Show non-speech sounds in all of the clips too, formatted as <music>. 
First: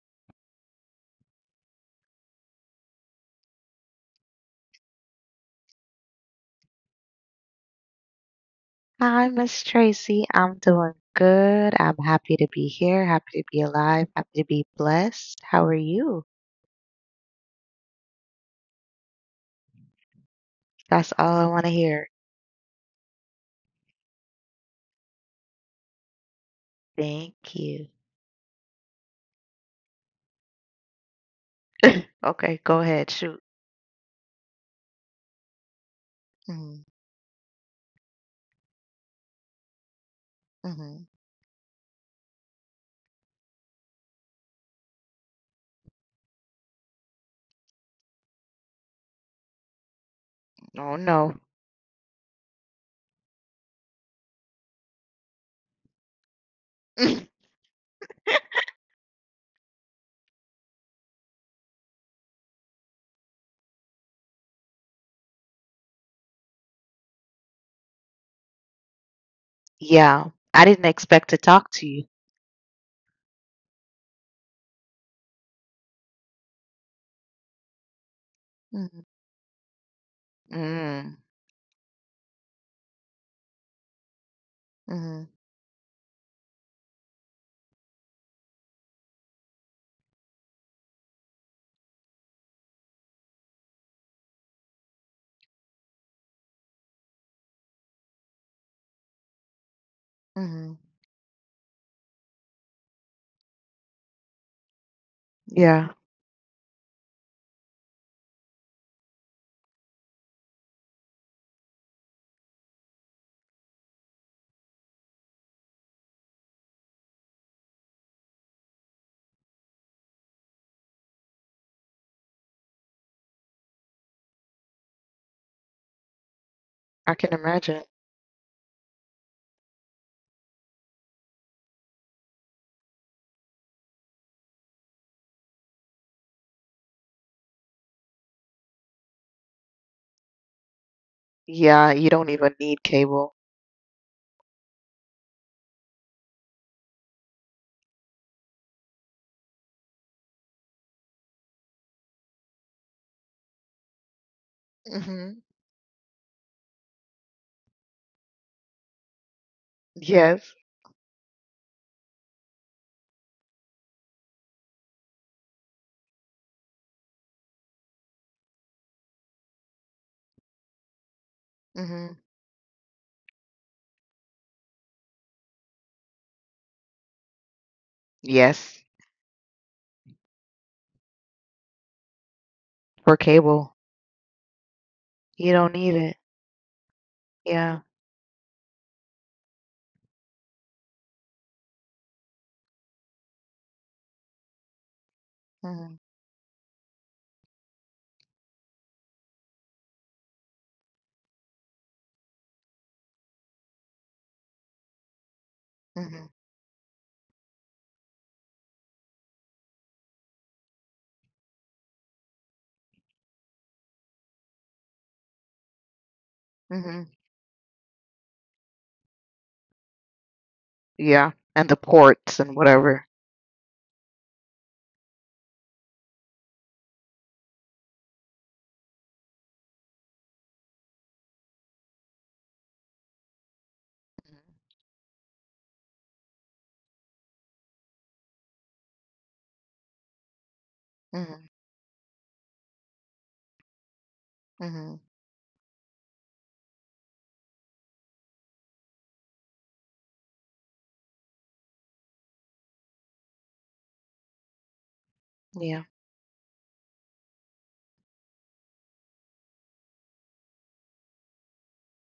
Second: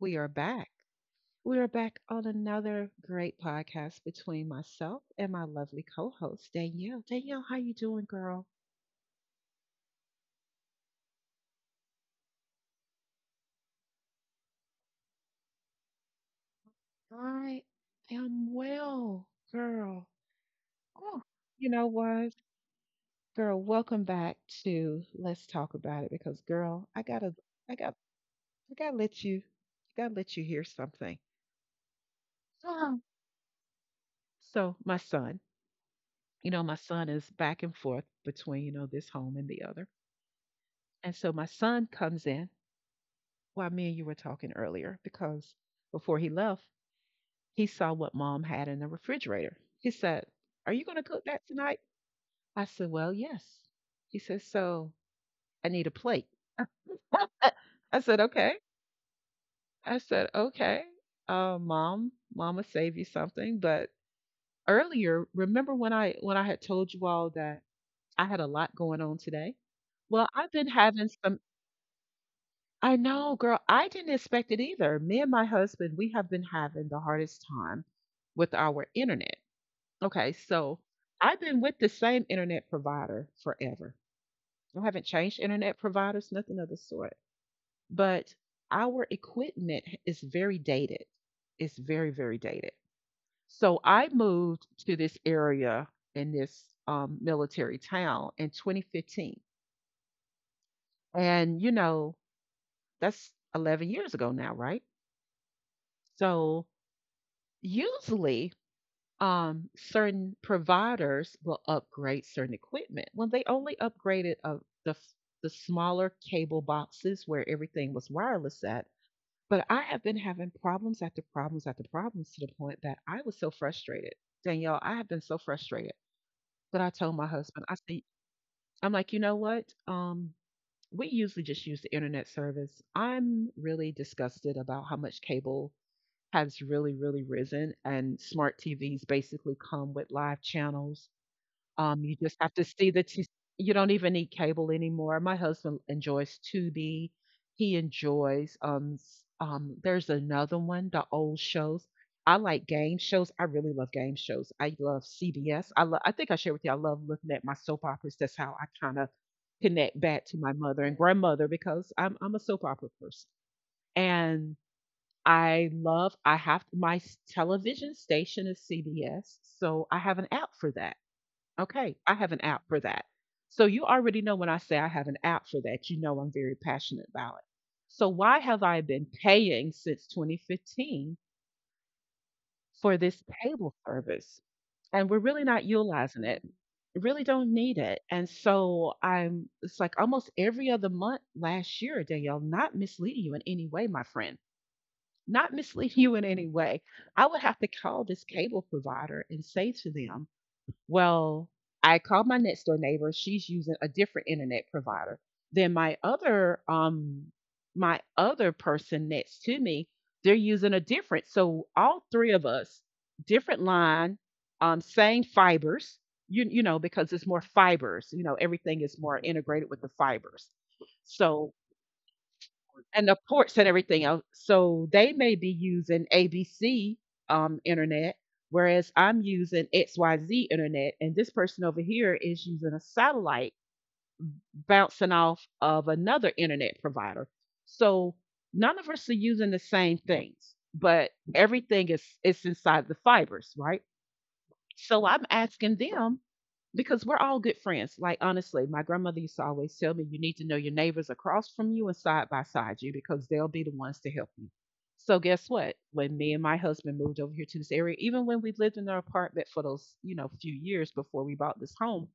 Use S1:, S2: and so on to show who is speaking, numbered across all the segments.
S1: We are back. We are back on another great podcast between myself and my lovely co-host Danielle. Danielle, how you doing, girl?
S2: Hi, Miss Tracy. I'm doing good. I'm happy to be here, happy to be alive, happy to be blessed. How are you?
S1: I am well, girl. Oh,
S2: That's all I
S1: You
S2: want to
S1: know
S2: hear.
S1: what, girl? Welcome back to Let's Talk About It because, girl,
S2: Thank
S1: I got,
S2: you.
S1: I gotta let you hear something.
S2: <clears throat> <coughs> Okay, go
S1: oh,
S2: ahead. Shoot.
S1: So my son, my
S2: Mm-hmm.
S1: son is back and forth between this home and the other.
S2: Mm-hmm.
S1: And so my son comes in while me and you were talking earlier because before he left, he saw what mom had in the refrigerator. He said, "Are you going to
S2: Oh,
S1: cook
S2: no.
S1: that tonight?" I said, "Well, yes." He said, "So I need a plate."
S2: <clears throat>
S1: <laughs> I said, "Okay." I said, "Okay. Mom, mama save you something. But earlier, remember when I had told you all that I had a lot going on today?"
S2: <coughs>
S1: Well,
S2: Yeah,
S1: I've been
S2: I didn't
S1: having some—
S2: expect to talk to you.
S1: I know, girl. I didn't expect it either. Me and my husband, we have been having the hardest time with our
S2: Mm-hmm.
S1: internet. Okay, so
S2: Mm-hmm.
S1: I've been with the same internet provider forever. I haven't changed internet providers, nothing of the sort. But our equipment is very dated. It's very, very dated. So I moved to this area in this military town in 2015.
S2: Mm-hmm.
S1: And, you know, that's 11 years ago now, right?
S2: Yeah,
S1: So usually certain providers will upgrade certain equipment. Well, they only upgraded the f- the smaller cable boxes where everything was wireless at, but I have been having problems after problems after problems, to the point that I was so frustrated. Danielle, I have been so frustrated that I told
S2: I
S1: my
S2: can
S1: husband, I
S2: imagine.
S1: said, I'm like, you know what, we usually just use the internet service. I'm really disgusted about how much cable has really, really risen, and smart TVs basically come with live channels.
S2: Yeah,
S1: You
S2: you don't
S1: just have
S2: even
S1: to
S2: need
S1: see the t-
S2: cable.
S1: You don't even need cable anymore. My husband enjoys Tubi. He enjoys there's another one, the old shows. I like game shows. I really love game shows. I love
S2: Mm-hmm.
S1: CBS. I think I shared with you I love looking at my soap operas. That's how I kind of connect back to my
S2: Yes.
S1: mother and grandmother because I'm a soap opera person. I have my television station is CBS, so I have an app for that. Okay, I
S2: Mm-hmm.
S1: have an app for that. So you already know when I say I have an app for that, you know I'm very passionate about it. So why have I
S2: Yes,
S1: been paying since 2015 for this
S2: for
S1: cable
S2: cable.
S1: service? And we're really
S2: You
S1: not
S2: don't need
S1: utilizing
S2: it.
S1: it. Really don't need
S2: Yeah.
S1: it. And so I'm— it's like almost every other month last year, Danielle, not misleading you in any way, my friend, not mislead
S2: Mm-hmm.
S1: you in any way, I would have to call this cable provider and say to them, well, I called my next door neighbor. She's using a different internet provider than my
S2: Mhm.
S1: other my other person next to me, they're using a different. So all three of us, different line, same fibers. You know because
S2: Mhm.
S1: it's more fibers. You know everything is more integrated with the fibers.
S2: Yeah,
S1: So
S2: and the ports and
S1: and
S2: whatever.
S1: the ports and everything else. So they may be using ABC internet, whereas I'm using XYZ internet, and this person over here is using a satellite bouncing off of another internet provider. So none of us are using the same things, but
S2: Mhm.
S1: everything is— it's inside the fibers, right? So
S2: Mhm.
S1: I'm asking them because we're all good friends. Like honestly, my grandmother used to always tell me you need to know your neighbors across from you and side by side you because they'll be the ones to help you. So guess what?
S2: Yeah.
S1: When me and my husband moved over here to this area, even when we lived in our apartment for those, you know, few years before we bought this home,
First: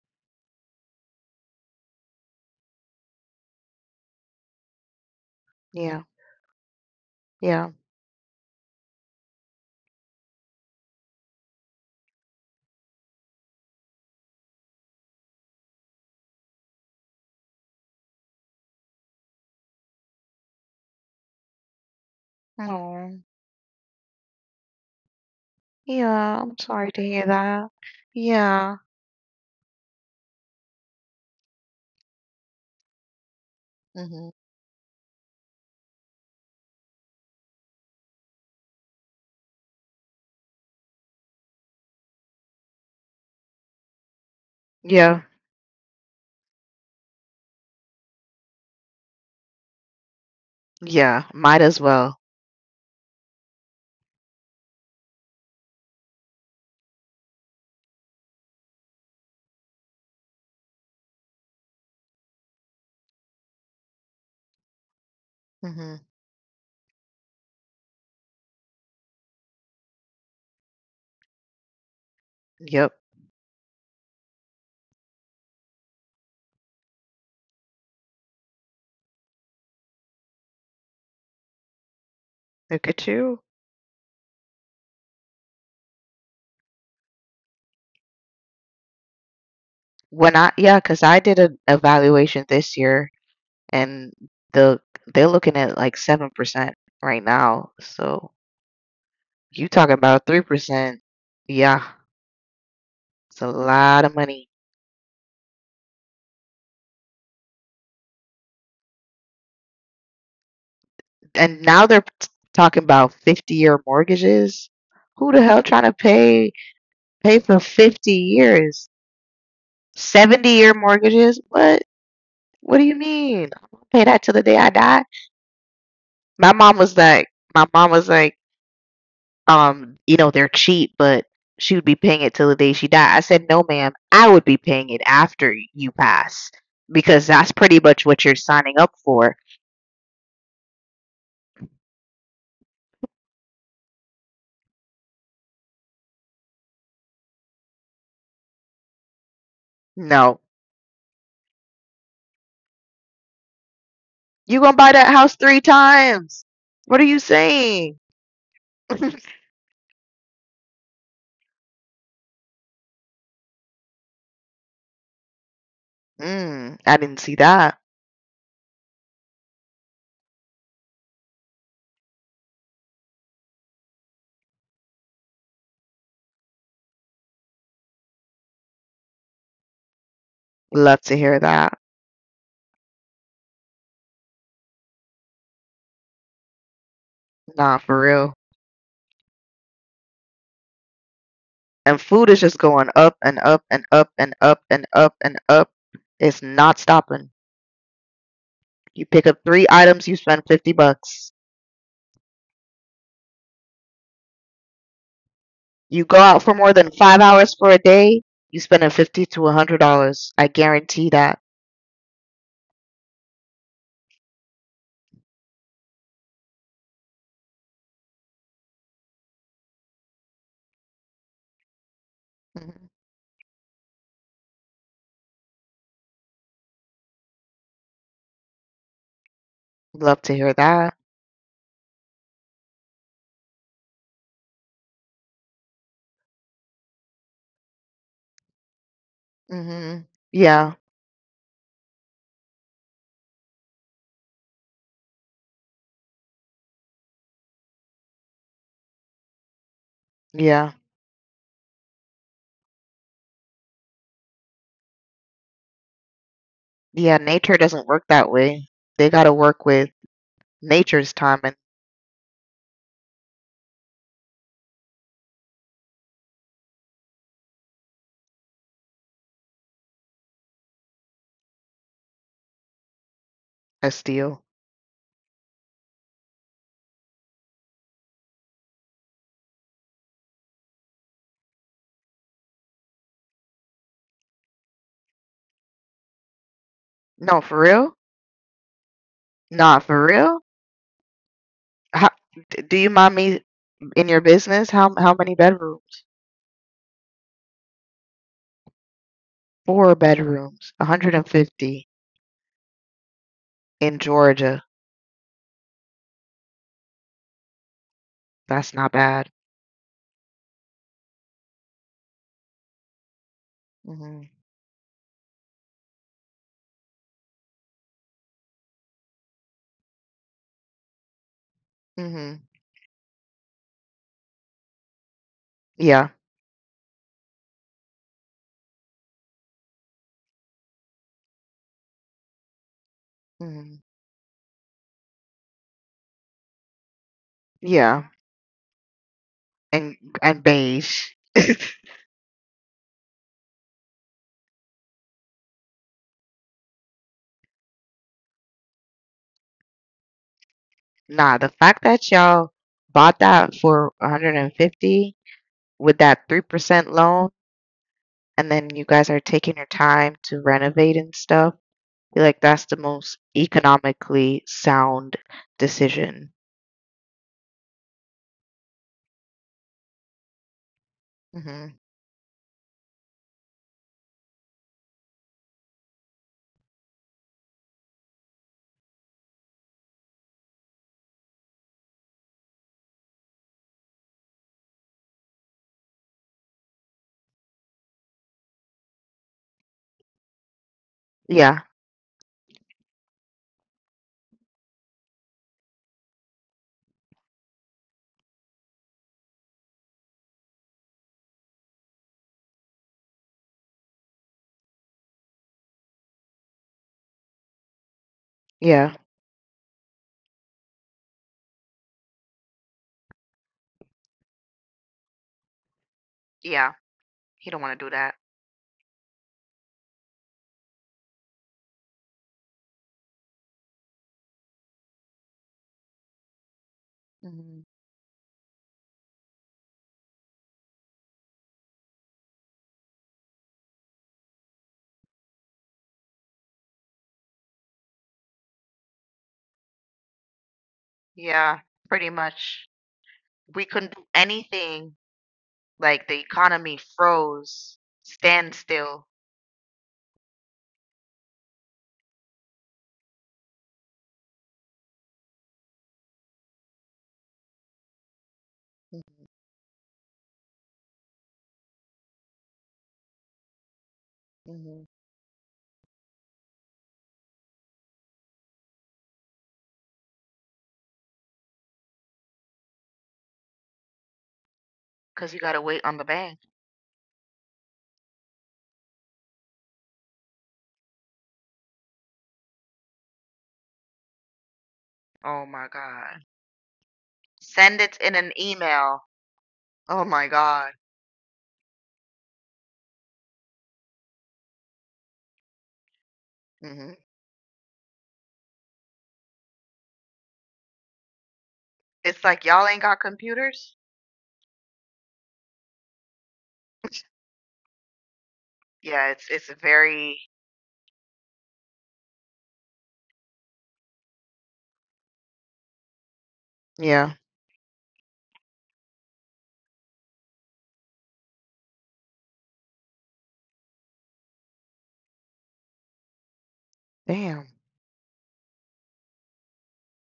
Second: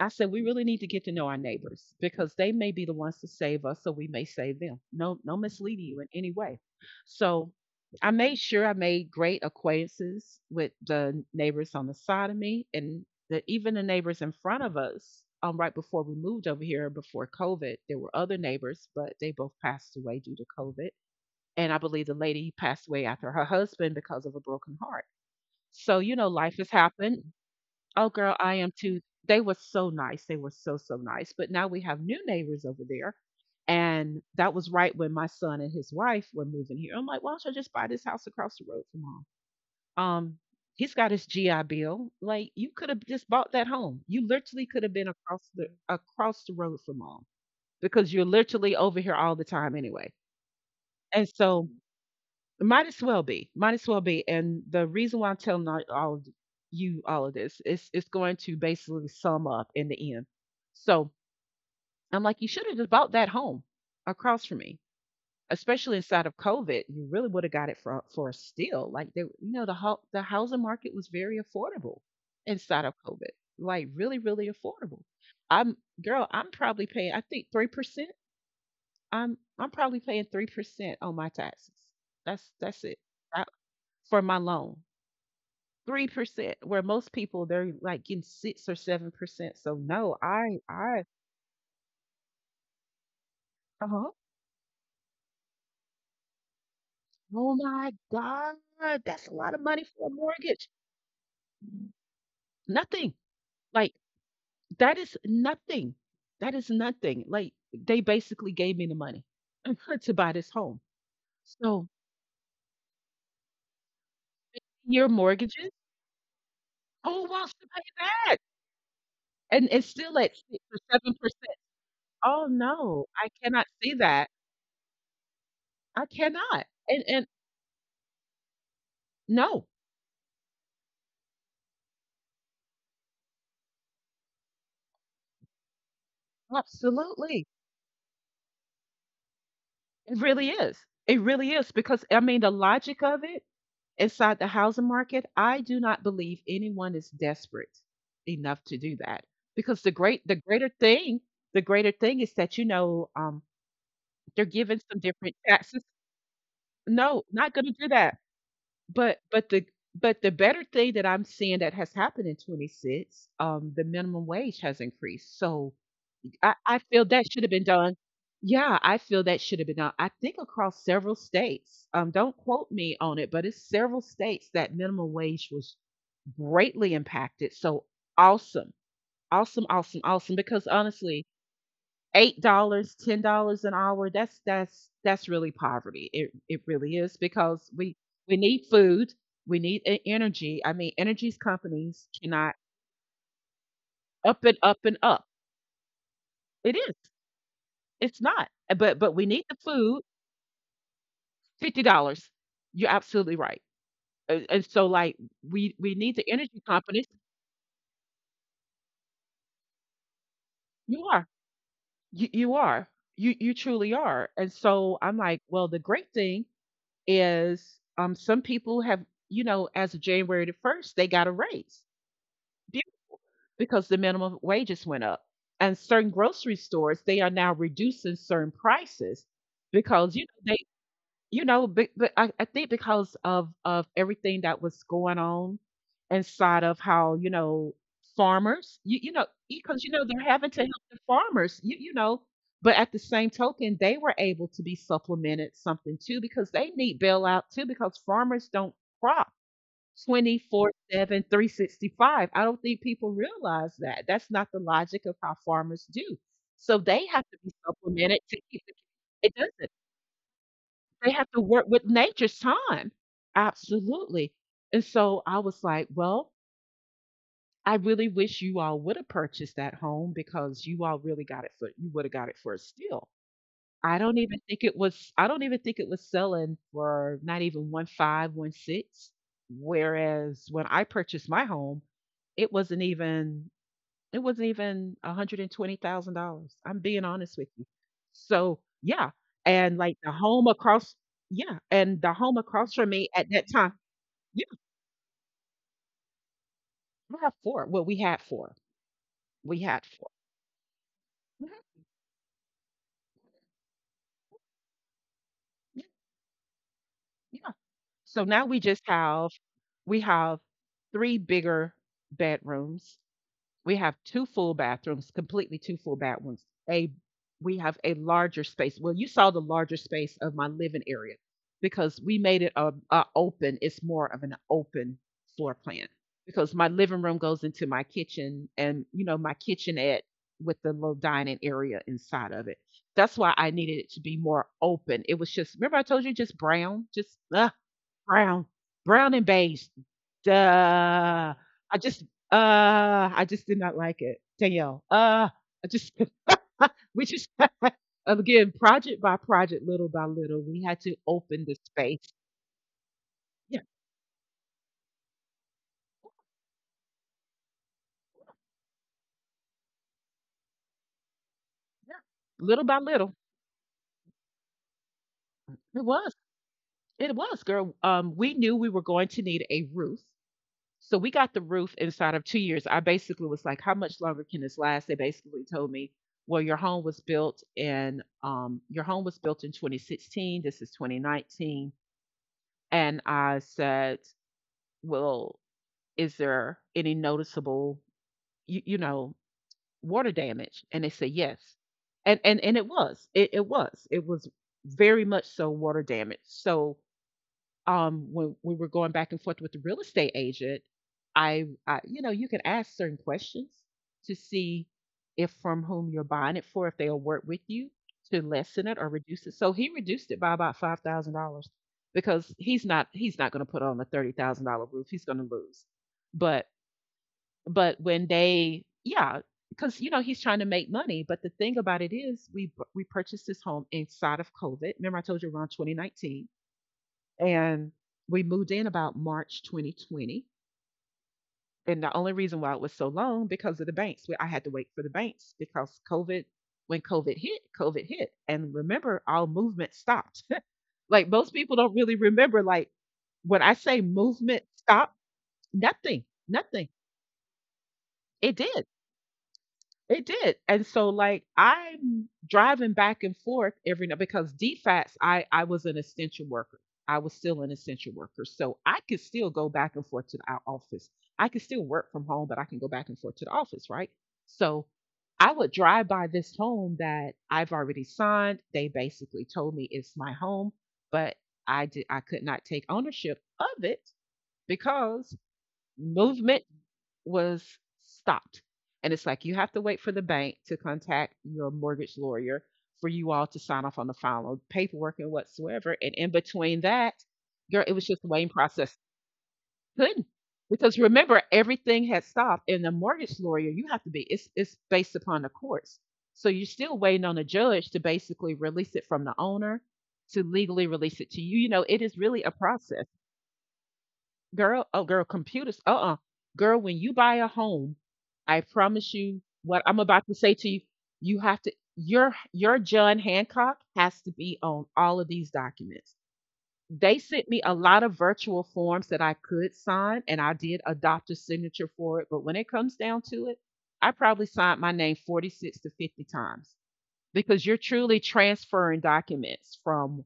S1: I said, we really need to get to know our neighbors because they may be the ones to save us, so we may save them. No, no misleading you
S2: Yeah.
S1: in any way. So
S2: Yeah.
S1: I made sure I made great acquaintances with the neighbors on the side of me and that even the neighbors in front of us. Right before we moved over here, before COVID, there were other neighbors, but they both passed away due to COVID. And I believe the lady passed away
S2: Oh.
S1: after her husband because of a broken heart. So, you know,
S2: Yeah, I'm
S1: life has
S2: sorry to hear
S1: happened.
S2: that.
S1: Oh, girl, I
S2: Yeah.
S1: am too. They were so nice. They were so, so nice. But now we have new neighbors over there. And
S2: Mhm.
S1: that was right when my son and his wife were moving here. I'm like, why don't you just buy this house across the road from mom? Um, he's got his GI Bill. Like, you could have just bought that home. You literally could have been
S2: Yeah.
S1: across the across the road from all because you're literally over here all the time anyway.
S2: Yeah,
S1: And
S2: might
S1: so.
S2: as well.
S1: Might as well be. Might as well be. And the reason why I'm telling all of you all of this is it's going to basically sum up in the end. So I'm like, you should have just bought that home across from me, especially
S2: Mhm.
S1: inside of COVID. You really would have got it for a steal. Like they, you know, the the housing market was very affordable inside
S2: Yep.
S1: of COVID. Like really, really affordable. I'm— girl. I'm probably paying— I think 3%. I'm probably paying 3% on my taxes. That's
S2: Look
S1: it
S2: at you.
S1: for my loan. 3% where most people they're like getting 6 or 7%. So no,
S2: When I
S1: I
S2: yeah, 'cause
S1: I
S2: I did an evaluation this year and
S1: Uh-huh.
S2: the they're looking at like 7% right
S1: Oh
S2: now.
S1: my
S2: So
S1: god, that's a lot of
S2: you
S1: money
S2: talking
S1: for a
S2: about
S1: mortgage.
S2: 3%. Yeah.
S1: Nothing.
S2: It's a
S1: Like
S2: lot of money.
S1: that is nothing. That is nothing. Like they basically gave me the money <laughs> to buy this home.
S2: And now
S1: So
S2: they're talking about 50-year mortgages.
S1: your
S2: Who the hell
S1: mortgages,
S2: trying to pay
S1: oh,
S2: pay
S1: wants
S2: for
S1: to pay
S2: 50
S1: that,
S2: years?
S1: and it's still at
S2: 70
S1: six
S2: year
S1: or seven
S2: mortgages?
S1: percent.
S2: What?
S1: Oh
S2: What do you
S1: no, I
S2: mean? I'm
S1: cannot
S2: gonna
S1: see
S2: pay that
S1: that.
S2: till the day I die?
S1: I
S2: My
S1: cannot.
S2: mom was like,
S1: And
S2: my mom was like,
S1: No,
S2: you know, they're cheap, but she would be paying it till the day she died. I said, no, ma'am, I would be paying it after you pass because that's
S1: absolutely.
S2: pretty much what you're signing up for.
S1: It really is. It really is because I mean the logic of it inside the housing market, I do not believe anyone is desperate enough to do that. Because
S2: No,
S1: the greater thing is that, you know, they're
S2: you gonna
S1: giving
S2: buy
S1: some
S2: that house
S1: different
S2: three
S1: taxes.
S2: times? What are you
S1: No, not going to do
S2: saying?
S1: that. But
S2: <laughs>
S1: but the but the better thing that I'm seeing that has happened in 26, the minimum wage has increased. So
S2: Mm,
S1: I
S2: I
S1: feel
S2: didn't
S1: that
S2: see
S1: should have been
S2: that.
S1: done. Yeah, I feel that should have been done. I think across several states. Don't quote me on it, but it's several states that minimum wage was greatly impacted. So awesome, awesome, awesome, awesome. Because
S2: Love to
S1: honestly,
S2: hear that.
S1: $8, $10 an hour. That's really poverty. It really is because
S2: Nah,
S1: we
S2: for real.
S1: we need food, we need energy. I mean, energy's
S2: And
S1: companies
S2: food is
S1: cannot—
S2: just going up and up and up and
S1: up and
S2: up
S1: up
S2: and
S1: and
S2: up
S1: up.
S2: and up. It's not
S1: It is.
S2: stopping.
S1: It's not. eh, But
S2: You
S1: but
S2: pick
S1: we
S2: up
S1: need the
S2: three
S1: food.
S2: items, you spend $50.
S1: $50. You're absolutely right. And so, like, we
S2: You go
S1: need the
S2: out for
S1: energy
S2: more than
S1: companies.
S2: 5 hours for a day, you spending 50 to a $100. I guarantee
S1: You are,
S2: that.
S1: you are, you you truly are. And so, I'm like, well, the great thing is, some people have, you know, as of January the first, they got a raise be-
S2: Mhm.
S1: because the minimum wages went up, and certain grocery stores they are now reducing certain prices because
S2: Love to hear that.
S1: you know, but I think because of everything that was going on inside of how you know farmers, because you
S2: Mhm.
S1: know they're having to
S2: Yeah,
S1: help the farmers, but at the same token, they were able to be supplemented something too because they need bailout too because farmers don't crop twenty
S2: yeah.
S1: four seven three sixty five I don't think people realize that. That's not the logic of how farmers do. So they
S2: Yeah,
S1: have to be
S2: nature doesn't work
S1: supplemented
S2: that
S1: to keep
S2: way.
S1: the—
S2: They gotta
S1: it
S2: work
S1: doesn't.
S2: with nature's
S1: They have
S2: time
S1: to
S2: and
S1: work with nature's time. Absolutely. And so I was like, well, I really wish you all would have purchased that home because you all really got it for— you would have got it for a steal.
S2: a
S1: I don't
S2: steel.
S1: even think it was— I don't even think it was selling for not even one five, one six. Whereas when I purchased my home, it wasn't even it wasn't even $120,000. I'm being
S2: No,
S1: honest with
S2: for
S1: you.
S2: real?
S1: So, yeah. And
S2: Not
S1: like
S2: for
S1: the
S2: real?
S1: home across, yeah. And
S2: How,
S1: the home
S2: do
S1: across
S2: you
S1: from me
S2: mind
S1: at
S2: me
S1: that time,
S2: in your
S1: yeah,
S2: business? How many bedrooms?
S1: we have four. Well, we had four. We had
S2: Four
S1: 4.
S2: bedrooms,
S1: Mhm.
S2: 150 in Georgia.
S1: Yeah, yeah. So now we
S2: That's
S1: just
S2: not bad.
S1: have, we have three bigger bedrooms. We have
S2: Mhm.
S1: two full bathrooms, completely two full bathrooms. A— we have a larger space. Well, you saw the larger space of my living area because we
S2: Mhm.
S1: made it a open. It's more of an open floor plan
S2: Yeah.
S1: because my living room goes into my kitchen and you know my kitchenette with the little dining area inside of it. That's why I
S2: Mhm.
S1: needed it to be more open. It was just remember I told you just brown, just
S2: Yeah.
S1: brown, brown and beige.
S2: And beige.
S1: Duh. I just, uh, I just did not like it. Danielle, I just, <laughs> we just, <laughs> again, project by project, little by little, we had to
S2: Nah, the
S1: open the
S2: fact that
S1: space.
S2: y'all bought that
S1: Yeah,
S2: for 150 with that 3% loan and then you guys are taking your time to renovate and stuff, I feel like that's
S1: little
S2: the
S1: by little.
S2: most economically sound
S1: It was,
S2: decision.
S1: it was, girl. We knew we were going to need a roof. So we got the
S2: Hmm.
S1: roof inside of 2 years. I basically was like, how much longer can this last? They basically told me, well, your home was built in 2016. This is 2019. And I said, well, is there any noticeable, you, you know, water damage? And they said, yes.
S2: Yeah,
S1: And it was very much so water damage. So when we were going back and forth with the real estate agent, you know, you can ask certain questions to see if from whom you're buying it for, if they'll work with you to lessen it or
S2: yeah,
S1: reduce it. So he reduced it by about $5,000 because he's not going to put on a $30,000 roof. He's going to lose. But
S2: yeah. He don't want
S1: but
S2: to do
S1: when
S2: that.
S1: they yeah, because you know he's trying to make money. But the thing about it is, we purchased this home inside of COVID. Remember, I told you around 2019,
S2: Hmm.
S1: and we moved in about March 2020. And the only reason why it was so long because of the banks. I had to wait for the banks because COVID, when COVID hit, COVID hit. And remember, all movement stopped. <laughs> Like most people
S2: Yeah,
S1: don't really
S2: pretty
S1: remember,
S2: much.
S1: like when I
S2: We
S1: say
S2: couldn't do
S1: movement
S2: anything.
S1: stopped, nothing,
S2: Like the
S1: nothing.
S2: economy froze,
S1: It did.
S2: standstill,
S1: It did. And so like I'm driving back and forth every night because DFATS, I was an essential worker. I was still an essential worker. So I could still go back and forth to the office. I could still work from home, but I can go back and forth to the office, right? So
S2: hmm,
S1: I would drive by this home that I've already signed. They basically told me it's my home, but I could not take ownership of it because
S2: because you gotta wait on the bank.
S1: movement was stopped. And it's like you have to wait for the bank to contact your mortgage lawyer for you all to sign off on the final paperwork and
S2: Oh my
S1: whatsoever. And in
S2: God.
S1: between that, girl, it
S2: Send
S1: was
S2: it
S1: just a
S2: in
S1: waiting
S2: an
S1: process.
S2: email. Oh
S1: Couldn't
S2: my God.
S1: because remember everything had stopped. And the mortgage lawyer, you have to be it's based upon the courts. So you're still
S2: Hmm.
S1: waiting on the judge to basically release it from the owner to legally release it to you. You know, it is
S2: It's
S1: really a
S2: like y'all ain't
S1: process.
S2: got computers.
S1: Girl, oh girl, computers. Uh-uh. Girl, when you buy a home, I promise
S2: Yeah,
S1: you
S2: it's
S1: what I'm about to
S2: very.
S1: say to you, you have to your John Hancock has to be on all of these documents. They
S2: Yeah.
S1: sent me a lot of virtual forms that I could sign and I did adopt a signature for it, but when it comes down to it, I probably signed my name 46 to 50 times
S2: Damn.
S1: because you're truly transferring documents from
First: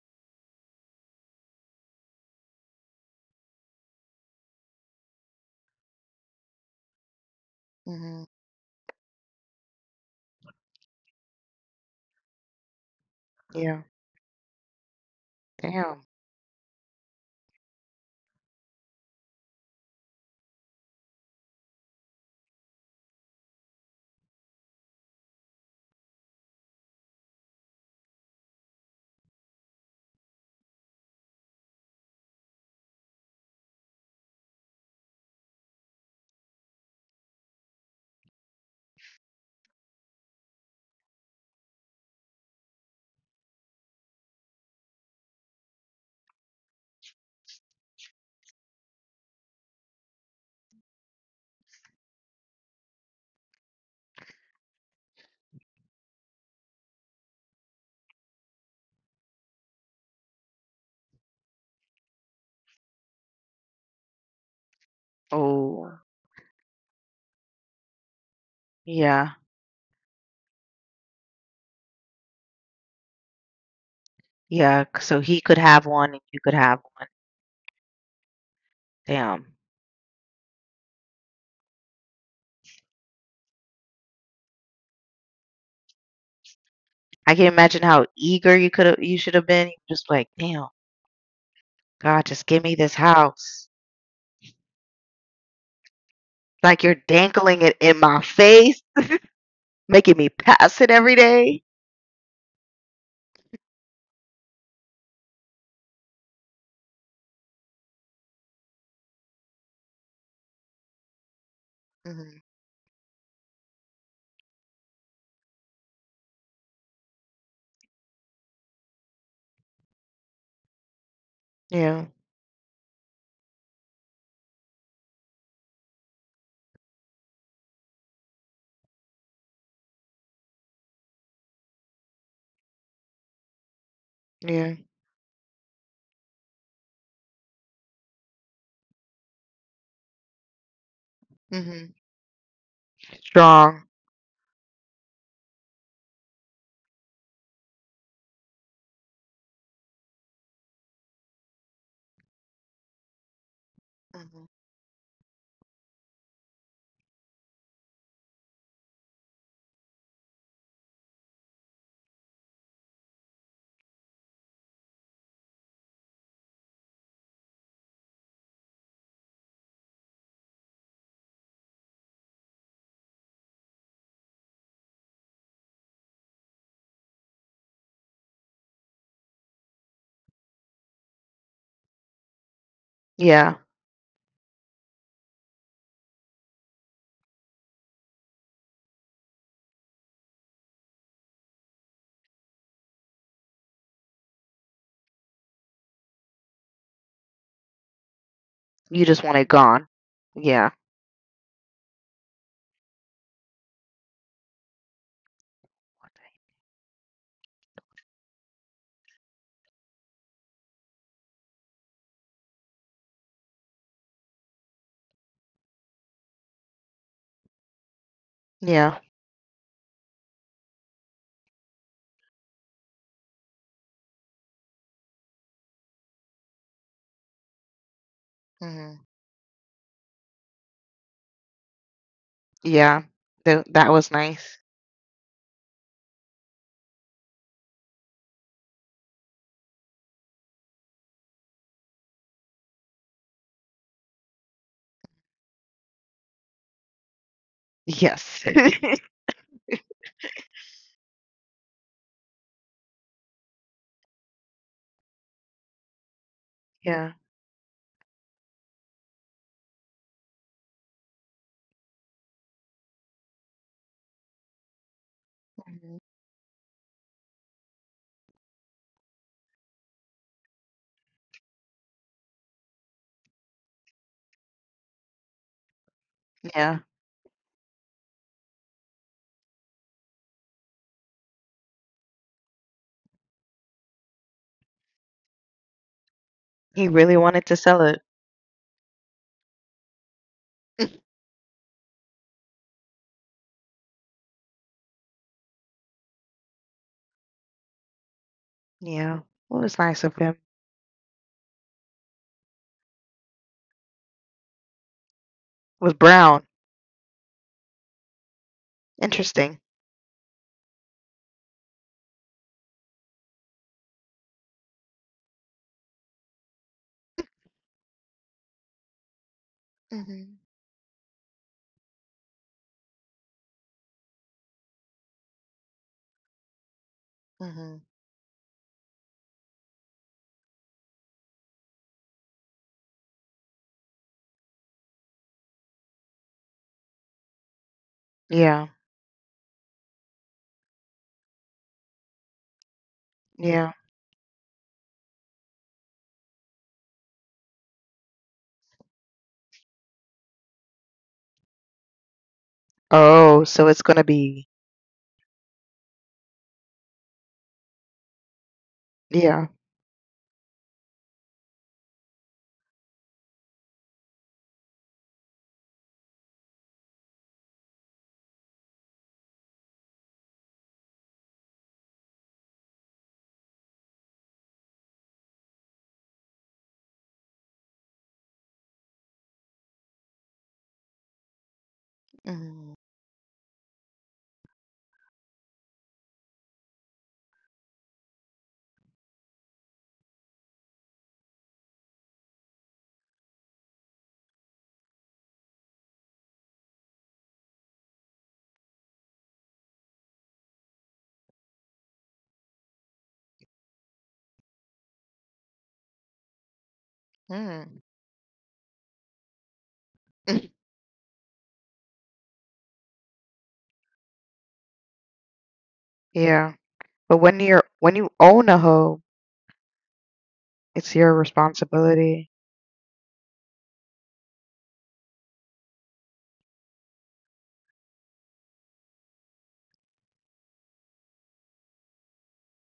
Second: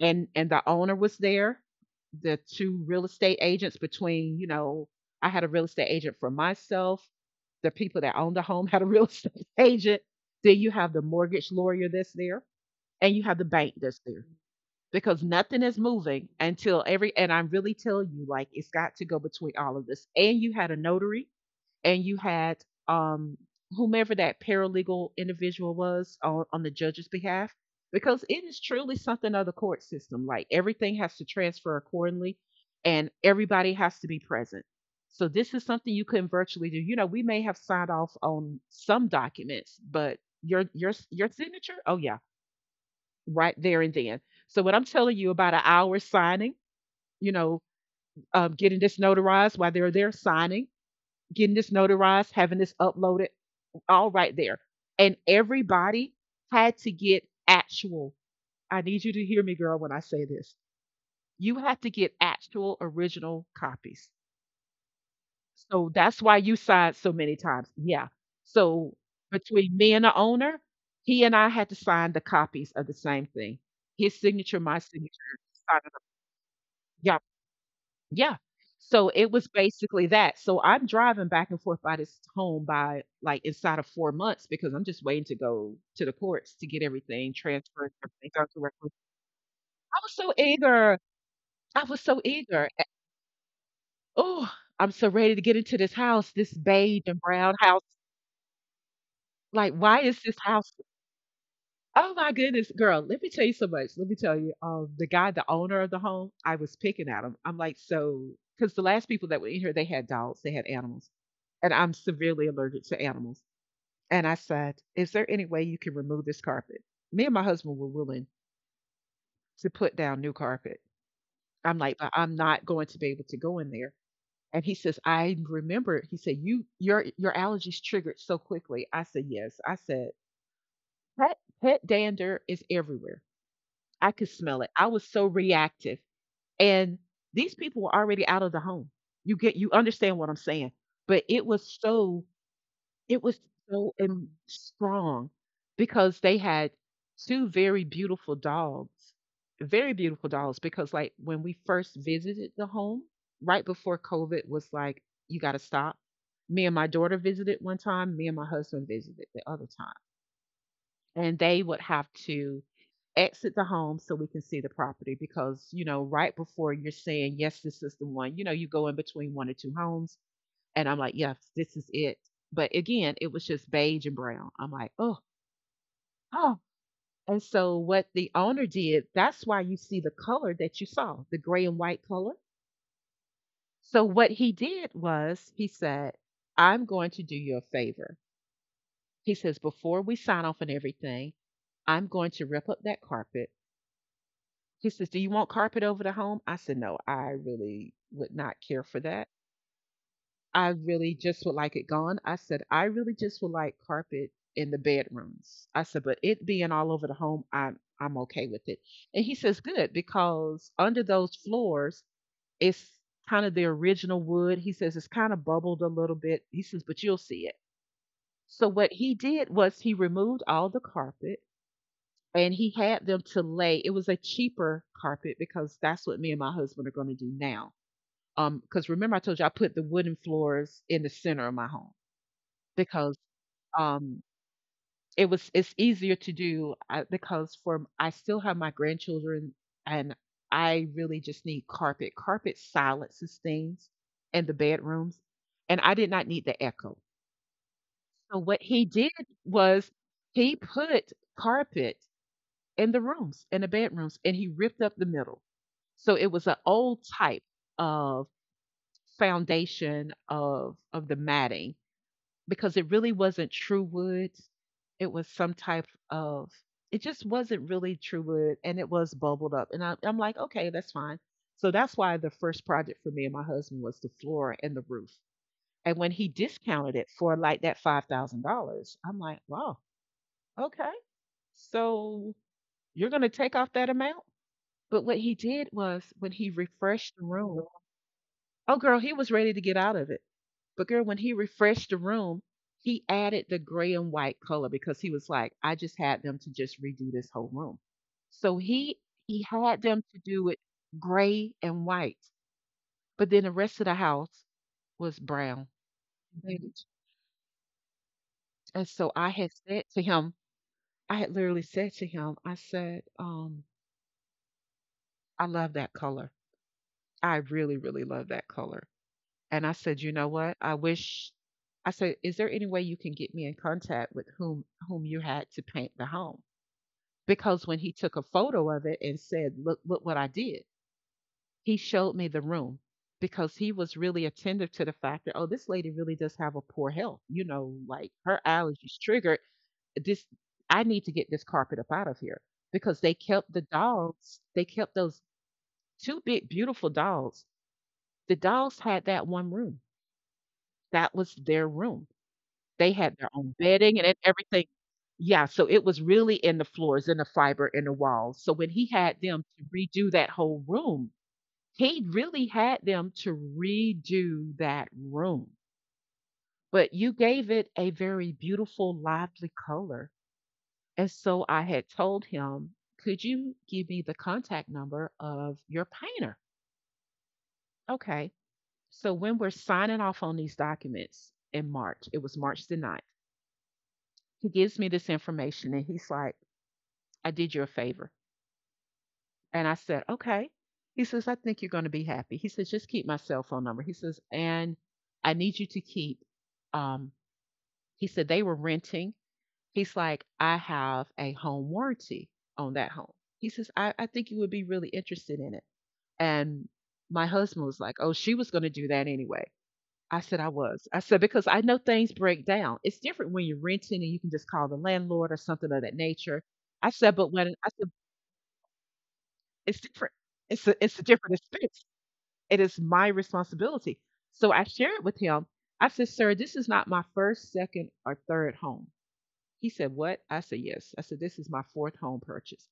S1: and the owner was there, the two real estate agents, between you know, I had a real estate agent for myself, the people that
S2: Mhm.
S1: owned the home had a <laughs> real estate agent, then you have the mortgage lawyer that's there, and you have the bank
S2: Yeah.
S1: that's there because nothing is
S2: Damn.
S1: moving until every and I really tell you like it's got to go between all of this. And you had a notary, and you had um, whomever that paralegal individual was on, the judge's behalf, because it is truly something of the court system. Like everything has to transfer accordingly, and everybody has to be present. So this is something you couldn't virtually do. You know, we may have signed off on some documents, but your signature, oh yeah, right there and then. So what I'm telling you about an hour signing, you know, getting this notarized while they're there signing, getting this notarized, having this uploaded all right there. And everybody had to get actual. I need you to hear me, girl, when I say this. You have to get actual original copies. So
S2: Oh.
S1: that's why you signed so many times. Yeah. So
S2: Yeah.
S1: between me and the owner, he and I had to sign the copies of the same thing. His signature, my
S2: Yeah. So
S1: signature.
S2: he could
S1: Sign
S2: have
S1: it up.
S2: one and you could have one.
S1: Yeah. Yeah. So it was
S2: Damn.
S1: basically that. So I'm driving back and forth by this home by like inside of 4 months because I'm just waiting to go to the courts to get everything
S2: I can imagine
S1: transferred,
S2: how
S1: everything done
S2: eager you could
S1: correctly.
S2: have you should have been.
S1: I
S2: Just
S1: was
S2: like,
S1: so
S2: damn,
S1: eager. I was so
S2: God, just give
S1: eager.
S2: me this house.
S1: Oh, I'm so ready to get into this house, this
S2: Like you're
S1: beige and brown
S2: dangling it
S1: house.
S2: in my face,
S1: Like, why
S2: making
S1: is
S2: me
S1: this house.
S2: pass it every day.
S1: Oh my goodness, girl, let me tell you so much. Let me tell you, the guy, the owner of the home, I was picking at him. I'm like, so, because the last people that were in here, they had dogs, they had animals, and I'm
S2: Mm-hmm.
S1: severely allergic to animals. And I said, is there any way you can remove this carpet? Me and my husband were willing to put down new carpet. I'm like,
S2: Yeah.
S1: but I'm not going to be able to go in there. And he says, I remember. He said, you your allergies triggered so quickly. I said, yes. I said, pet pet dander is everywhere. I could smell it.
S2: Yeah.
S1: I was so reactive. And these people were already out of the home. You understand what I'm saying. But
S2: Hmm.
S1: it was
S2: Strong.
S1: so strong because they had two very beautiful dogs. Very beautiful dogs because like when we first visited the home right before
S2: Hmm.
S1: COVID was like you got to stop. Me and my daughter visited one time, me and my husband visited the other time, and they would have to exit the home so we can see the property because you know right before you're saying yes this is the one, you know, you go in between one or two homes, and I'm like yes this is it, but again it was just beige and brown. I'm like oh, oh, and so what the owner did, that's why you see the color that you saw, the gray and white color.
S2: Yeah.
S1: So what he did was he said, I'm going to do you a favor. He says before we sign off on everything, I'm going to rip up that carpet. He says, do you want carpet over the home? I said, no, I really would not care for
S2: You just
S1: that.
S2: want it gone.
S1: I
S2: Yeah.
S1: really just would like it gone. I said, I really just would like carpet in the bedrooms. I said, but it being all over the home, I'm okay with it. And he says, good, because under those floors, it's kind of the original wood. He says it's kind of bubbled a little bit. He says, but you'll see it. So what
S2: Yeah.
S1: he did was he removed all the carpet and he had them to lay it was a cheaper carpet because that's what me and my husband are going to do now. Because
S2: Hmm.
S1: remember I told you I put the wooden floors in the center of my home
S2: Yeah.
S1: because
S2: That was
S1: um
S2: nice.
S1: it was it's easier to do because for I still have my grandchildren and I really just need carpet. Carpet silences things in the bedrooms, and I did not need the echo. So
S2: Yes.
S1: what he did
S2: <laughs>
S1: was he put carpet in the rooms, in the bedrooms, and he ripped up the middle. So it was an old
S2: Yeah.
S1: type of foundation of the matting because it really wasn't true wood. It was some type
S2: Hmm.
S1: of it just wasn't really true wood and it was bubbled up. And I'm like, okay, that's fine. So that's why the first project for me and my husband was the floor and the roof. And when he
S2: Yeah.
S1: discounted it for like that $5,000, I'm like, wow, okay. So you're gonna take off that amount? But what he did was when he
S2: He really
S1: refreshed the
S2: wanted to
S1: room,
S2: sell it.
S1: oh, girl, he was ready to get out of it. But girl,
S2: <laughs>
S1: when he refreshed the room, he added the gray and white color because he was like, I just had them to just redo this whole room. So he
S2: Yeah.
S1: he
S2: Well, it was
S1: had
S2: nice
S1: them
S2: of
S1: to
S2: him.
S1: do it gray and white, but then the rest of the house was brown
S2: It was brown.
S1: and beige. And so I had
S2: Interesting.
S1: said to him, I had literally said to him, I said, I love that color. I really, really love that color. And I said, "You know
S2: Hmm.
S1: what? I wish." I said, "Is there any way you can get me in contact with whom you had to paint the home?" Because when
S2: Hmm.
S1: he took a photo of it and said, "Look, look what I did," he showed me the room because he was really attentive to the fact that oh, this lady really does have a poor health. Like her
S2: Yeah.
S1: allergies triggered this. I need to get this carpet up out of here because they kept the
S2: Yeah.
S1: dogs. They kept those two big, beautiful dogs. The dogs had that one room. That was their room. They had their
S2: Oh,
S1: own
S2: so it's
S1: bedding
S2: gonna
S1: and e
S2: be.
S1: everything. Yeah, so it was really in the floors, in the fiber, in the walls. So when he had them
S2: Yeah.
S1: to redo that whole room, he really had them to redo that room, but you gave it a very beautiful, lively color, and so I had told him, "Could you give me the contact number of your painter?" Okay, so when we're signing off on these documents in March, it was March
S2: Hmm.
S1: the ninth. He gives me this information and he's like, I did you a favor. And I said, okay. He says, I think you're going to be happy. He says, just keep my cell phone number. He says, and I need you to keep, um, he said, they were renting. He's like, I have a home warranty on that home. He says, I think you would be really interested in it. And my husband was like, oh, she was going to do that anyway. I said, I
S2: <laughs>
S1: was. I said, because I know things break down. It's different when you're renting and you can just call the landlord or something of that nature.
S2: Yeah.
S1: I said,
S2: But
S1: but
S2: when
S1: when
S2: you're
S1: I said,
S2: when you own a home,
S1: it's different. It's a
S2: it's
S1: it's a
S2: your
S1: different expense.
S2: responsibility.
S1: It is my responsibility. So I shared with him. I said, "Sir, this is not my first, second, or third home." He said, "What?" I said, "Yes." I said, "This is my fourth home purchase."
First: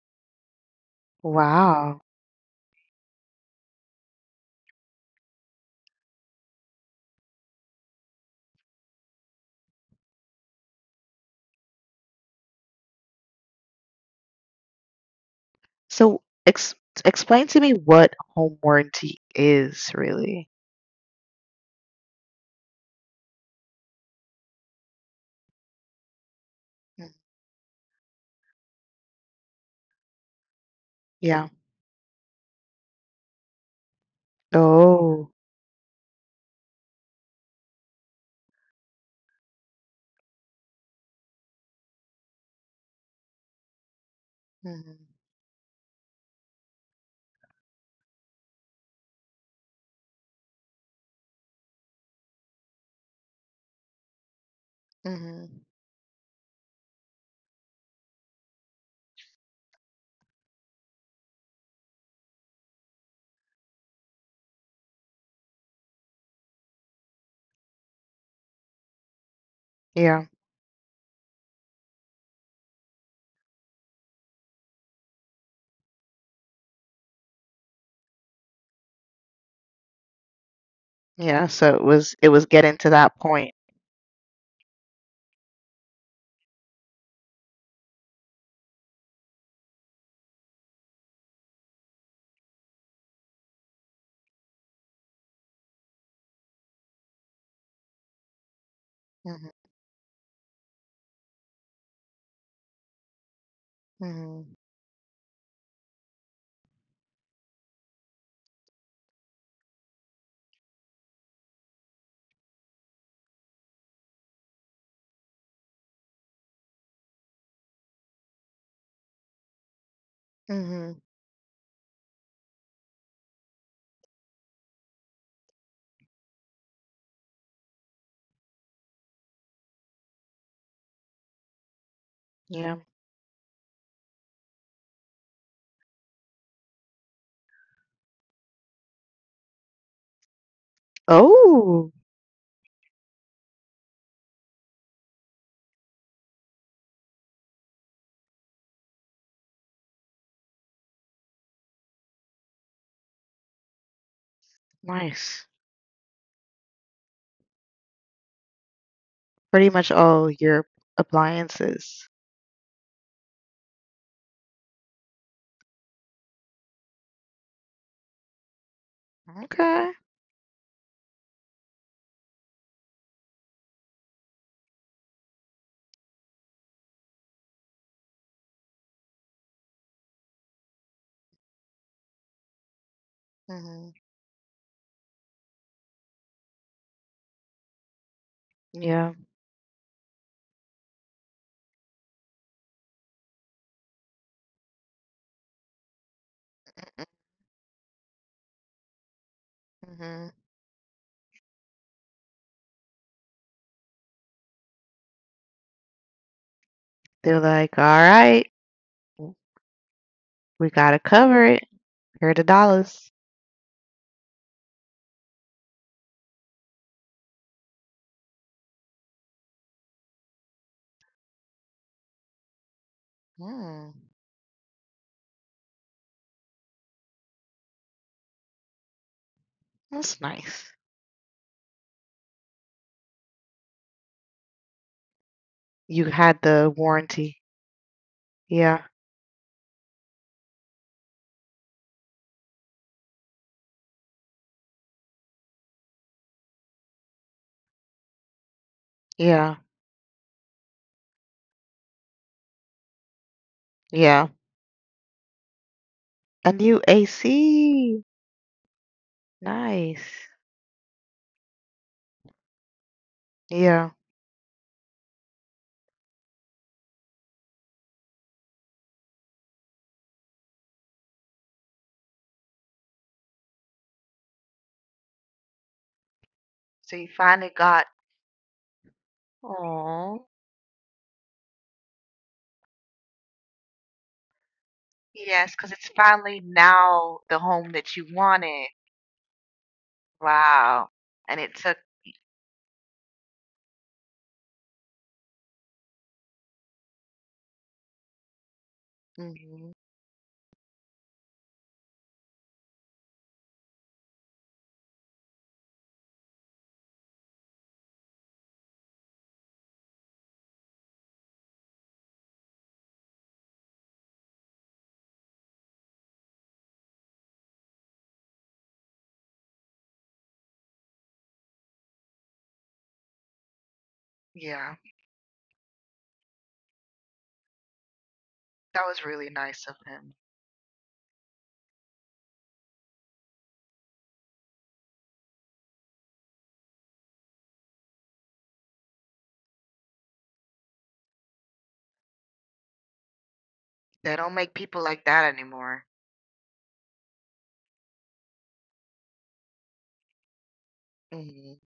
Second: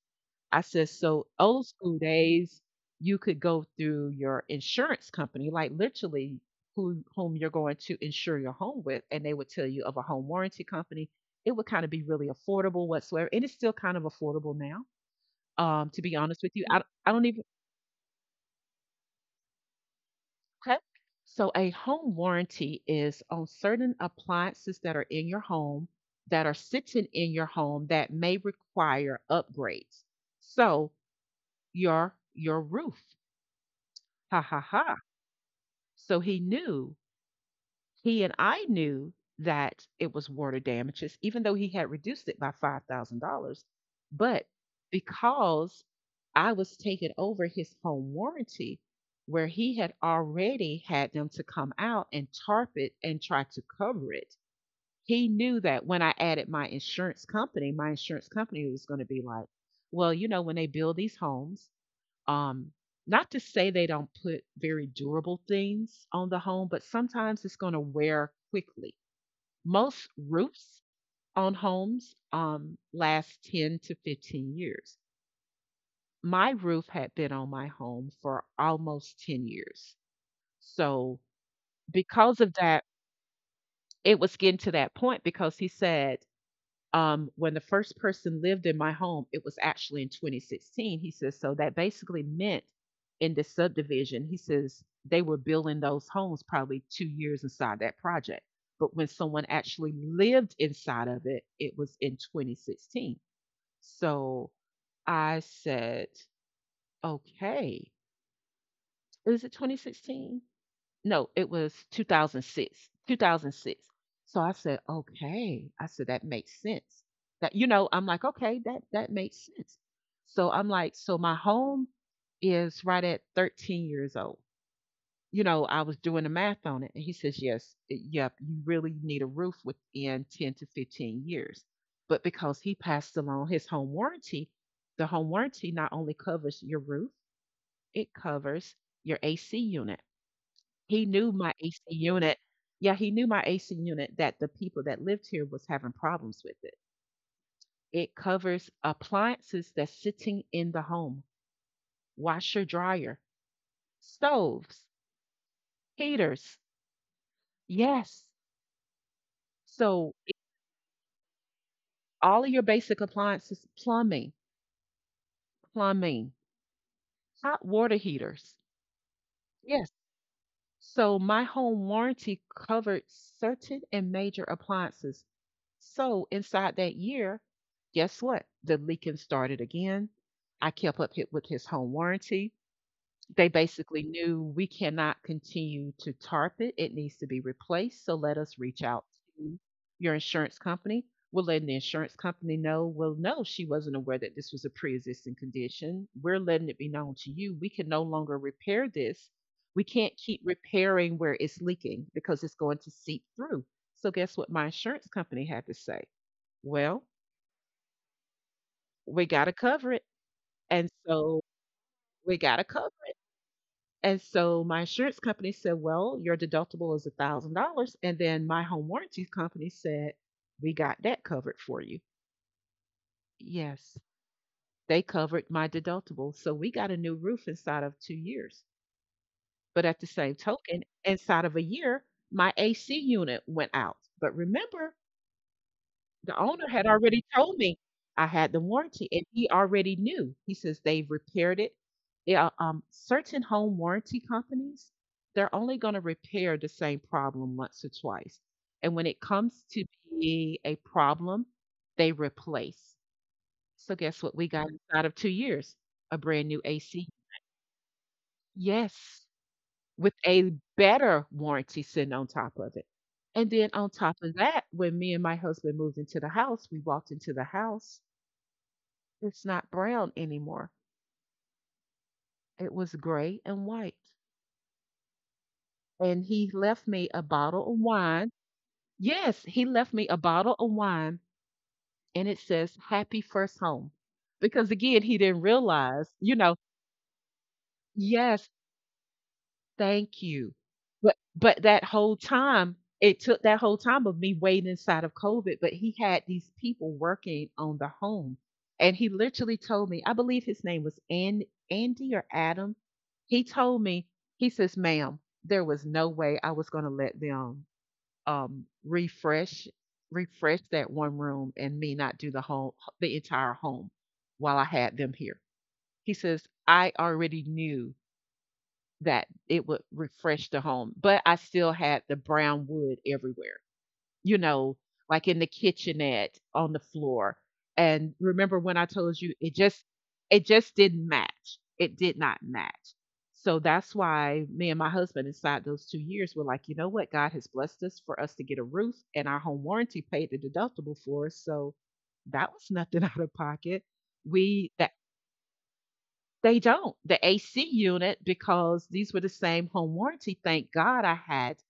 S1: I said, "So old school
S2: Wow.
S1: days, you could go through your insurance company, like literally whom you're going to insure your home with, and they would tell you of a home warranty company. It would kind of be really affordable whatsoever, and it's still kind of affordable now. To be
S2: So
S1: honest with you, I don't even—
S2: explain to me what home warranty is really.
S1: Okay. So, a home warranty is on certain appliances that are in your home that are sitting
S2: Mm.
S1: in your home that may require upgrades. So,
S2: Yeah.
S1: your roof. Ha
S2: Mm-hmm.
S1: ha ha.
S2: Oh.
S1: So he knew— he and I knew that it was water damages, even though he had reduced it by $5,000. But
S2: Hmm.
S1: because I was taking over his home warranty, where he had already had them to come out and tarp it and try to cover it, he
S2: Hmm.
S1: knew that when I added my insurance company was going to be like, well, you know, when they build these homes, um, not to say they don't put very durable things on the home, but sometimes it's going to wear quickly. Most
S2: Yeah.
S1: roofs on homes last 10 to 15 years. My roof had been on my home for almost 10 years. So,
S2: Yeah. So it
S1: because of
S2: was getting
S1: that,
S2: to that point.
S1: it was getting to that point because he said, when the first person lived in my home, it was actually in 2016. He says, so that basically meant in the subdivision, he says they were building those homes probably 2 years inside that project. But when someone
S2: Mm-hmm.
S1: actually lived inside of it, it was in 2016. So
S2: Hmm.
S1: I said, okay, is it 2016? No, it was 2006, 2006. So I said, "Okay." I said, "That makes sense." That, you know, I'm like, "Okay, that makes sense." So I'm like,
S2: Hmm.
S1: so my home is right at 13 years old. You know, I was doing the math on it, and he says, "Yes, yep, you really need a roof within 10 to 15 years." But because he
S2: Yeah.
S1: passed along his home warranty, the home warranty not only covers your roof, it covers your AC unit. He knew my AC
S2: Oh,
S1: unit. Yeah, he knew my AC unit that the people that lived here was having problems with it. It covers appliances that's sitting in the home, washer, dryer, stoves,
S2: nice.
S1: heaters. Yes.
S2: Pretty much
S1: So it-
S2: all your appliances.
S1: all of your basic appliances, plumbing, plumbing, hot water heaters. Yes.
S2: Okay.
S1: So my home warranty covered certain and major appliances. So inside that year, guess what? The leaking started again. I kept up hit with his home warranty. They
S2: Hmm.
S1: basically knew we cannot continue to tarp it. It needs to be replaced. So let us reach out
S2: Yeah.
S1: to your insurance company. We'll let the insurance company know, well, no, she wasn't aware that this was a pre existing condition. We're letting it be known to you. We can no longer repair this. We can't
S2: Hmm.
S1: keep repairing where it's leaking because it's going to seep through. So, guess what my insurance company had to say? Well,
S2: They're like, all right,
S1: we got
S2: w-
S1: to cover it.
S2: we
S1: And
S2: gotta
S1: so
S2: cover it.
S1: we
S2: Here are the
S1: got to cover—
S2: dollars.
S1: And so my insurance company said, well, your deductible is $1,000. And then my home warranty company said, we got that covered for you. Yes,
S2: Mm.
S1: they covered my deductible. So we got a new roof inside of 2 years. But at the
S2: That's
S1: same
S2: nice.
S1: token, inside of a year, my AC unit went out. But remember,
S2: You
S1: the
S2: had
S1: owner
S2: the
S1: had already
S2: warranty.
S1: told me I had the
S2: Yeah,
S1: warranty, and he already knew. He says they've repaired it. Yeah, certain home warranty companies, they're only going to repair the same problem once or twice. And when it comes
S2: yeah,
S1: to be a problem, they replace. So guess what?
S2: yeah.
S1: We got inside of 2 years a brand new
S2: A new
S1: AC.
S2: AC.
S1: Yes, with
S2: Nice.
S1: a better warranty sitting on top of it. And then on
S2: Yeah.
S1: top of that, when me and my husband moved into the house, we walked into the house— it's not brown anymore. It was gray and white. And he left
S2: So
S1: me
S2: you
S1: a
S2: finally
S1: bottle of
S2: got,
S1: wine. Yes, he left me a
S2: oh,
S1: bottle of wine and it says happy first home. Because again, he didn't
S2: yes, because it's
S1: realize, you
S2: finally
S1: know,
S2: now the home that you
S1: yes,
S2: wanted.
S1: thank you.
S2: Wow. And it
S1: But
S2: took,
S1: that whole time, it took that whole time of me waiting inside of COVID, but he had these people working on the home. And he literally
S2: hmm,
S1: told me, I believe his name was and, Andy or Adam. He told me, he says, ma'am, there was no way I was going to let them um, refresh refresh that one room and me not do the whole— the entire home while I had them here. He says, I already knew that it would refresh the home, but I still had the brown wood everywhere, you know,
S2: yeah,
S1: like in the kitchenette, on the floor. And remember when I
S2: that was
S1: told you
S2: really
S1: it
S2: nice of
S1: just—
S2: him.
S1: it just didn't match. It did not match. So that's why me and my husband inside those 2 years were like, you know what, God has blessed us for us to get a roof and our home warranty paid the deductible for us. So that was nothing <laughs> out of pocket.
S2: They don't make
S1: We
S2: people
S1: the
S2: like that anymore.
S1: They don't. The AC unit, because these were the same home warranty. Thank God I had
S2: Hmm.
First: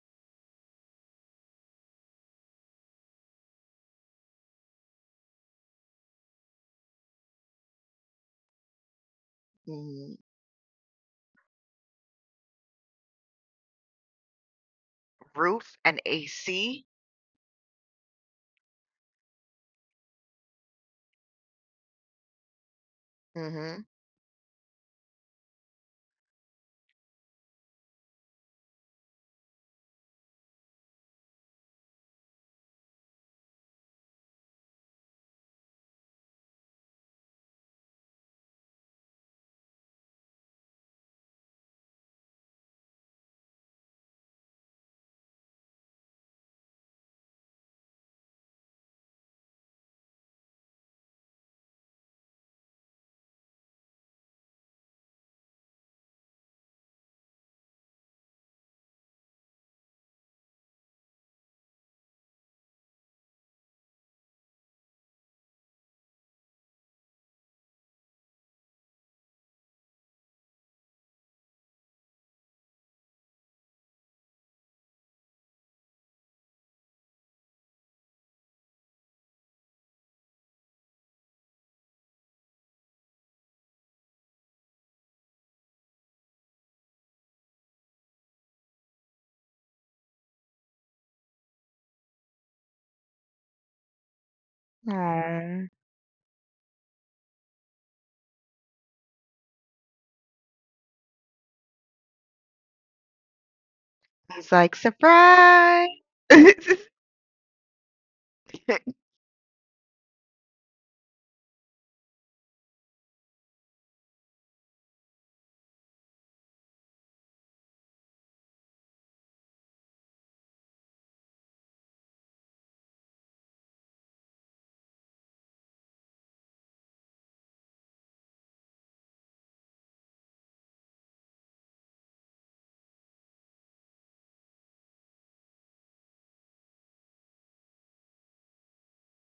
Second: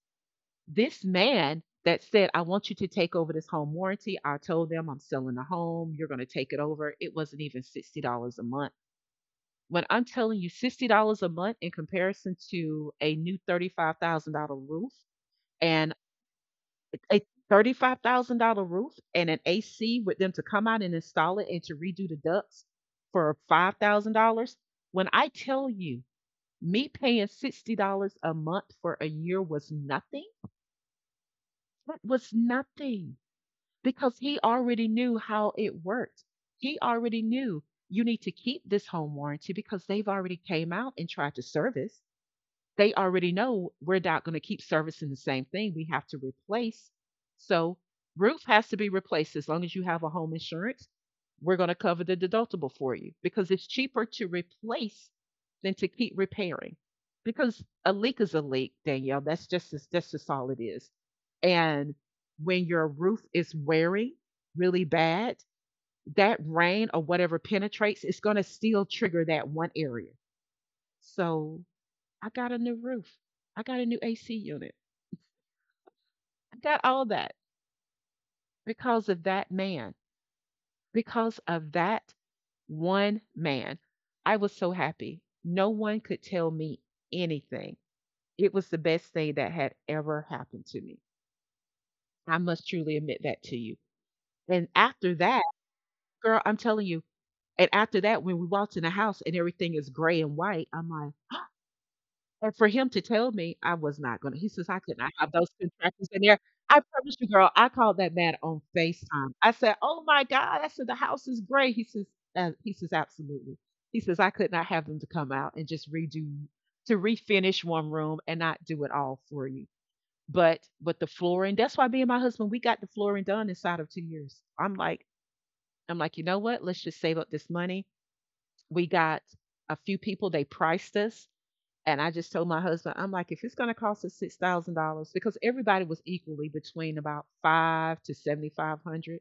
S1: this man that said, I want you to take over this home warranty. I told them I'm selling the home. You're going to take it over. It wasn't even $60 a month. When I'm
S2: Hmm.
S1: telling you $60 a month in comparison to a new $35,000 roof
S2: Roof
S1: and
S2: and AC.
S1: a— $35,000 roof and an AC with them to come out and install it and to redo the ducts for
S2: Mm.
S1: $5,000. When I tell you me paying $60 a month for a year was nothing. That was nothing because he already knew how it worked. He already knew you need to keep this home warranty because they've already came out and tried to service— they already know we're not going to keep servicing the same thing. We have to replace. So roof has to be replaced as long as you have a home insurance. We're going to cover the deductible for you because it's cheaper to replace than to keep repairing. Because a leak is a leak, Danielle. That's just all it is. And when your roof is wearing really bad, that rain or whatever penetrates, it's going to still trigger that one area. So I got a new roof. I got a new AC unit. I got all that because of that man, because of that one man. I was so happy. No one could tell me anything. It was the best thing that had ever happened to me. I must truly admit that to you. And
S2: Hmm.
S1: after that,
S2: Aww.
S1: girl, I'm telling you, and after that, when we walked in the house and everything is gray and white, I'm like, <gasps> And for him to tell me I was not gonna
S2: He's
S1: he says,
S2: like,
S1: "I could not have those
S2: surprise.
S1: contractions in there." I promise you, girl, I called that man on
S2: <laughs>
S1: FaceTime. I said, "Oh my God." I said, "The house is great." He says, absolutely. He says, I could not have them to come out and just redo, to refinish one room and not do it all for you. But the flooring, that's why me and my husband, we got the flooring done inside of 2 years. I'm like, you know what? Let's just save up this money. We got a few people, they priced us and I just told my husband, I'm like, if it's going to cost us $6,000, because everybody was equally between about 5 to 7,500.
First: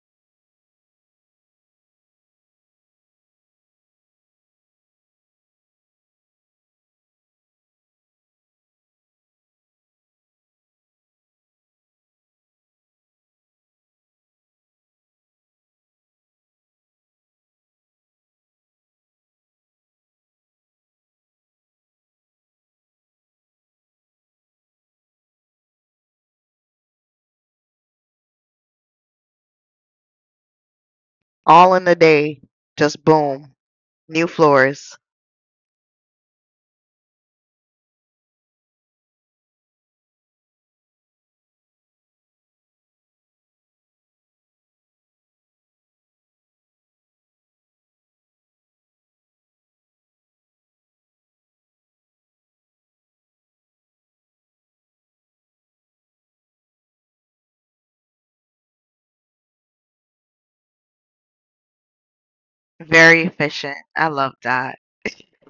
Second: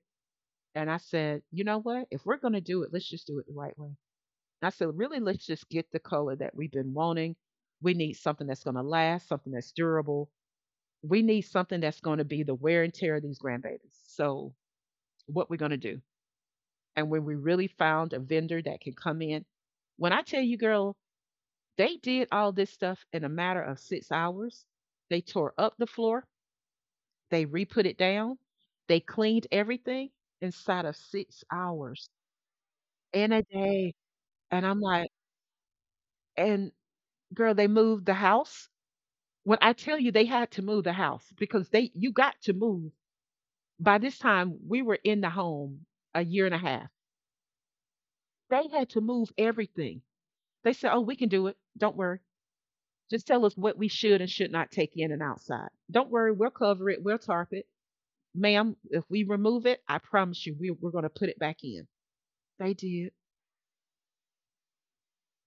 S1: And I said, you know what? If we're going to do it, let's just do it the right way. And I said, really, let's just get the color that we've been wanting. We need something that's going to last, something that's durable. We need something that's going to be the wear and tear of these grandbabies. So, what we're going to do? And when we really found a vendor that can come in, when I tell you, girl, they did all this stuff in a matter of 6 hours. They tore up the floor, they re put it down, they cleaned everything inside of six
S2: All in the
S1: hours
S2: day. Just
S1: in a
S2: boom.
S1: day.
S2: New
S1: And I'm
S2: floors.
S1: like, and girl, they moved the house. When I tell you they had to move the house because they you got to move. By this time, we were in the home a year and a half. They had to move everything. They said, Oh, we can do it. Don't worry. Just tell us what we should and should not take in and outside. Don't worry, we'll cover it, we'll tarp it. Ma'am, if we remove it, I promise you we're going to put it back in. They did.
S2: Very efficient. I love that.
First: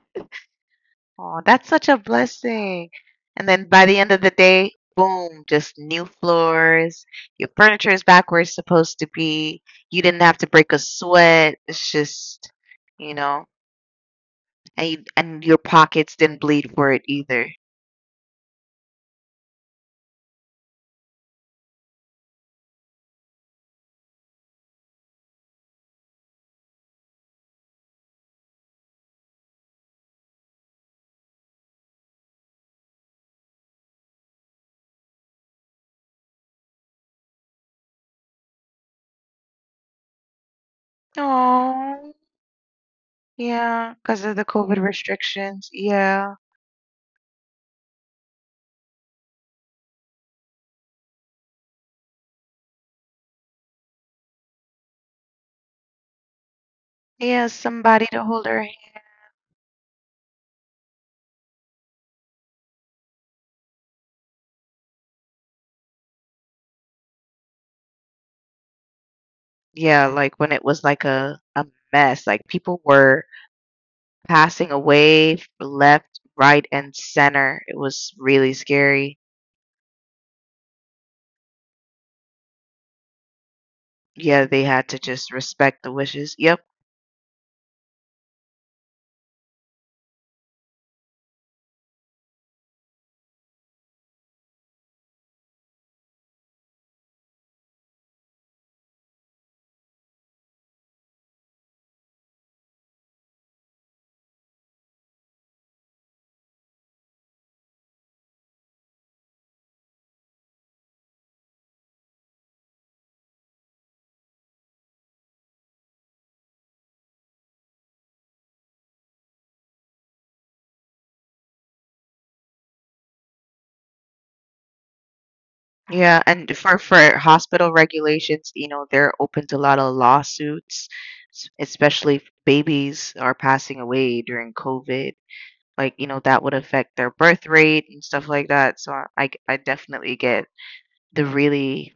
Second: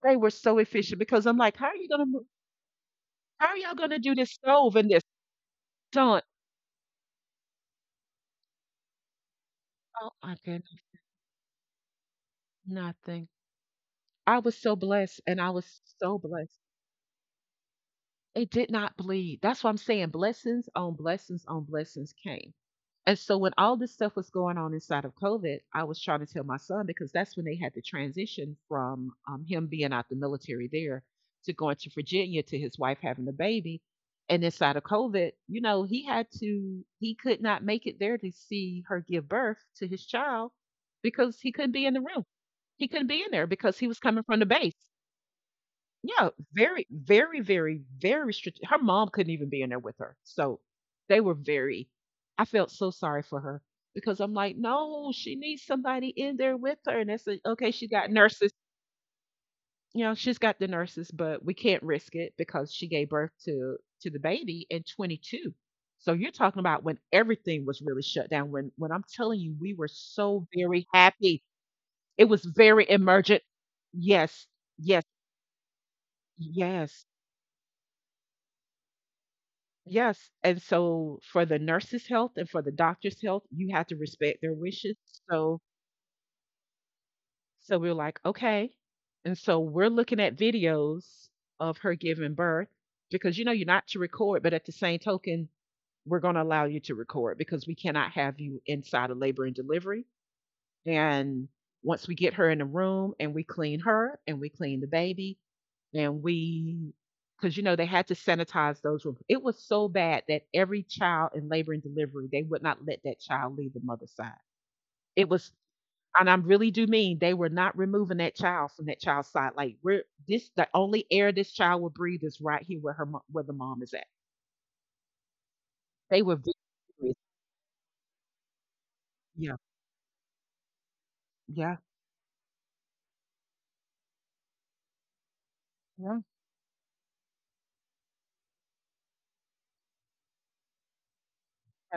S1: They were so efficient because I'm
S2: Oh,
S1: like, how
S2: that's
S1: are you
S2: such a
S1: going to,
S2: blessing.
S1: how
S2: And
S1: are
S2: then
S1: y'all
S2: by
S1: going to
S2: the end
S1: do
S2: of the
S1: this
S2: day,
S1: stove and this
S2: boom, just new
S1: stunt?
S2: floors. Your furniture is back where it's supposed to be. You
S1: Oh
S2: didn't
S1: my
S2: have to break a
S1: goodness.
S2: sweat. It's just, you
S1: Nothing.
S2: know,
S1: I was so
S2: and you,
S1: blessed and
S2: and
S1: I
S2: your
S1: was
S2: pockets
S1: so
S2: didn't
S1: blessed.
S2: bleed for it either.
S1: It did not bleed. That's what I'm saying. Blessings on blessings on blessings came. And so when all this stuff was going on inside of COVID, I was trying to tell my son because that's when they had the transition from him being out the military there to going to Virginia to his wife having a baby. And inside of COVID, you know, he could not make it there to see her give birth to his child because he couldn't be in the
S2: Oh,
S1: room. He couldn't be in there because he
S2: yeah,
S1: was coming
S2: because of
S1: from
S2: the
S1: the base.
S2: COVID restrictions.
S1: Yeah,
S2: Yeah.
S1: very, very, very, very strict. Her mom couldn't even be in there with her. So they were very, I felt so sorry for her because I'm like, no, she needs somebody in there with her. And I said,
S2: Yeah,
S1: okay, she
S2: somebody
S1: got
S2: to hold
S1: nurses.
S2: her hand.
S1: You know, she's got the nurses, but we can't risk it because she gave birth to the baby in 22. So you're talking about when everything was really shut down. When I'm telling you, we were
S2: Yeah, like
S1: so
S2: when it was
S1: very
S2: like
S1: happy.
S2: a
S1: It
S2: mess, like
S1: was
S2: people
S1: very
S2: were
S1: emergent. Yes,
S2: passing
S1: yes,
S2: away left, right, and
S1: yes.
S2: center. It was really scary.
S1: Yes, and so for the nurse's health and for the doctor's health, you have to respect
S2: Yeah,
S1: their
S2: they had
S1: wishes.
S2: to just
S1: So
S2: respect the wishes. Yep.
S1: so we're like, "Okay." And so we're looking at videos of her giving birth because you know you're not to record, but at the same token, we're going to allow you to record because we cannot have you inside of labor and delivery. And once we get her in the room and we clean her and we clean the baby and we, because you know, they had to sanitize those rooms. It was so bad that every child in labor and delivery, they would not let that child leave the mother's side. It was, and I really do mean they were not removing that child from that child's side. Like, we're this, the only air this child will breathe is right here where where the mom is at. They
S2: Yeah,
S1: were very
S2: and for hospital regulations, you know, they're open
S1: Yeah,
S2: to a lot of lawsuits,
S1: yeah,
S2: especially if babies are passing away during COVID. Like, you
S1: yeah.
S2: know, that would affect their birth rate and stuff like that. So I definitely get the really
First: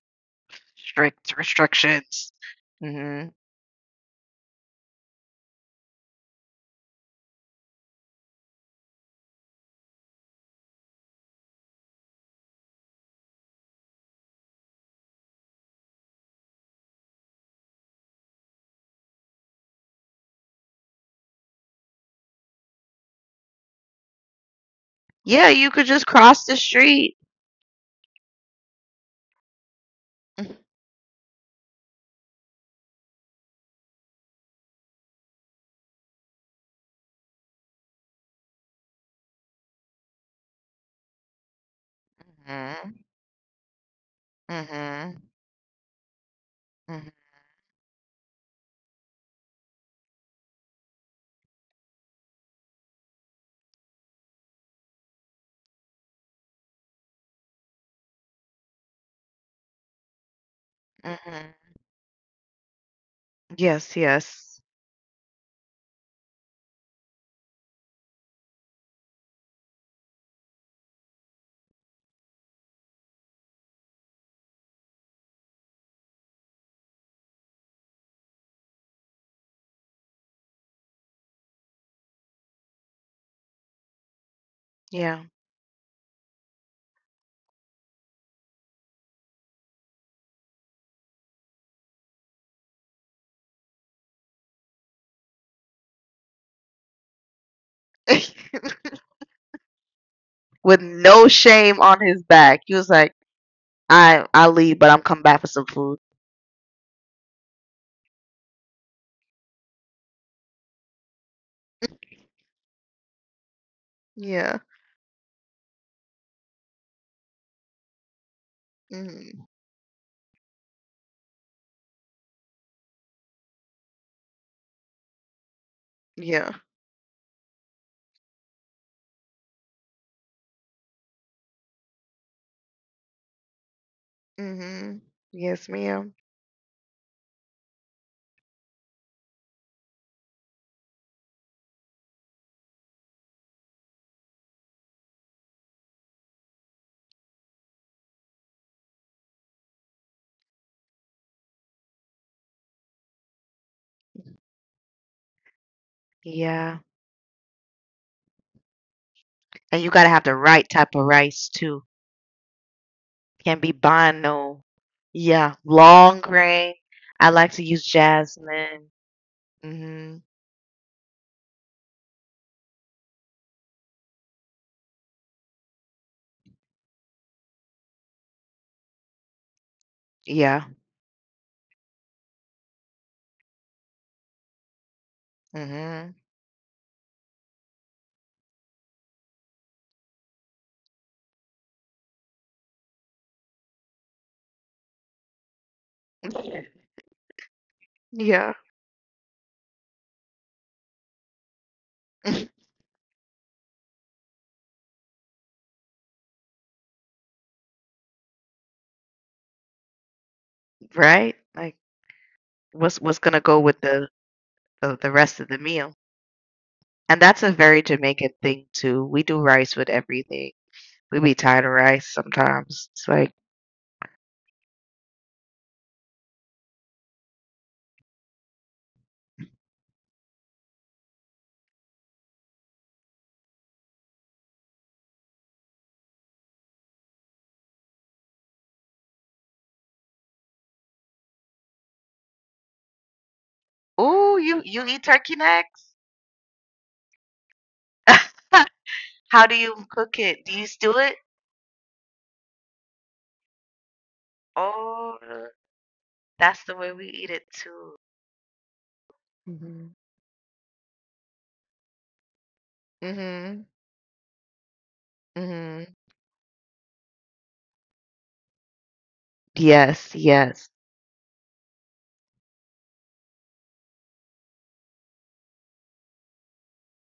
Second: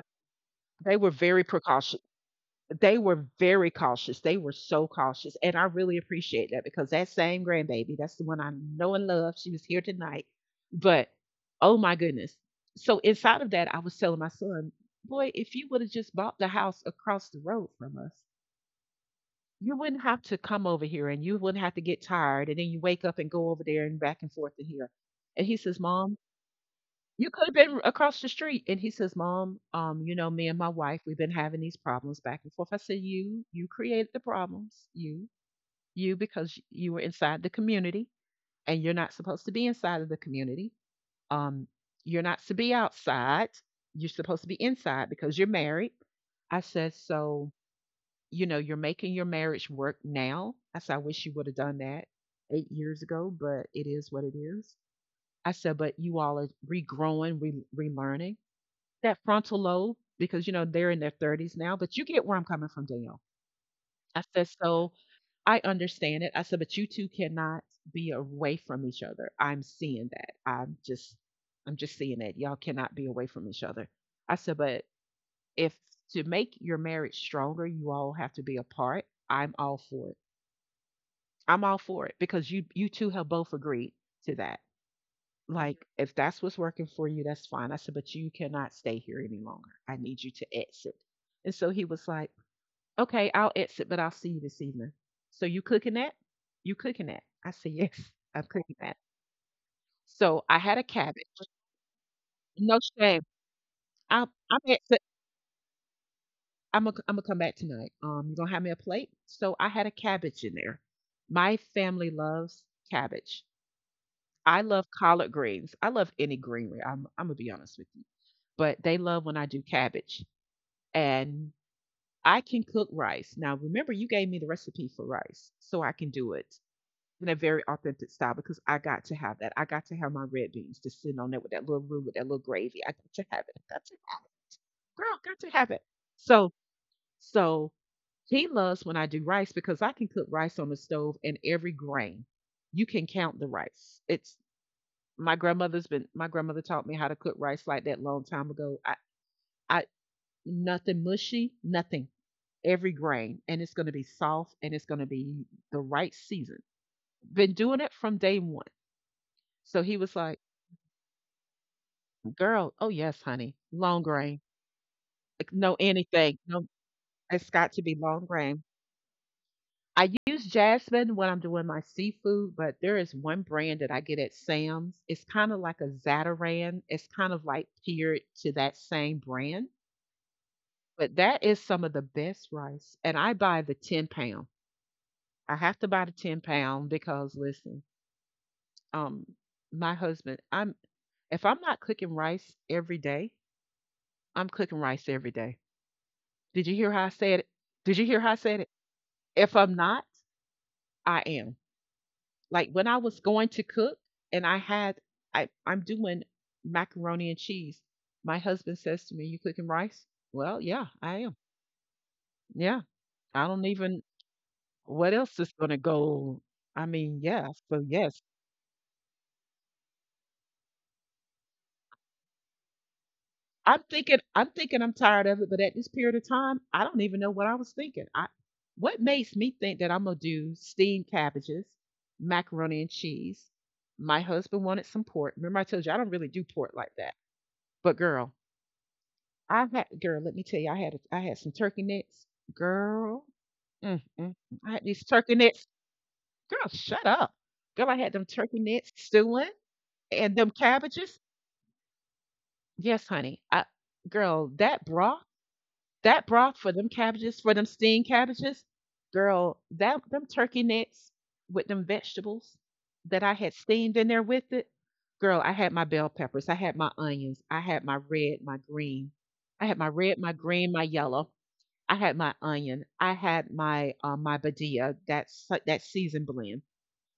S1: They were
S2: strict
S1: very precautious.
S2: restrictions.
S1: They were
S2: Hmm.
S1: very cautious. They were so cautious, and I really appreciate that because that same grandbaby, that's the one I know and love. She was here tonight, but oh my goodness. So inside of that, I was telling my son, boy, if you would have just bought the house across the road from us, you wouldn't have to come over here, and you wouldn't have to get tired, and then you wake up and go over there and back and forth to here.
S2: Yeah,
S1: And he
S2: you
S1: says,
S2: could just
S1: Mom,
S2: cross the street.
S1: you could have been across the street. And he says, Mom, you know, me and my wife, we've been having these problems back and forth. I said, you created the problems. Because you were inside the community and you're not supposed to be inside of the community. Um, you're not to be
S2: <laughs>
S1: outside. You're supposed to be inside
S2: Mhm.
S1: because you're married. I said,
S2: Mhm.
S1: so, you know, you're making your marriage work now. I said, I wish you would have done that 8 years ago, but it is what it is. I said, but you all are regrowing, relearning. That frontal lobe, because, you know, they're in their
S2: Mhm.
S1: 30s now, but you get where I'm coming from, Danielle.
S2: Yes,
S1: I said,
S2: yes.
S1: so I understand it. I said, but you two cannot be away from each other. I'm seeing that. I'm just seeing that. Y'all cannot be away from each other. I said, but if to make your marriage stronger, you all have to be apart. I'm all for it. I'm all for it because you two have both agreed to that.
S2: Yeah.
S1: Like, if that's what's working for you, that's fine. I said, but you cannot stay here any longer. I need you to exit. And so he was like, okay, I'll exit, but I'll see you this evening. So you cooking that? You cooking that? I said, yes, <laughs> I'm cooking that.
S2: <laughs>
S1: So I had
S2: With
S1: a
S2: no
S1: cabbage.
S2: shame on his back. He
S1: No
S2: was like,
S1: shame. I'm
S2: I
S1: I'm
S2: leave, but I'm
S1: exit.
S2: coming back for some food.
S1: I'm gonna come back tonight. You gonna have me a plate? So I had a cabbage in there. My family loves cabbage.
S2: Yeah.
S1: I love collard greens. I love any greenery. I'm gonna be honest with you. But they love when
S2: Mhm.
S1: I do cabbage. And I can cook rice. Now remember you gave me the recipe for rice, so I can do
S2: Yeah.
S1: it in a very authentic style because I got to have that. I got to have my red beans just sitting on there with that little roux, with that little gravy. I got to have it.
S2: Mhm.
S1: Girl, got to
S2: Yes,
S1: have it.
S2: ma'am.
S1: So so he loves when I do rice because I can cook rice on the stove and every grain. You can count the rice. It's My grandmother's been my grandmother taught me how to cook rice like that long time ago. I nothing mushy, nothing. Every grain. And it's gonna be soft and it's gonna be the right season.
S2: Yeah.
S1: Been doing it from day one.
S2: And
S1: So
S2: you
S1: he
S2: gotta
S1: was
S2: have the
S1: like,
S2: right type of rice too.
S1: girl, oh yes, honey.
S2: Can't be
S1: Long
S2: buying
S1: grain.
S2: no,
S1: Like
S2: yeah,
S1: no
S2: long
S1: anything. No
S2: grain. I
S1: it's
S2: like to
S1: got to
S2: use
S1: be long grain.
S2: jasmine.
S1: I
S2: Mhm.
S1: use jasmine when I'm doing my seafood, but there is one brand that I get at Sam's. It's kind of like a Zataran. It's kind of like tiered to that same brand.
S2: Yeah.
S1: But that is some of the best rice, and I buy the 10 pound. I have to buy the
S2: Mhm.
S1: 10 pound because listen, um, my husband, I'm if I'm not cooking rice every day, I'm cooking rice every day. Did you hear
S2: <laughs>
S1: how I said it? Did you hear how I said
S2: Yeah.
S1: it? If I'm not, I am. Like
S2: <laughs>
S1: when I was going to cook and I had I I'm doing macaroni and cheese. My husband says to me, "You cooking rice?" Well, yeah, I am.
S2: Right? Like
S1: Yeah.
S2: what's
S1: I
S2: gonna
S1: don't
S2: go with
S1: even
S2: the
S1: What
S2: the
S1: else
S2: rest
S1: is
S2: of the
S1: gonna
S2: meal.
S1: go? I mean,
S2: And
S1: yeah.
S2: that's a
S1: So
S2: very
S1: yes,
S2: Jamaican thing too. We do rice with everything. We be tired of rice sometimes. It's like,
S1: I'm thinking. I'm tired of it. But at this period of time, I don't even know what I was thinking. I what makes me think that I'm gonna do steamed cabbages, macaroni and cheese. My husband wanted some pork. Remember, I told you I don't really do pork like that. But girl, I had girl. Let me tell you, I had I had some turkey necks. Girl, mm, mm, mm,
S2: oh, you
S1: I had
S2: you
S1: these
S2: eat
S1: turkey
S2: turkey
S1: necks.
S2: necks?
S1: Girl, shut up. Girl, I had them
S2: <laughs>
S1: turkey necks stewing
S2: How do you cook
S1: and them
S2: it? Do you stew
S1: cabbages.
S2: it?
S1: Yes, honey. Girl,
S2: Oh,
S1: that broth for
S2: that's the
S1: them
S2: way we eat
S1: cabbages,
S2: it
S1: for them
S2: too.
S1: steamed cabbages, girl, that
S2: Mhm.
S1: them turkey necks with them vegetables that I had
S2: Mhm.
S1: steamed in there with it. Girl, I had my
S2: Mhm.
S1: bell peppers, I had my onions, I had my red, my green, I had my red,
S2: Yes.
S1: my green,
S2: Yes.
S1: my yellow. I had my onion. I had my my badilla, that seasoned blend.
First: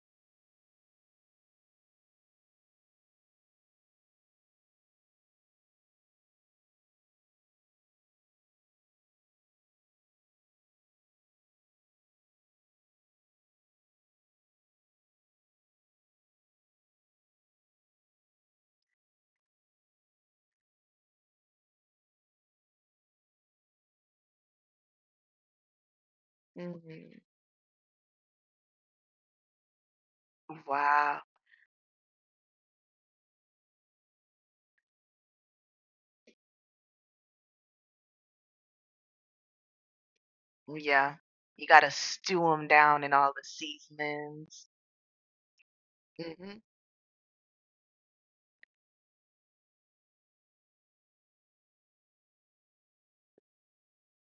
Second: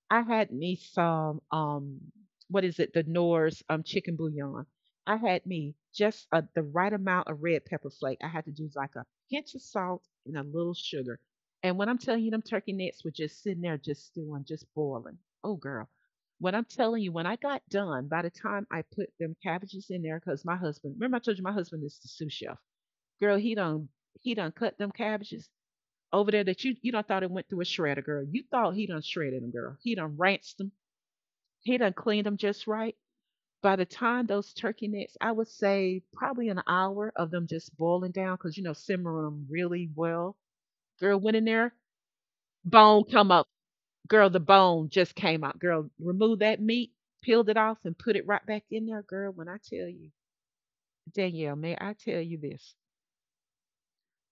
S1: I had me some what is it? The Knorr's chicken bouillon. I had me just a, The right amount of red pepper flake. I had to do like a pinch of salt and a little sugar. And when I'm telling you, them turkey necks were just sitting there, just stewing, just boiling. Oh, girl. When I'm telling you, when I got done, by the time I put them cabbages in there, because my husband, remember I told you my husband is the sous chef. Girl, he done cut them cabbages over there that you done
S2: Mhm.
S1: thought it went through a shredder, girl. You thought he done shredded them, girl. He done rinsed them.
S2: Wow.
S1: He done cleaned them just right. By the time those turkey necks, I would say probably an hour of them just boiling down because you know simmer them really well.
S2: Yeah.
S1: Girl went in
S2: You
S1: there,
S2: gotta stew them down
S1: bone
S2: in
S1: come
S2: all the
S1: up. Girl, the
S2: seasonings.
S1: bone just came out. Girl, remove
S2: Mhm.
S1: that meat, peeled it off, and put it right back in there, girl. When I tell you, Danielle, may I tell you this?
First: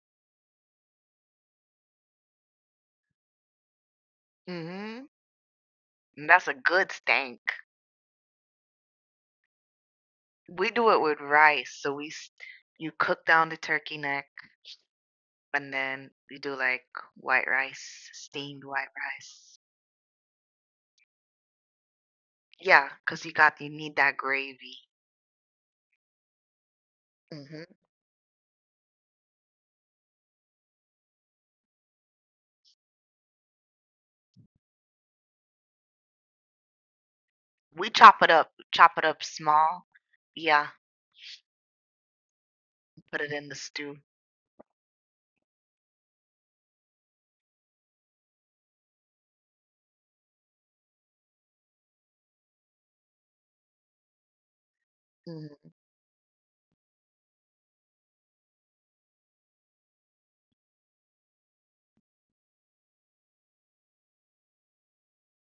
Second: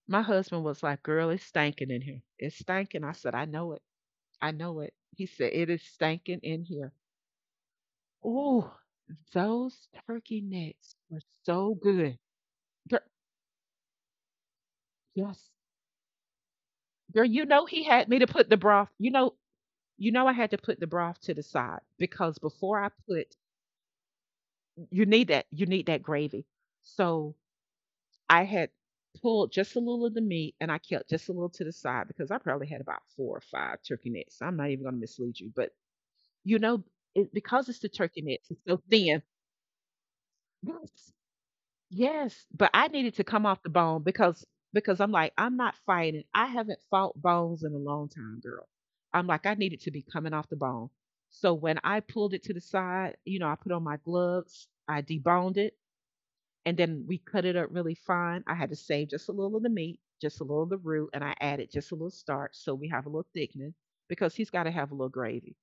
S1: My husband was like, "Girl, it's stinking in here. It's stinking." I said, "I know it." I know it.
S2: Mhm.
S1: He said, it is
S2: And
S1: stinking
S2: that's a
S1: in
S2: good
S1: here.
S2: stank.
S1: Oh, those turkey
S2: We do
S1: necks
S2: it
S1: were
S2: with rice.
S1: so
S2: So we
S1: good.
S2: s- you
S1: Girl,
S2: cook down the turkey neck
S1: yes.
S2: and then you do like
S1: Girl, you
S2: white
S1: know he had
S2: rice,
S1: me to put the
S2: steamed white
S1: broth,
S2: rice.
S1: you know I had to put the broth to the side because before I
S2: Yeah, cause you
S1: put
S2: got you need that gravy.
S1: you need that, you need that gravy. So
S2: Mhm.
S1: I had pulled just a little of the meat and I kept just a little to the side because I probably had about four or five turkey necks. I'm not even gonna mislead you, but you know, because it's the
S2: We
S1: turkey necks, it's so
S2: chop it
S1: thin.
S2: up small. Yeah,
S1: Yes. Yes, but I needed
S2: put
S1: to
S2: it
S1: come
S2: in the
S1: off the
S2: stew.
S1: bone because I'm like, I'm not fighting. I haven't fought bones in a long time, girl. I'm like, I needed to be coming off the bone. So when I pulled it to the side, you know, I put on my gloves, I deboned
S2: Mhm.
S1: it, and then we cut it up really fine. I had to save just a little of the meat, just a little of the root, and I added just a little starch so we have a little thickening because he's got to have a little gravy.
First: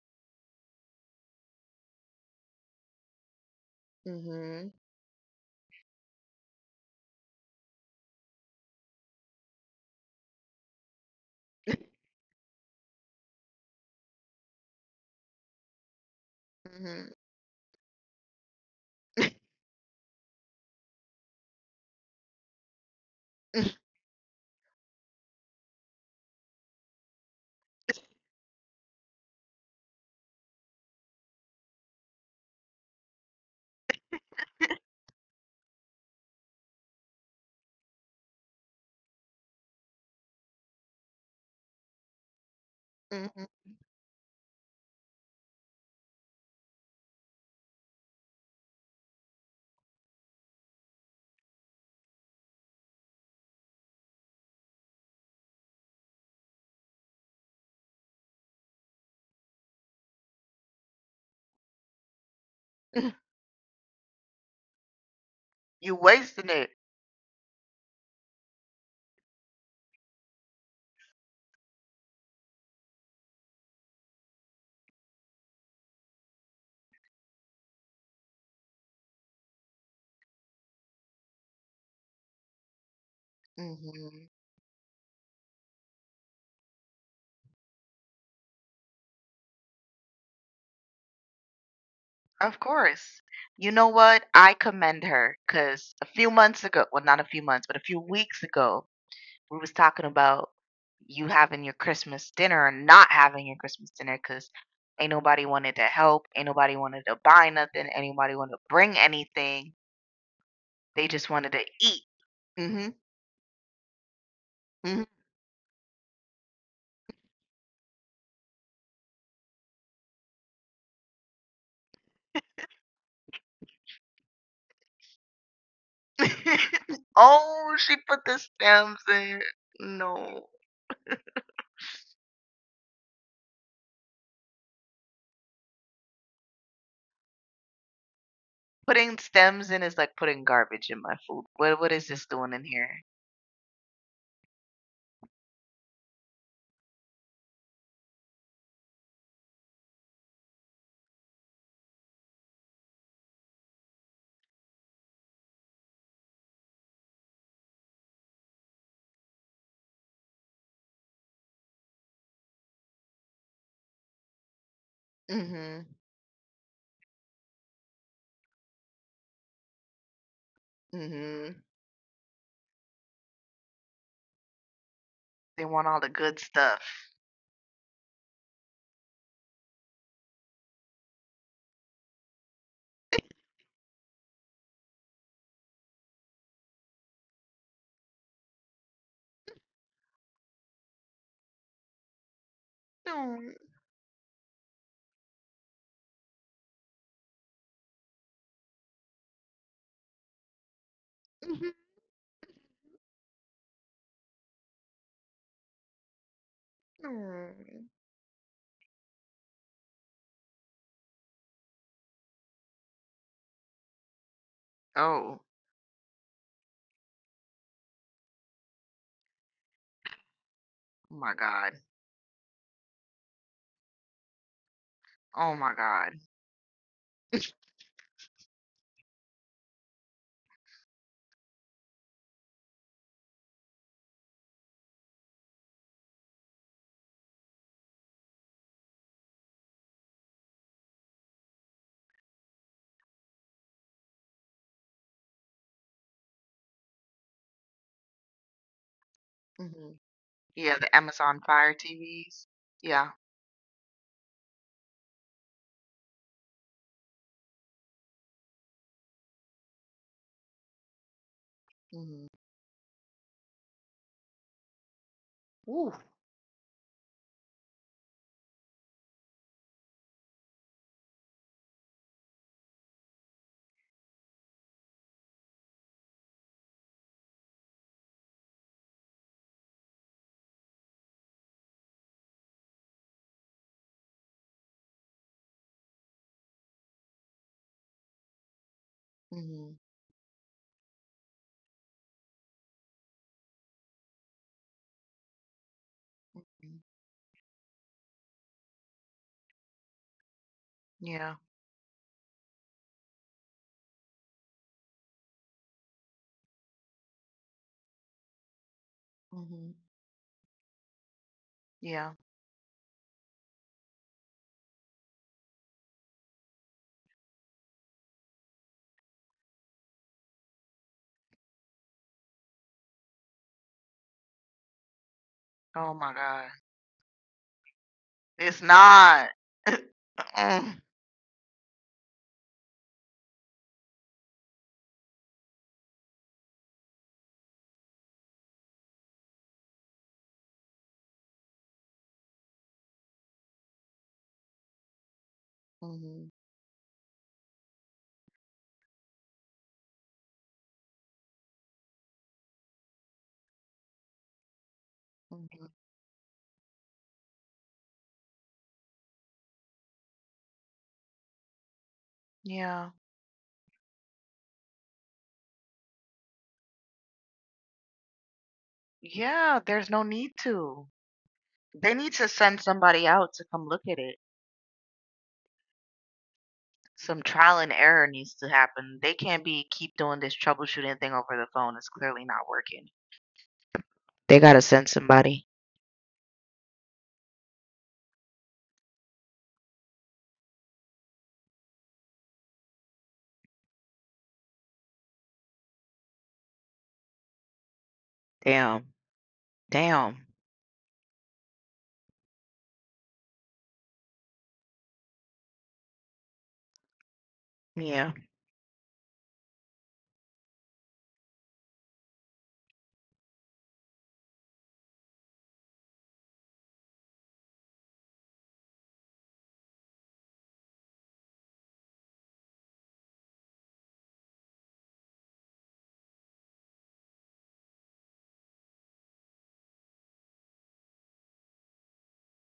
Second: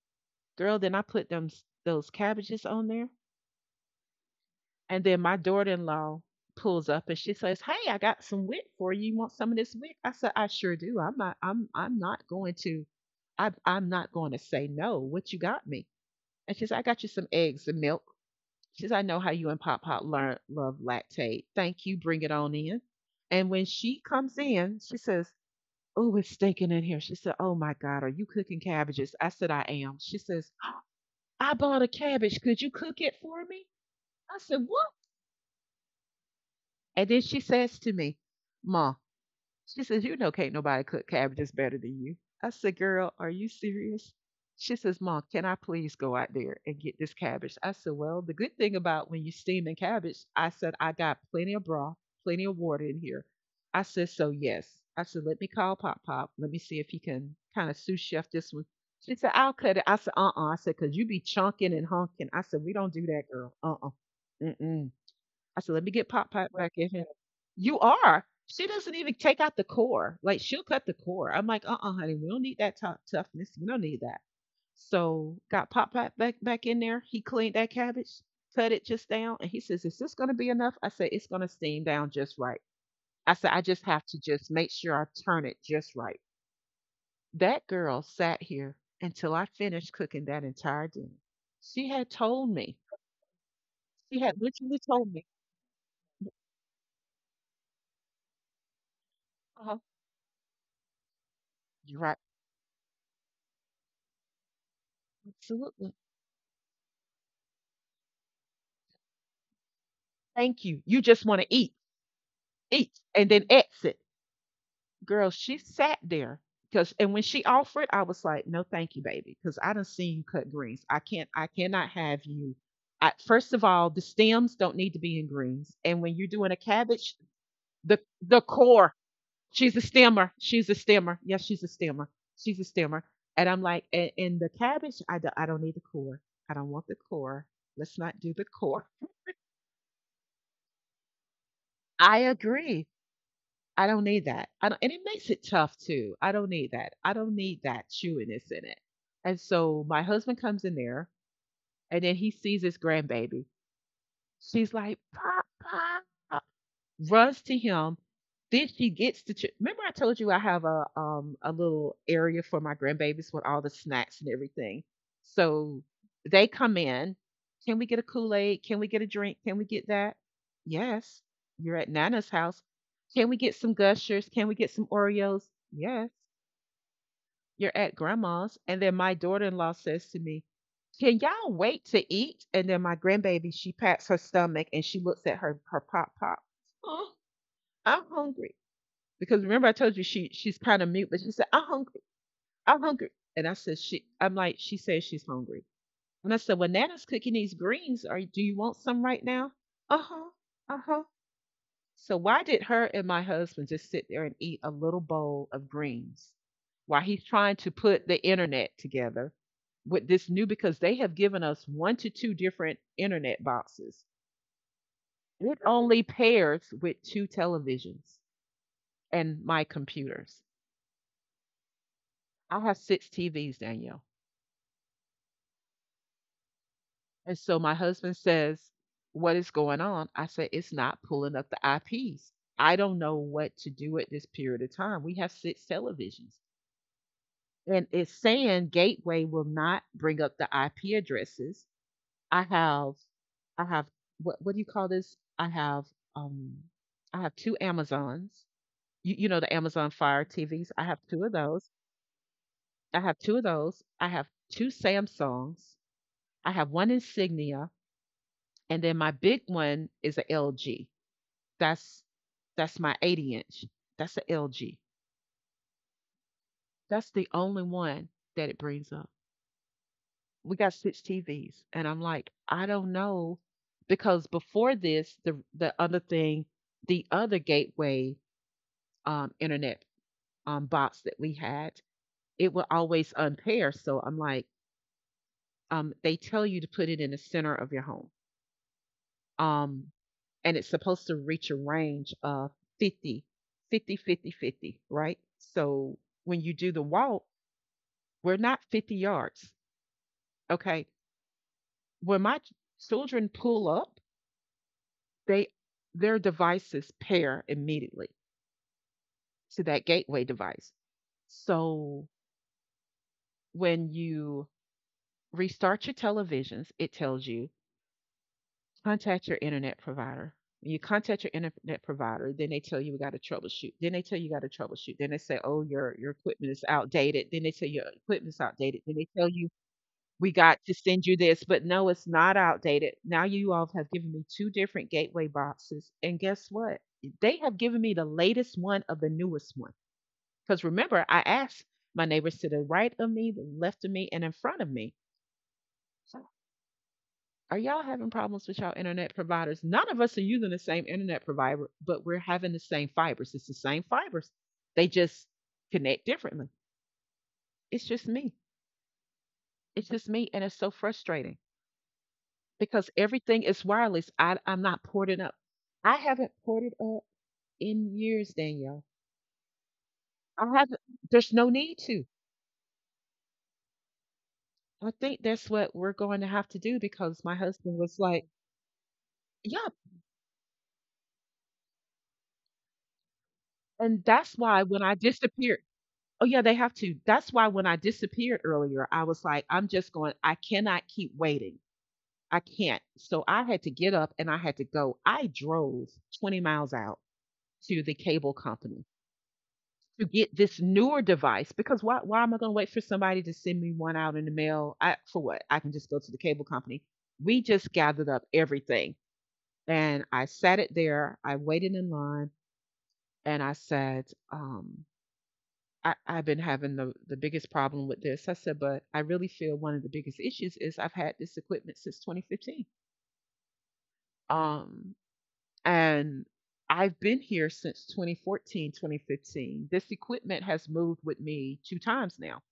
S1: Girl, then I put those cabbages on there.
S2: Mhm.
S1: And then my daughter-in-law pulls up and she says, "Hey, I got some wick for you. You want some of this wick?" I said, "I sure do. I'm not going to. I'm not going to say no. What you got me?" And she says, "I got you
S2: Mhm.
S1: some eggs and milk." She says, "I know how you and Pop Pop learn love lactate. Thank you. Bring it on in." And when
S2: <laughs>
S1: she comes in, she says, "Oh, it's stinking in here." She said, "Oh my God, are you cooking cabbages?" I said, "I am." She says, "I bought a cabbage. Could you cook it for me?" I said, "What?" And then she says to me, "Ma," she says, "you know, can't nobody cook cabbages better than you." I said, "Girl, are you
S2: Mhm.
S1: serious?" She says, "Ma, can I please go out there and get this cabbage?" I said, "Well, the good thing about when you steaming cabbage," I said, "I got plenty of broth, plenty of water in here." I said, "So, yes." I said, "Let me call Pop Pop. Let me see if he can kind of sous chef this one." She said, "I'll cut it." I said, "Uh uh," I said, "because you be chunking and honking." I said, "We don't do that,
S2: <laughs>
S1: girl. Uh-uh. Mm mm. I said, let me
S2: You
S1: get Pop Pop
S2: wasting it.
S1: back in here. You are. She doesn't even take out the core. Like she'll cut the core. I'm like, honey, we don't need toughness. We don't need that. So got Pop Pop back in there. He cleaned that cabbage, cut it just down, and he says, "Is this gonna be enough?" I said, "It's gonna steam down just right." I said, "I just have to
S2: Mhm.
S1: just make sure I turn it just right." That girl sat here until I finished cooking that entire dinner. She had told
S2: Of
S1: me.
S2: course. You know
S1: She
S2: what?
S1: had
S2: I
S1: literally
S2: commend
S1: told me.
S2: her, cause a few months ago, well, not a few months, but a few weeks ago, we was
S1: Uh-huh.
S2: talking about you having your
S1: You're right.
S2: Christmas dinner or not having your Christmas dinner because ain't nobody wanted to
S1: Absolutely.
S2: help, ain't nobody wanted to buy nothing, ain't nobody wanted to bring anything.
S1: Thank you. You
S2: They
S1: just
S2: just
S1: want to
S2: wanted to
S1: eat,
S2: eat. Hmm.
S1: eat, and then exit.
S2: Hmm.
S1: Girl, she sat there because, and when she offered, I was like, no, thank you, baby, because I done seen you cut greens. I cannot have you. I, first of all, the stems don't need to be in greens, and when you're doing a
S2: <laughs>
S1: cabbage,
S2: Oh,
S1: the
S2: she put
S1: the
S2: the
S1: core.
S2: stems in.
S1: She's a stemmer.
S2: No,
S1: She's a stemmer. Yes, she's a stemmer. She's a stemmer. And I'm like, and the cabbage, I don't need the core. I don't want the core. Let's not do the core.
S2: putting stems in is like putting garbage in my food. What is
S1: I
S2: this doing in
S1: agree.
S2: here?
S1: I don't need that. I don't, and it makes it tough too. I don't need that. I don't need that chewiness in it. And so my husband comes in there and then he sees his grandbaby. She's like, Papa runs to him. Then she gets to. Ch- Remember, I told you I have a little area for my grandbabies with all the snacks and everything. So
S2: Hmm.
S1: they come in. Can we get a Kool Aid? Can we get a drink? Can we get that? Yes.
S2: Hmm.
S1: You're at Nana's house. Can we get some gushers? Can we get some Oreos?
S2: They want all the
S1: Yes.
S2: good stuff.
S1: You're at grandma's. And then my daughter in law says to me, "Can y'all wait to eat?" And then my grandbaby, she pats her stomach and she looks at her pop pop. I'm hungry. Because remember I told you she's kind of mute, but she said, "I'm hungry. I'm hungry." And I
S2: Mm,
S1: said, She I'm like, she says she's hungry. And I said, "Well, Nana's cooking these greens. Are Do you want some right now?" Uh-huh. Uh-huh.
S2: mhm,
S1: So why did her and my husband just sit there and eat a little bowl of greens while he's trying to
S2: mm.
S1: put the internet together with this new because they have given us one to two different internet boxes.
S2: Oh
S1: It only pairs with two televisions and my computers.
S2: my God.
S1: I'll have 6 TVs, Danielle.
S2: Oh my God.
S1: And so my husband says, "What is going on?" I said, "It's not pulling up the IPs. I don't know what to do at this period of time. We have six televisions." And it's saying gateway will not bring up the IP addresses. I have I have What do you call this? Um I have two Amazons. You know the Amazon
S2: Hmm.
S1: Fire TVs.
S2: Yeah,
S1: I
S2: the
S1: have two of
S2: Amazon
S1: those.
S2: Fire TVs.
S1: I
S2: Yeah.
S1: have two of those. I have two Samsungs. I have one Insignia. And then my big one is a LG. That's
S2: Hmm.
S1: that's my 80 inch. That's a LG.
S2: Ooh.
S1: That's the only one that it brings up. We got six TVs, and I'm like, I don't know, because before this, the other thing, the other gateway internet box that we had, it would always unpair. So I'm like, they tell you to put it in the center of your home.
S2: Hmm.
S1: Um, and it's supposed to reach a range of 50, 50, 50, 50, right? So when you do the walk, we're not 50 yards. Okay.
S2: Yeah.
S1: When children pull up, they their devices pair immediately to
S2: Hmm.
S1: that gateway device. So
S2: Yeah.
S1: when you restart your televisions, it tells you contact your internet provider. You contact your internet provider, then they tell you we got to troubleshoot. Then they tell you got to troubleshoot. Then they say, oh,
S2: Oh my
S1: your
S2: God.
S1: equipment is outdated. Then they say your equipment's
S2: It's
S1: outdated. Then they
S2: not.
S1: tell you we
S2: <laughs>
S1: got to
S2: Mm.
S1: send you this, but no, it's not outdated. Now you all have given me two different gateway boxes, and guess what? They have given me the latest one of the newest one. Because remember, I asked my neighbors to the right of me, the left of me, and in front of me.
S2: Mhm,
S1: So are y'all having problems with y'all internet providers? None of us are using the same internet provider, but we're having the same fibers. It's the same fibers. They just
S2: mhm.
S1: connect differently. It's just me. It's just me. And it's so frustrating
S2: Yeah.
S1: because everything is wireless. I'm not ported up. I haven't ported up in years, Danielle.
S2: Yeah, there's no need
S1: I haven't,
S2: to.
S1: there's no need
S2: They
S1: to.
S2: need to send somebody out to come look at it.
S1: I think that's what we're going to have to do
S2: Some
S1: because my
S2: trial and
S1: husband was
S2: error
S1: like,
S2: needs to happen. They can't be
S1: yeah.
S2: keep doing this troubleshooting thing over the phone. It's clearly not working.
S1: And
S2: They
S1: that's
S2: gotta
S1: why when
S2: send
S1: I
S2: somebody.
S1: disappeared, oh yeah, they have to. That's why when I disappeared earlier, I was like, I'm just going, I cannot keep waiting. I can't. So I had to get up and I had to go. I drove 20 miles out to the cable company
S2: Damn.
S1: to
S2: Damn.
S1: get this newer device because why am I going to wait for somebody to send me one out in the mail? I for what? I can just go to the cable company. We just
S2: Yeah.
S1: gathered up everything and I sat it there. I waited in line and I said, um, I've been having the biggest problem with this. I said, but I really feel one of the biggest issues is I've had this equipment since 2015. Um, and I've been here since 2014, 2015. This equipment has moved with me two times now.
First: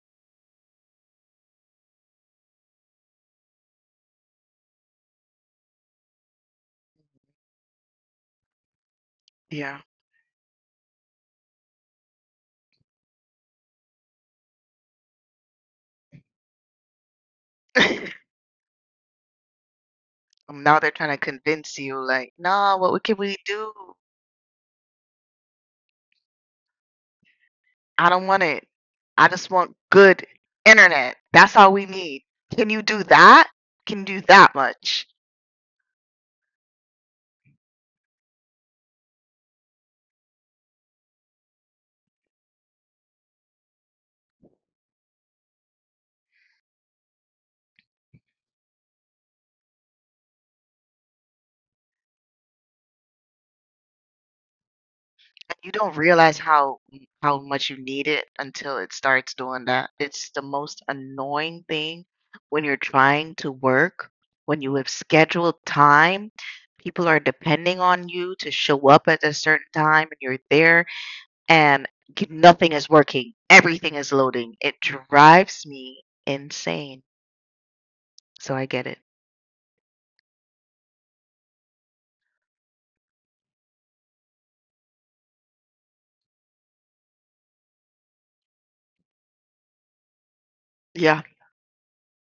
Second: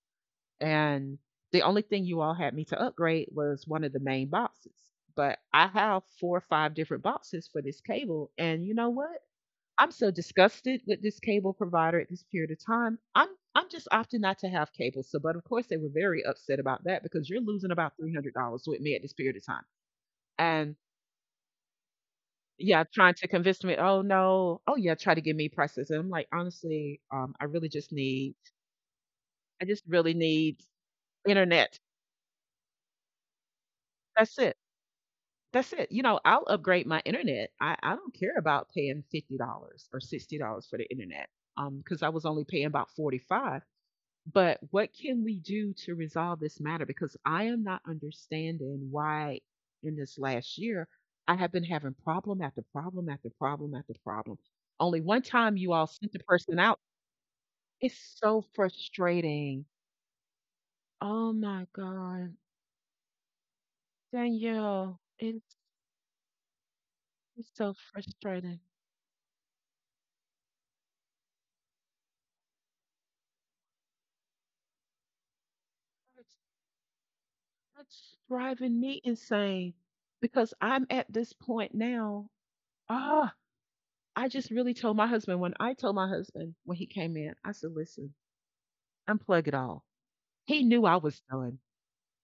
S1: And the only thing you all had me to upgrade was one of the main boxes. But I have four or five different boxes for this cable. And you know what?
S2: Yeah.
S1: I'm so disgusted with this cable provider at this period of time. I'm just opting not to have cable. So, but of course they were very upset about that because you're losing about three
S2: <laughs>
S1: hundred dollars with me at this period of time. And
S2: Now they're trying to convince you, like, no,
S1: yeah,
S2: what
S1: trying
S2: can
S1: to
S2: we
S1: convince
S2: do?
S1: me, oh no, oh yeah, try to give me prices. And I'm like, honestly, I really just
S2: I don't
S1: need,
S2: want it. I just
S1: I
S2: want
S1: just really
S2: good
S1: need
S2: internet. That's all
S1: internet.
S2: we need. Can you do that? Can you do
S1: That's
S2: that
S1: it.
S2: much?
S1: That's it. You know, I'll upgrade my internet. I don't care about paying $50 or $60 for the internet. Because I was only paying about 45. But what can we do to resolve this matter? Because I am not understanding why in this last year I have been having problem after problem after problem after problem. Only one time
S2: You
S1: you all
S2: don't
S1: sent the
S2: realize
S1: person out.
S2: how much you
S1: It's
S2: need it
S1: so
S2: until it starts doing
S1: frustrating.
S2: that. It's the most
S1: Oh
S2: annoying
S1: my
S2: thing
S1: God,
S2: when you're trying to work, when you have
S1: Danielle,
S2: scheduled
S1: it's,
S2: time, people are
S1: it's so
S2: depending on you to
S1: frustrating.
S2: show up at a certain time and you're there and nothing is working. Everything is loading. It drives me
S1: It's
S2: insane.
S1: it's
S2: So I
S1: driving
S2: get it.
S1: me insane because I'm at this point now. Ah, I just really told my husband when I told my husband when he came in, I said, listen, unplug it all. He knew I was
S2: Yeah.
S1: done.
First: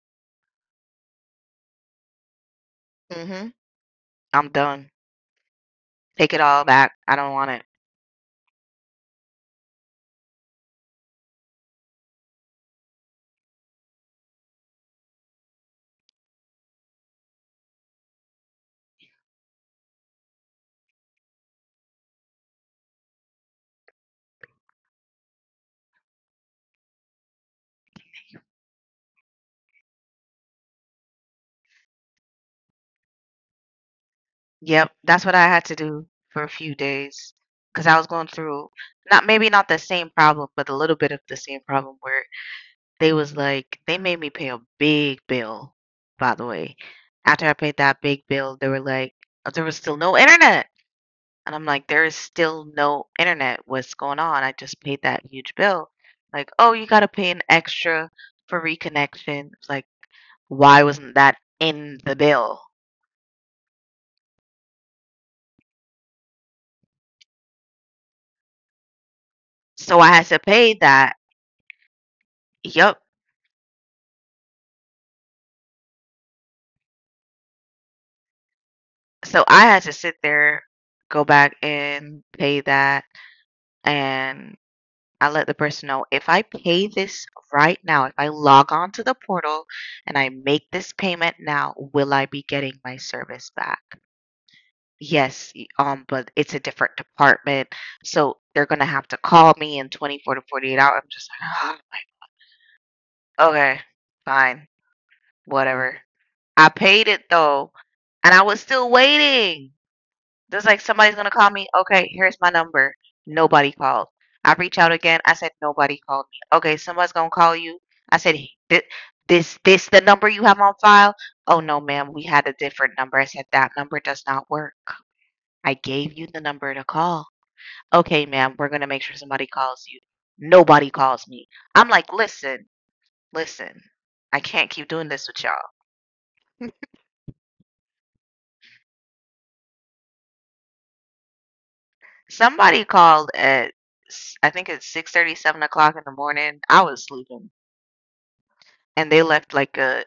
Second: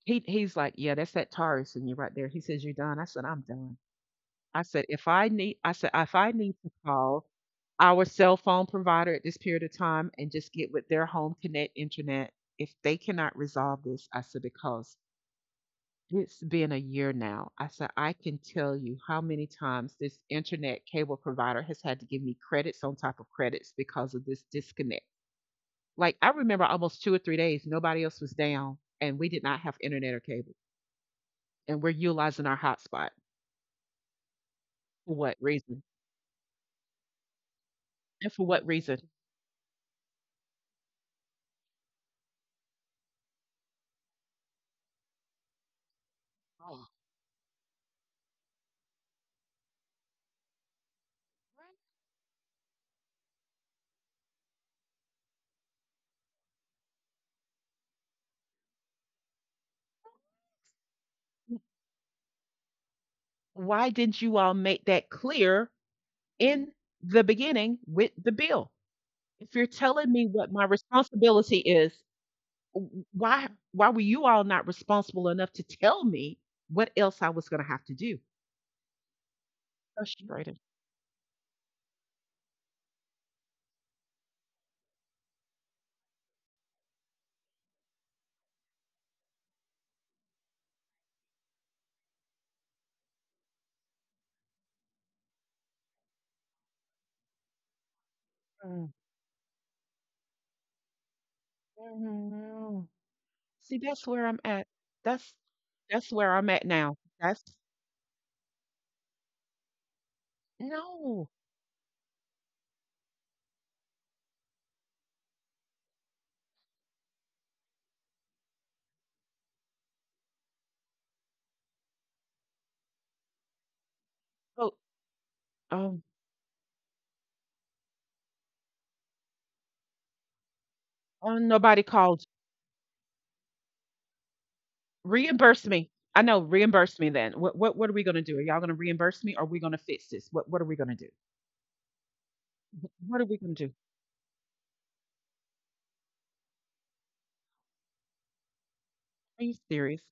S1: He's like, "Yeah, that's that Taurus in you right there." He says, "You're done." I said, "I'm
S2: Hmm.
S1: done."
S2: I'm
S1: I said,
S2: done.
S1: "If I need," I said, "If I
S2: Take it
S1: need
S2: all
S1: to
S2: back. I
S1: call
S2: don't want it.
S1: our cell phone provider at this period of time and just get with their home connect internet, if they cannot resolve this," I said, "because it's been a year now." I said, "I can tell you how many times this internet cable provider has had to give me credits on top of credits because of this disconnect." Like I remember almost 2 or 3 days, nobody else was down, and we did not have internet or cable, and we're utilizing our hotspot.
S2: Yep,
S1: For
S2: that's what
S1: what
S2: I had to
S1: reason?
S2: do for a few days, cause I was going
S1: And for what
S2: through
S1: reason?
S2: not maybe not the same problem, but a little bit of the same problem where they was like they made me pay a big bill, by the way.
S1: Oh.
S2: After I paid that big bill, they were like, there was still no internet." And I'm like, "There is still no internet. What's going on? I just paid that huge bill." Like, "Oh, you gotta pay an extra for reconnection." It's like, why wasn't that in the bill?
S1: Why didn't you all make that clear in the beginning with the bill? If you're
S2: So I
S1: telling
S2: had
S1: me
S2: to
S1: what my
S2: pay that.
S1: responsibility is,
S2: Yep.
S1: why were you all not responsible enough to tell me what else I was going to have to do?
S2: So I had to sit
S1: Frustrated.
S2: there, go back and pay that. And I let the person know if I pay this right now, if I log on to the portal and I make this payment now, will I be getting my service back? Yes, but it's a different department. So they're
S1: Mm.
S2: gonna have to call me in 24 to 48 hours. I'm just like,
S1: Mhm.
S2: <sighs>
S1: See,
S2: okay,
S1: that's where I'm at.
S2: fine,
S1: That's
S2: whatever.
S1: that's where I'm at
S2: I
S1: now.
S2: paid it
S1: That's
S2: though, and I was still waiting. Just like somebody's
S1: no.
S2: gonna call me. Okay, here's my number. Nobody called. I reach out again. I said nobody called me. Okay, somebody's gonna call you. I said, "He- this the number you have on file." Oh no, ma'am, we had a different number. I said that number does not
S1: Oh,
S2: work. I
S1: um,
S2: gave you the number to call. Okay, ma'am, we're gonna make sure somebody calls you. Nobody calls
S1: oh,
S2: me.
S1: nobody
S2: I'm like,
S1: called.
S2: listen, listen, I can't keep doing this with
S1: Reimburse
S2: y'all.
S1: me. I know, reimburse me then. What are we gonna do? Are y'all gonna reimburse me? Or are we gonna fix this? What are we gonna do?
S2: Somebody
S1: What are
S2: called
S1: we gonna do?
S2: at I think it's 6:30, 7 o'clock in the morning. I was sleeping, and they
S1: Are you
S2: left like
S1: serious?
S2: a,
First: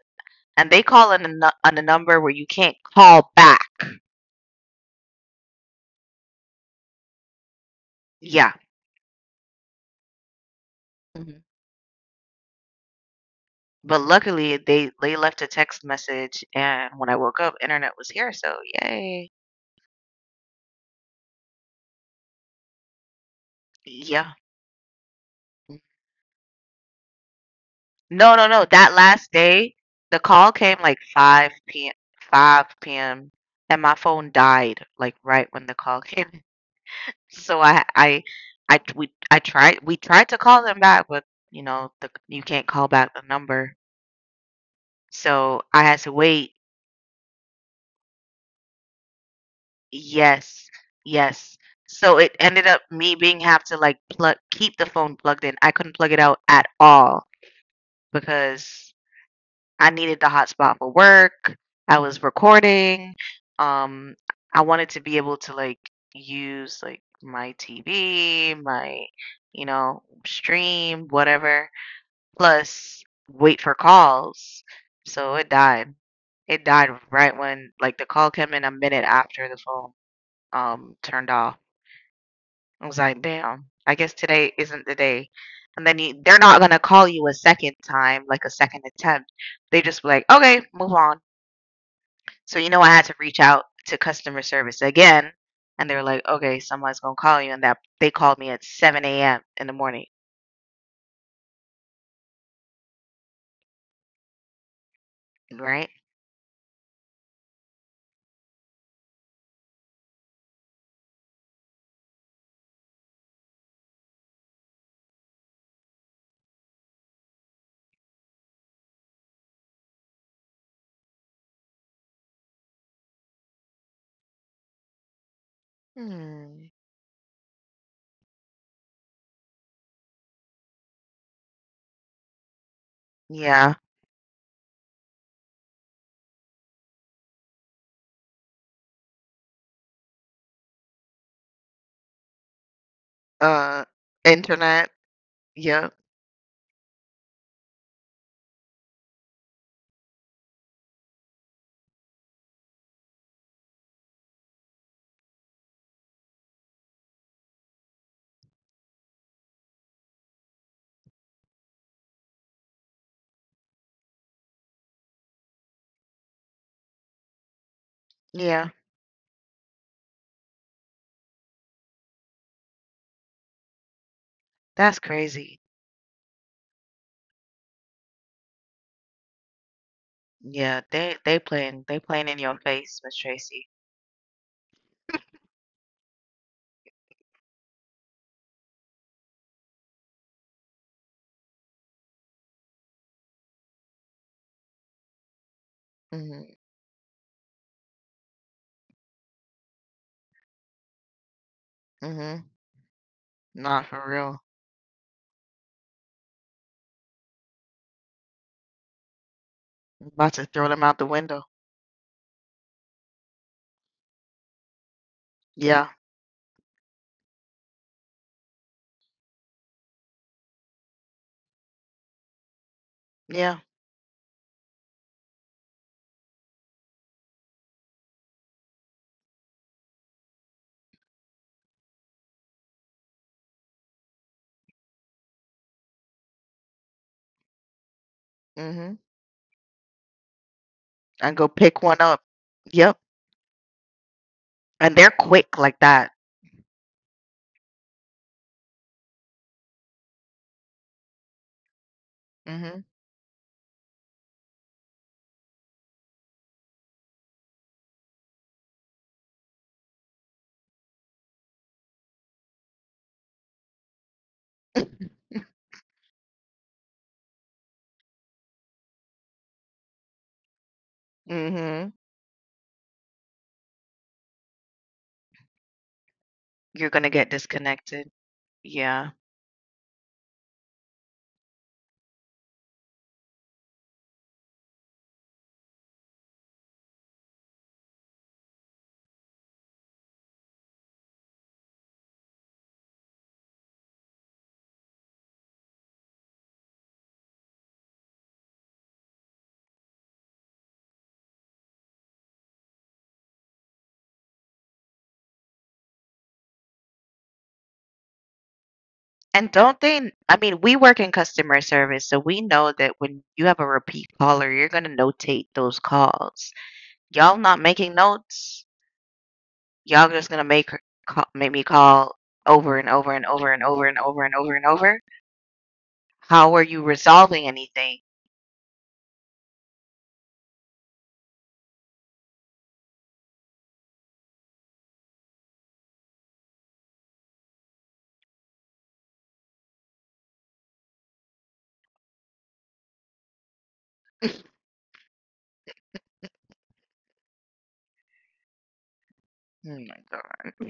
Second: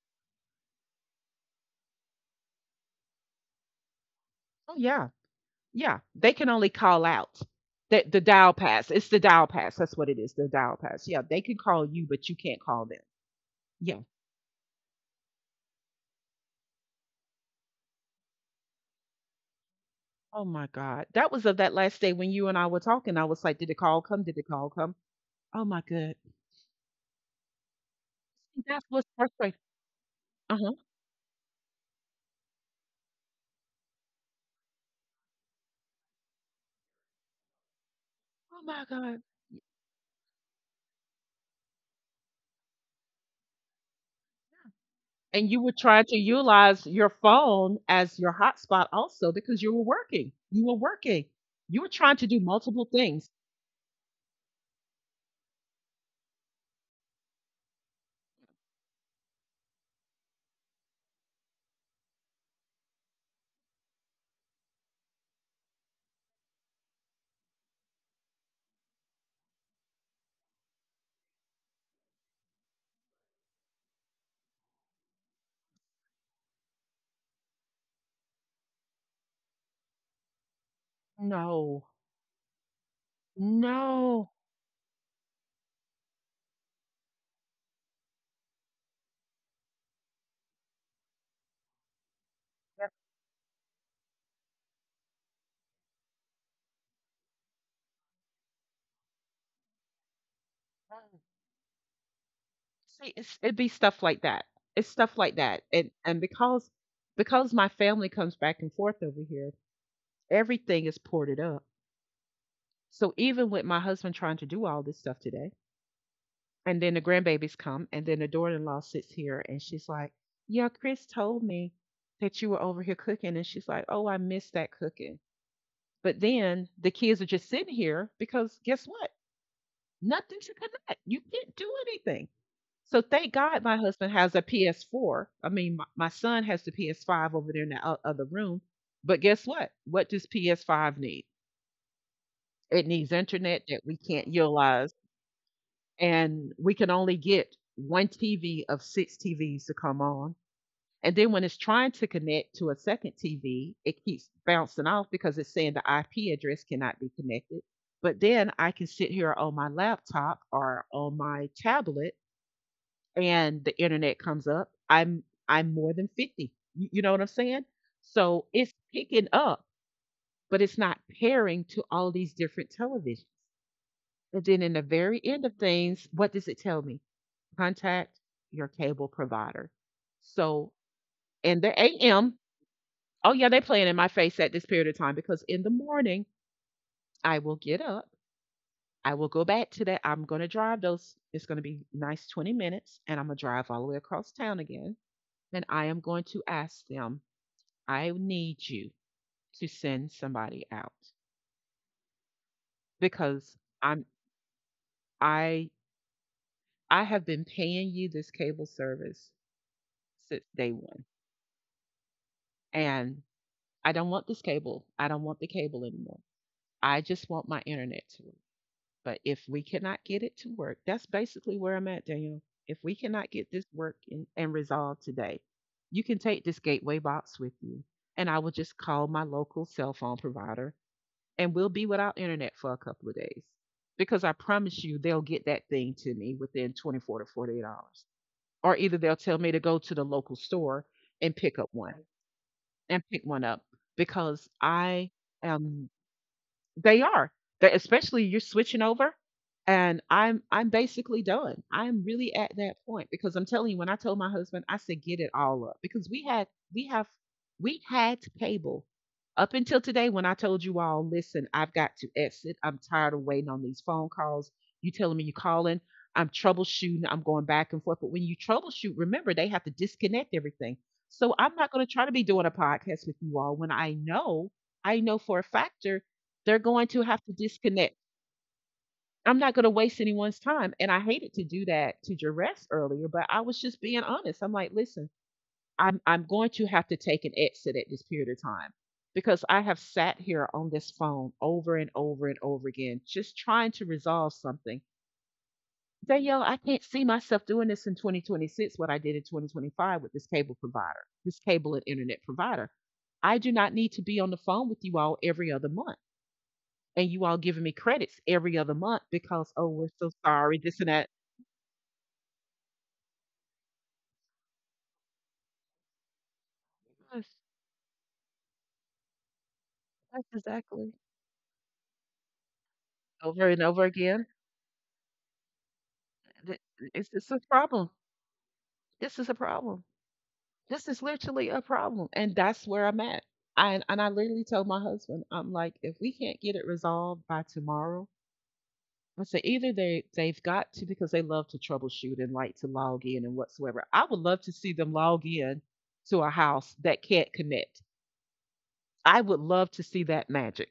S2: and they call on a on a number where you can't call back.
S1: Oh yeah, yeah. They can only call out. The dial
S2: Yeah,
S1: pass. It's the dial pass. That's what it is. The dial pass. Yeah, they
S2: hmm,
S1: can call you, but you can't call them.
S2: but
S1: Yeah.
S2: luckily they left a text message, and when I woke up, internet was here. So yay.
S1: Oh my God. That was of that last day when you and I were talking. I was like, did the call come?
S2: Yeah.
S1: Did the call come? Oh my God.
S2: No, no, no.
S1: That's
S2: That
S1: what's
S2: last
S1: frustrating.
S2: day, the call
S1: Uh huh.
S2: came like 5 p.m. 5 p.m., and my phone died like right when the call came. <laughs> So
S1: Oh
S2: I
S1: my
S2: we
S1: God.
S2: I tried we tried to call them back, but you know, the you can't call back the number.
S1: And
S2: So
S1: you were
S2: I had
S1: trying
S2: to
S1: to
S2: wait.
S1: utilize your phone as your hotspot also because you were working. You
S2: Yes,
S1: were working.
S2: yes.
S1: You were
S2: So
S1: trying to
S2: it
S1: do
S2: ended up
S1: multiple
S2: me
S1: things.
S2: being have to like plug keep the phone plugged in. I couldn't plug it out at all because I needed the hotspot for work. I was recording. Um, I wanted to be able to like use like my TV, my, you know, stream, whatever, plus wait for calls. So it died. It died right when like the call came in a minute after the phone turned off.
S1: No,
S2: I was like, damn, I guess
S1: no.
S2: today isn't the day. And then they're not going to call you a second time, like a second attempt. They just be like, okay, move on. So, you know, I had to reach out to customer service again. And they were like, okay, someone's going to call you. And that they called me at 7 a.m. in the morning,
S1: Mm. See, it'd be stuff like that. It's stuff like that,
S2: right?
S1: and because my family comes back and forth over here, everything is ported up. So even with my husband trying to do all this stuff today, and then the grandbabies come, and then the daughter-in-law sits here, and she's like, "Yeah, Chris told me that you were over here cooking," and she's like, "Oh, I missed that cooking." But
S2: Hmm.
S1: then the kids are just sitting here because guess what? Nothing to connect. You can't do anything. So thank God
S2: Yeah.
S1: my husband has a PS4. I mean, my son has the PS5 over there in the other room. But guess what? What does PS5 need? It needs internet
S2: Uh,
S1: that we can't
S2: internet.
S1: utilize,
S2: Yeah.
S1: and we can only get one TV of six TVs to come on. And then when it's trying to connect to a second TV, it keeps bouncing off because it's saying the IP address cannot be connected. But then I can sit here on my laptop or on my tablet and the internet comes up. I'm more than 50. You know what I'm saying? So
S2: Yeah.
S1: it's picking up, but it's not pairing to all these different televisions. And then in the
S2: That's
S1: very end of
S2: crazy.
S1: things, what does it tell me? Contact your cable provider. So,
S2: Yeah.
S1: in the
S2: They playing
S1: AM,
S2: in your face, Miss
S1: oh yeah, they
S2: Tracy.
S1: playing in my face at this period of time because in the morning I will get up. I will go back to that. I'm going to drive those. It's going to be nice 20 minutes, and I'm going to drive all the way across town again. And I am going to
S2: Mhm,
S1: ask them, I need you to send somebody out
S2: mhm.
S1: because
S2: Nah,
S1: I'm
S2: for real.
S1: I I have been paying you this cable service
S2: I'm about
S1: since
S2: to throw
S1: day
S2: them out
S1: one,
S2: the window.
S1: and I don't want this cable. I don't want the cable
S2: Yeah,
S1: anymore. I just want my internet to work. But if we cannot get it to work, that's basically where I'm at, Daniel. If we cannot get
S2: yeah.
S1: this work and resolved today, you can take this gateway box with you. And I will just call my local cell phone provider and we'll be without internet for a couple of days. Because I promise you, they'll get that thing to me within 24 to 48 hours. Or
S2: Mhm.
S1: either they'll tell me to go to the local store
S2: And
S1: and
S2: go
S1: pick up
S2: pick
S1: one
S2: one up. Yep.
S1: and pick one up because
S2: And
S1: I
S2: they're quick like
S1: am
S2: that.
S1: they are. They especially you're switching over and I'm basically done. I'm really at that
S2: Mhm.
S1: point because I'm telling you when I told my husband, I said get it all up because we have we had cable up until today when I told you all, listen, I've got to exit. I'm tired of waiting on these phone calls. You telling
S2: <laughs>
S1: me you are calling. I'm troubleshooting. I'm going back and forth. But when you troubleshoot, remember they have to disconnect everything. So I'm not going
S2: Mm-hmm.
S1: to try to be doing a podcast with you all when I know for a factor. They're going
S2: You're
S1: to
S2: gonna
S1: have
S2: get
S1: to disconnect.
S2: disconnected. Yeah.
S1: I'm not going to waste anyone's time. And I hated to do that to Jerez earlier, but I was just being honest. I'm like, listen, I'm going to have to take an exit at this period of time because I have sat here on this phone over and over and over again, just trying to resolve something. Danielle, I can't see myself doing this in 2026, what I did in 2025 with this cable provider, this cable and internet provider. I do not need to be on the phone with you all every other month, and you all giving me credits every other month
S2: And
S1: because, "Oh,
S2: don't
S1: we're so
S2: they, I
S1: sorry,"
S2: mean, we
S1: this and
S2: work
S1: that.
S2: in customer service, so we know that when you have a repeat caller, you're gonna notate those calls.
S1: Yes,
S2: Y'all not making notes. Y'all
S1: yes,
S2: just gonna make her
S1: exactly.
S2: call, make me call over and over and
S1: Over
S2: over and
S1: and
S2: over
S1: over
S2: and over
S1: again.
S2: and over and over. How
S1: Th
S2: are you
S1: It's a
S2: resolving
S1: problem.
S2: anything?
S1: This is a problem. This is literally a problem. And that's where I'm at. I literally told my husband, I'm like, "If we can't get it resolved by tomorrow," I say "either they've got to because they love to troubleshoot and like to log in and whatsoever. I would love to see them log in to a house that can't connect. I would love
S2: Oh
S1: to
S2: my
S1: see that
S2: god!
S1: magic.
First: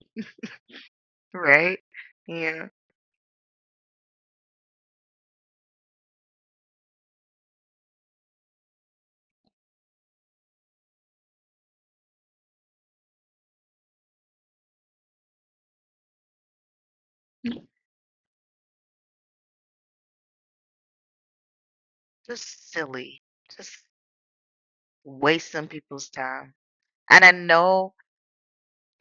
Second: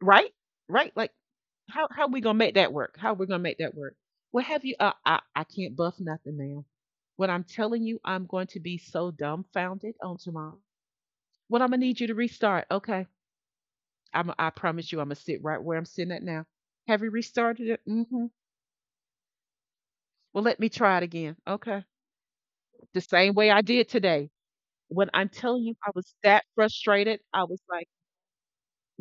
S1: Right? Right? Like
S2: Right?
S1: how we gonna make
S2: Yeah.
S1: that work? How we gonna make that work? Well, have you? I can't buff nothing, ma'am. What I'm telling you, I'm going to be so dumbfounded on tomorrow. What I'm gonna need you to restart. Okay, I promise you, I'm gonna sit right where I'm sitting at now. Have you restarted it? Mm-hmm. Well, let me try it again. Okay,
S2: Just
S1: the
S2: silly.
S1: same way I
S2: Just
S1: did today. When I'm telling
S2: wasting
S1: you, I
S2: people's
S1: was that
S2: time.
S1: frustrated.
S2: And I
S1: I was like,
S2: know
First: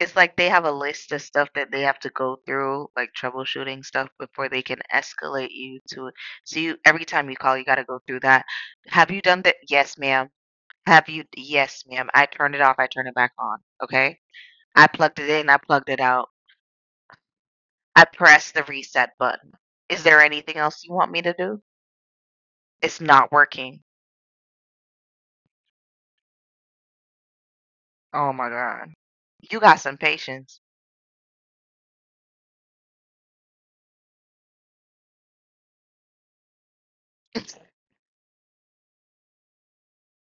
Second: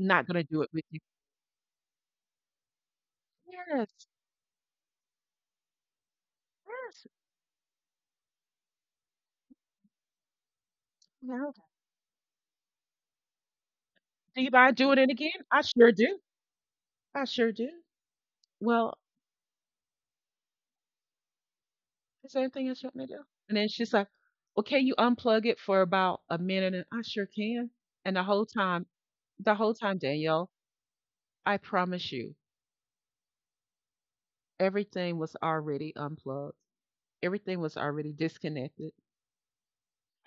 S2: it's like
S1: gonna
S2: they
S1: do
S2: have
S1: it
S2: a
S1: with you.
S2: list of stuff that they have to go through, like troubleshooting
S1: Yes,
S2: stuff before they can escalate you to. So you every
S1: yes.
S2: time you call, you gotta go through that. Have you done that? Yes, ma'am. Have you
S1: No.
S2: yes, ma'am. I turned it off, I turned it back on, okay?
S1: Do you mind
S2: I
S1: doing it
S2: plugged it
S1: again?
S2: in, I
S1: I
S2: plugged
S1: sure
S2: it
S1: do.
S2: out.
S1: I sure do.
S2: I pressed the
S1: Well,
S2: reset button. Is there anything else you want me to do?
S1: is there anything else you want
S2: It's
S1: me to do?
S2: not
S1: And then
S2: working.
S1: she's like, well, can you unplug it for about a minute? And I sure can. And
S2: Oh my god.
S1: the
S2: You
S1: whole
S2: got some
S1: time, Danielle,
S2: patience. <laughs>
S1: I promise you, everything was already unplugged. Everything was already disconnected.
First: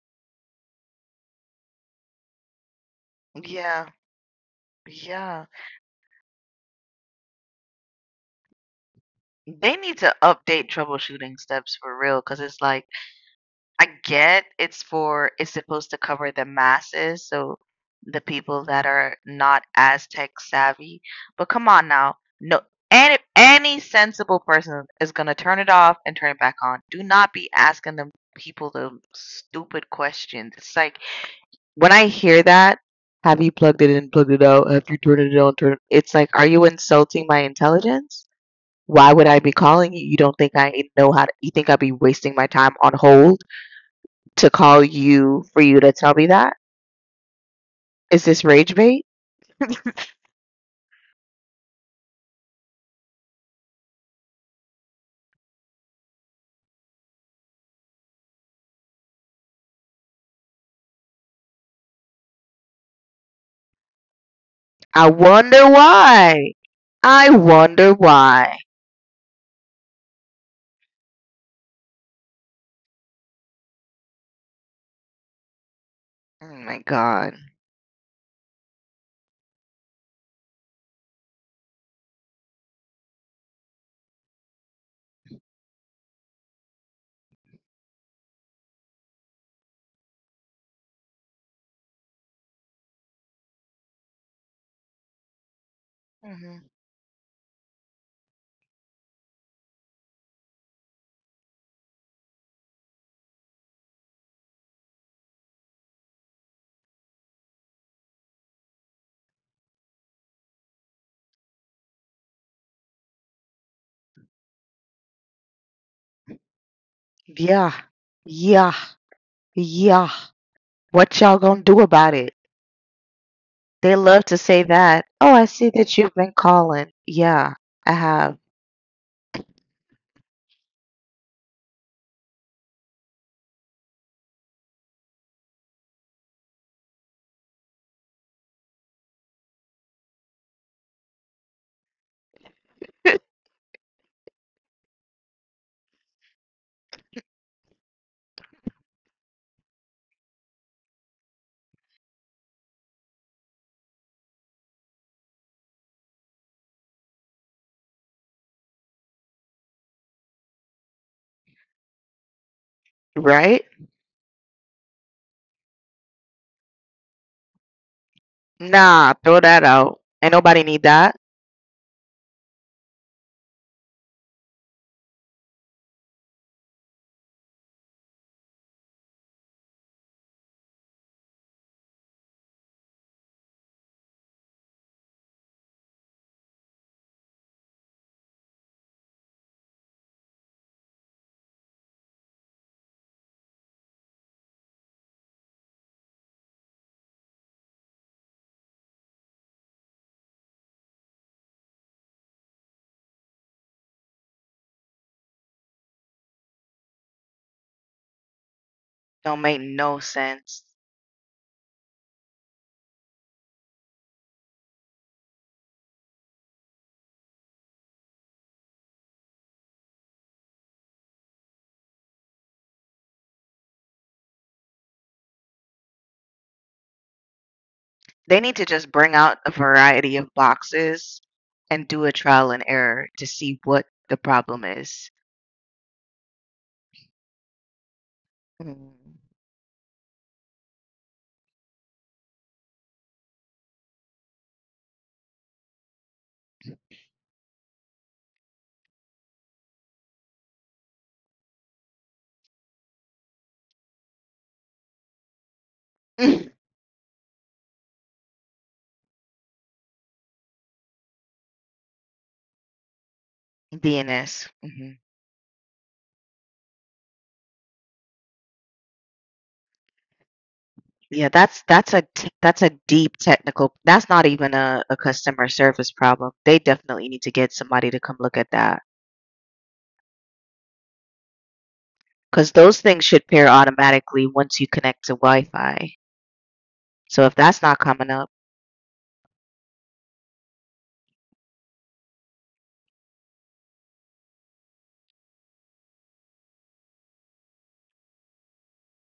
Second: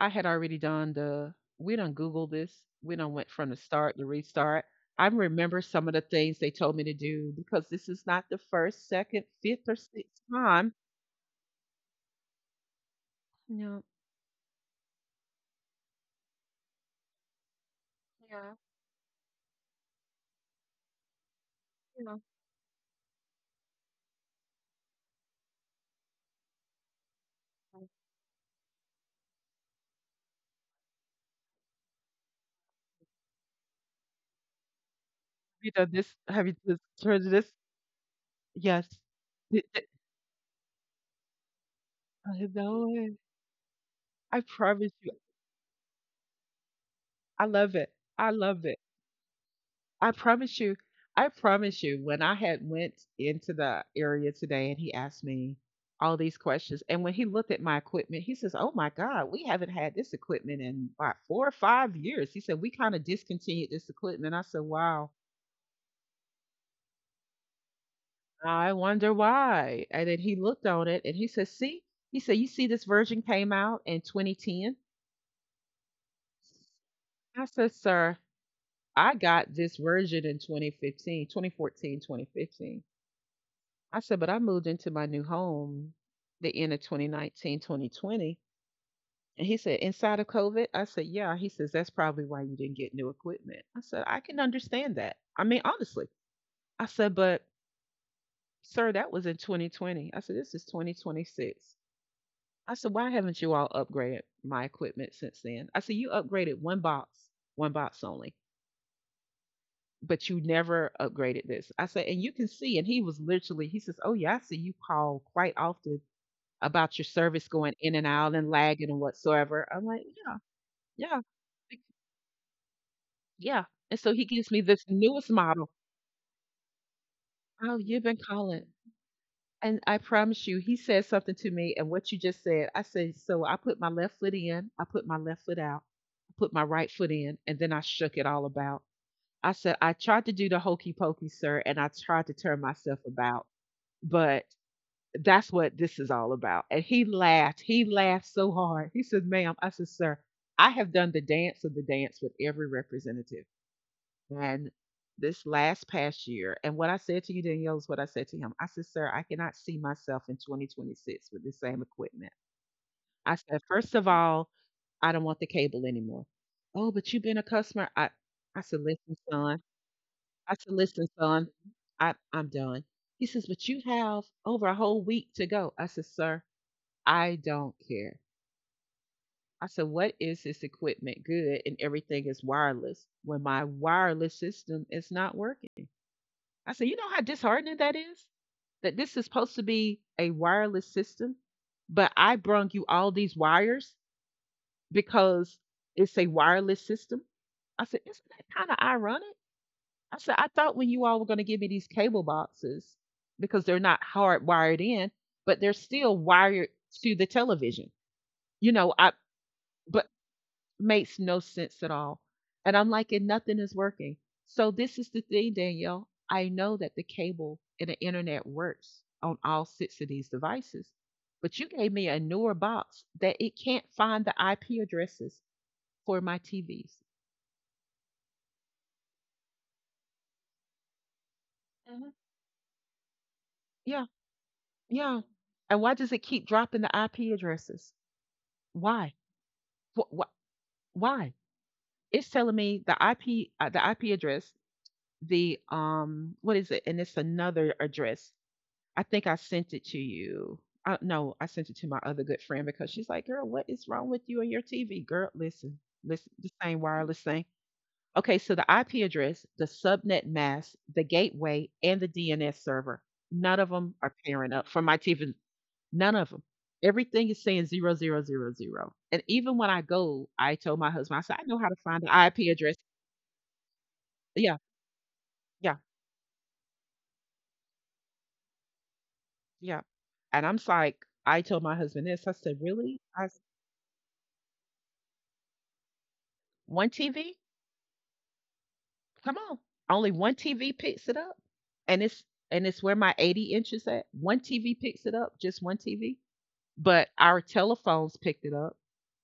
S1: I had already done we done Google this. We done went from the
S2: Yeah,
S1: start to restart. I
S2: yeah.
S1: remember some of the things they told me to do because this is not the first, second, fifth,
S2: They
S1: or
S2: need to
S1: sixth
S2: update
S1: time.
S2: troubleshooting steps for real, 'cause it's like
S1: No.
S2: I get it's for it's supposed to cover the masses, so the
S1: Yeah.
S2: people that are not as tech savvy. But come on
S1: Yeah.
S2: now, no, any sensible person is gonna turn it off and turn it back on. Do not be asking them people the stupid questions. It's like when I hear that, have you plugged it in, plugged it out? Have you turned it on,
S1: You
S2: turned
S1: know
S2: It's
S1: this.
S2: like, are
S1: Have you
S2: you
S1: just heard
S2: insulting
S1: of
S2: my
S1: this?
S2: intelligence?
S1: Yes.
S2: Why would I be
S1: Th- th-
S2: calling you? You don't think I know how to? You think I'd be wasting
S1: I
S2: my time
S1: know
S2: on
S1: it.
S2: hold?
S1: I
S2: To call
S1: promise you.
S2: you for you to tell me that?
S1: I love it.
S2: Is
S1: I
S2: this
S1: love
S2: rage
S1: it.
S2: bait? <laughs>
S1: I promise you. I promise you. When I had went into the area today and he asked me all these questions, and when he looked at my equipment, he says, "Oh my God, we haven't had this equipment in about 4 or 5 years." He said, "We kind of discontinued this equipment." I said,
S2: I
S1: "Wow,
S2: wonder why. I wonder why.
S1: I wonder why." And then he looked on it and he says, "See," he said, "You see this version came out in 2010."
S2: Oh my god.
S1: I said, "Sir, I got this version in 2015, 2014, 2015. I said, but I moved into my new home the end of 2019, 2020. And he said, inside of COVID? I said, yeah. He says, that's probably why you didn't get new equipment. I said, I can understand that. I mean, honestly,
S2: Hmm.
S1: I said, but sir, that was in 2020. I said, this is 2026. I said, why haven't you all upgraded my equipment since then? I said, you upgraded one box only, but you never upgraded this. I said, and you can see. And he was literally, he says, oh, yeah, I see you call quite often about your service
S2: Yeah,
S1: going in and out and
S2: yeah,
S1: lagging and whatsoever. I'm like,
S2: yeah.
S1: yeah,
S2: What
S1: yeah,
S2: y'all gonna do
S1: bec-
S2: about it?
S1: yeah.
S2: They
S1: And so
S2: love
S1: he
S2: to
S1: gives
S2: say
S1: me this
S2: that.
S1: newest
S2: Oh, I see
S1: model.
S2: that you've been calling. Yeah,
S1: Oh,
S2: I
S1: you've been
S2: have.
S1: calling. And I promise you, he said something to me. And what you just said, I said, so I put my left foot in, I put my left foot out, I put my right foot in, and then I shook it all about. I said, I tried to do the hokey pokey, sir, and I tried to turn myself
S2: <laughs>
S1: about, but that's what this is all about. And he laughed. He laughed so hard. He said, ma'am, I said, sir, I have done the dance of the dance with every representative. And this last past year, and what I said to you, Danielle, is what I said to him. I said, sir, I cannot see myself in 2026 with the same equipment. I
S2: Right?
S1: said, first of all, I don't want the cable anymore. Oh, but you've been a customer. I said,
S2: Nah,
S1: listen,
S2: throw that
S1: son.
S2: out. Ain't
S1: I
S2: nobody
S1: said,
S2: need
S1: listen,
S2: that.
S1: son. I'm done. He says, but you have over a whole week to go. I said, sir, I don't care. I said, what is this equipment good and everything is wireless when my wireless system is not working? I said, you know how disheartening that is? That this is supposed to be a wireless system, but I brung you all these wires because it's a wireless system. I said, isn't that kind of ironic? I said, I thought when you all were going to give me these cable boxes because they're not hardwired in, but they're still wired to the television. You know, I
S2: Don't make no
S1: but
S2: sense.
S1: makes no sense at all. And I'm like, and nothing is working. So this is the thing, Danielle. I know that the cable and the internet works on all six of these devices, but you gave me a newer box that it can't find the IP addresses for my TVs.
S2: They need to just bring out a variety of boxes and do
S1: Mhm.
S2: a trial and error to see what
S1: Yeah,
S2: the problem is.
S1: yeah. And why does it keep dropping the IP addresses? Why?
S2: Mm.
S1: Wh- wh- why? It's telling me the IP address, the what is it? And it's another address. I think I sent it to you. I, no, I sent it to my other good friend because she's like, "Girl, what is wrong with you and your TV? Girl, listen, listen, the
S2: <laughs>
S1: same wireless thing." Okay, so the IP address, the subnet mask, the gateway, and the DNS server, none of
S2: <clears throat>
S1: them are pairing
S2: DNS.
S1: up for my TV. None of them. Everything is saying zero zero zero zero. And even when I go, I told my husband, I
S2: Yeah,
S1: said, "I know how
S2: that's
S1: to
S2: that's
S1: find
S2: a
S1: the IP
S2: that's a
S1: address."
S2: deep technical. That's not
S1: Yeah,
S2: even a customer
S1: yeah,
S2: service problem. They definitely need to get somebody to come look at that
S1: yeah. And I'm like, I told my husband this. I
S2: because
S1: said,
S2: those
S1: "Really?"
S2: things should pair automatically once you connect to Wi-Fi.
S1: One
S2: So
S1: TV.
S2: if that's not coming up,
S1: Come on. Only one TV picks it up. And it's and it's where my 80 inch is at. One TV picks it up, just one TV. But our telephones picked it up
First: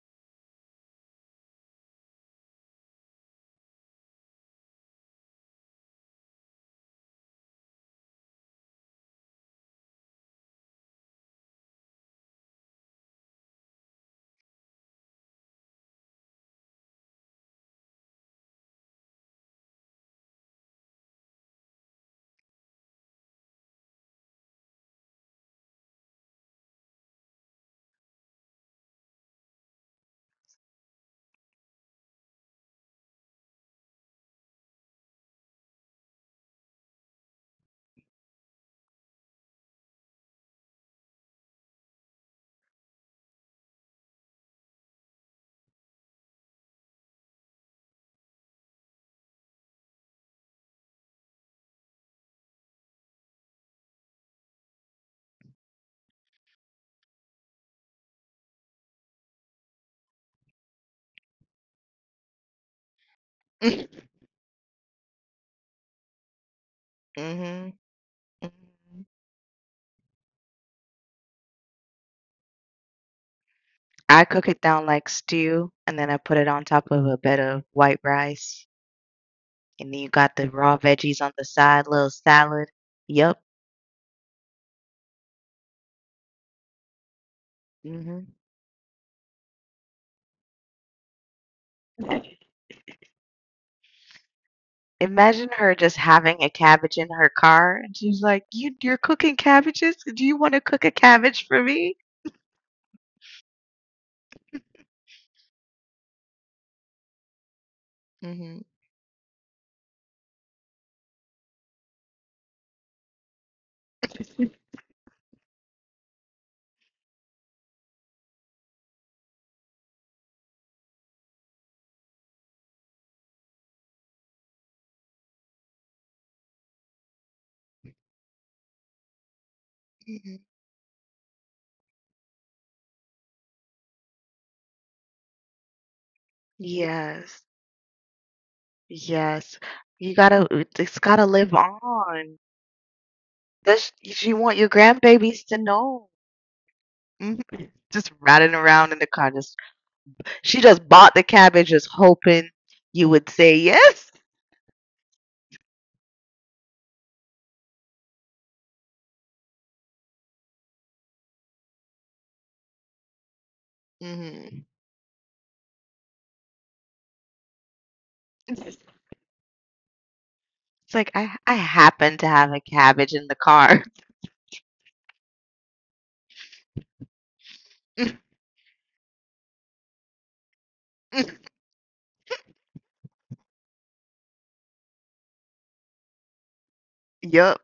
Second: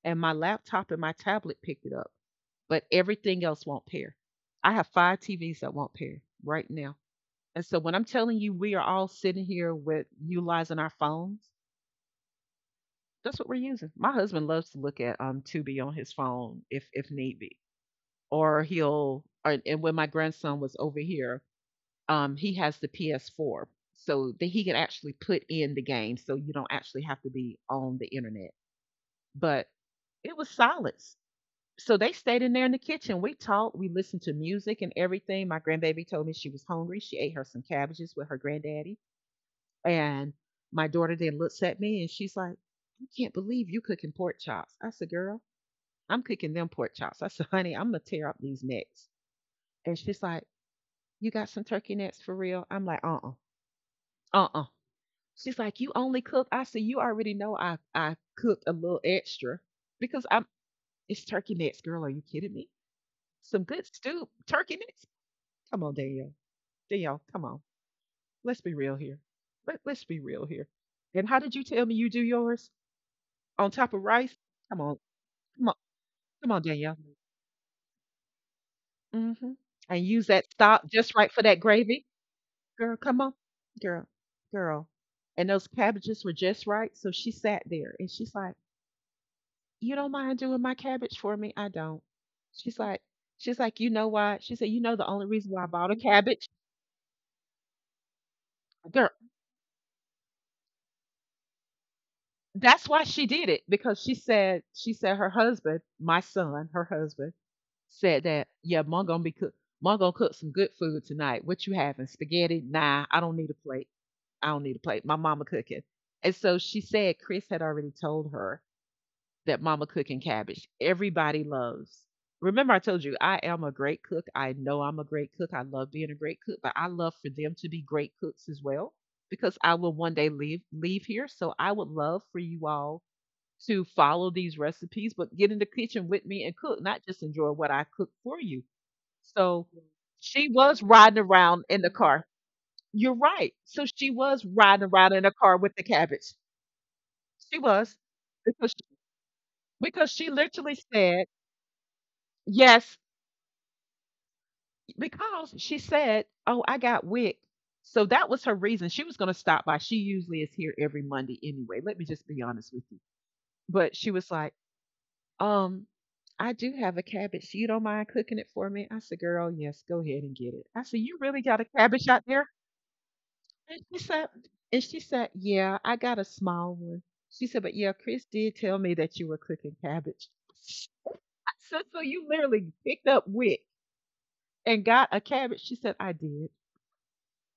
S1: and my laptop and my tablet picked it up. But everything else won't pair. I have five TVs that won't pair right now. And so when I'm telling you we are all sitting here with utilizing our phones, that's what we're using. My husband loves to look at Tubi on his phone if need be. And when my grandson was over here, he has the PS4 so that he can actually put in the game so you don't actually have to be on the internet. But it was silence. So they stayed in there in the kitchen. We talked, we listened to music and everything. My grandbaby told me she was hungry. She ate her some cabbages with her granddaddy. And my daughter then looks at me and she's like, I can't believe you cooking pork chops. I said, girl, I'm cooking them pork chops. I said, honey, I'm gonna tear up these necks. And she's like, you got some turkey necks for real? I'm like, uh uh-uh, uh. She's like, "You only cook." I said, "You already know I cooked a little extra because I'm it's turkey necks, girl. Are you kidding me? Some good
S2: <laughs>
S1: stew, turkey necks. Come on, Danielle. Danielle, come on.
S2: hmm.
S1: Let's be real here. Let's be real here. And how did you tell me you do yours on top of
S2: I
S1: rice?
S2: cook it
S1: Come
S2: down
S1: on,
S2: like
S1: come
S2: stew,
S1: on,
S2: and then I put it
S1: come
S2: on
S1: on,
S2: top
S1: Danielle.
S2: of a bed of white rice.
S1: Mm-hmm.
S2: And then
S1: And
S2: you
S1: use
S2: got the
S1: that
S2: raw
S1: stock just
S2: veggies on
S1: right
S2: the
S1: for that
S2: side,
S1: gravy,
S2: little salad.
S1: girl. Come on,
S2: Yep.
S1: girl, girl. And those cabbages were just right. So she sat there and
S2: Mhm.
S1: she's like, you don't mind doing my cabbage for me? I don't.
S2: <laughs>
S1: She's like, she's like, you know why? She said, you know, the only
S2: Imagine
S1: reason why I
S2: her
S1: bought
S2: just
S1: a
S2: having a
S1: cabbage,
S2: cabbage in her car, and she's like, "You you're
S1: girl,
S2: cooking cabbages? Do you want to cook a cabbage for me?"
S1: that's why she did it because she said her husband, my son, her husband said that,
S2: Mhm.
S1: yeah, mom gonna be cook, mom gonna cook some good food tonight. What you having? Spaghetti? Nah, I don't need a plate. I
S2: Mhm.
S1: don't need a plate. My mama cooking. And so she said Chris had already told her that mama cooking cabbage. Everybody loves. Remember, I told you I am a great cook. I know I'm a great cook. I love being a great cook, but I love for them to be great cooks as well because I will one day
S2: <laughs>
S1: leave here. So I would love for you all to follow these recipes, but get in the kitchen with me and cook, not just
S2: Yes.
S1: enjoy what I cook for you.
S2: Yes.
S1: So
S2: You gotta,
S1: she
S2: it-
S1: was
S2: has
S1: riding
S2: gotta live
S1: around in the car.
S2: on.
S1: You're right.
S2: Does
S1: So she
S2: she
S1: was
S2: want your
S1: riding around in the
S2: grandbabies to
S1: car with the
S2: know?
S1: cabbage.
S2: Mhm.
S1: She
S2: <laughs>
S1: was
S2: Just riding
S1: because
S2: around in the car. Just
S1: because she
S2: she
S1: literally
S2: just bought the
S1: said
S2: cabbage, just hoping
S1: yes,
S2: you would say yes.
S1: because she said, "Oh, I got WIC." So that was her reason. She was going to stop by. She usually is here every Monday anyway. Let me just be honest with you. But she was like,
S2: Hmm.
S1: "Um, I do have a cabbage. You don't mind cooking it for
S2: <laughs>
S1: me?" I said, "Girl, yes, go ahead and get it." I
S2: It's
S1: said,
S2: like,
S1: "You really
S2: I
S1: got a cabbage
S2: happen to
S1: out
S2: have
S1: there?"
S2: a cabbage in the car.
S1: And she said, "And she said, yeah, I got a small one." She said, "But yeah, Chris did tell me that you were cooking cabbage." <laughs>
S2: <laughs>
S1: I said, "So you literally picked up wick and got a cabbage?" She said, "I did."
S2: Yup.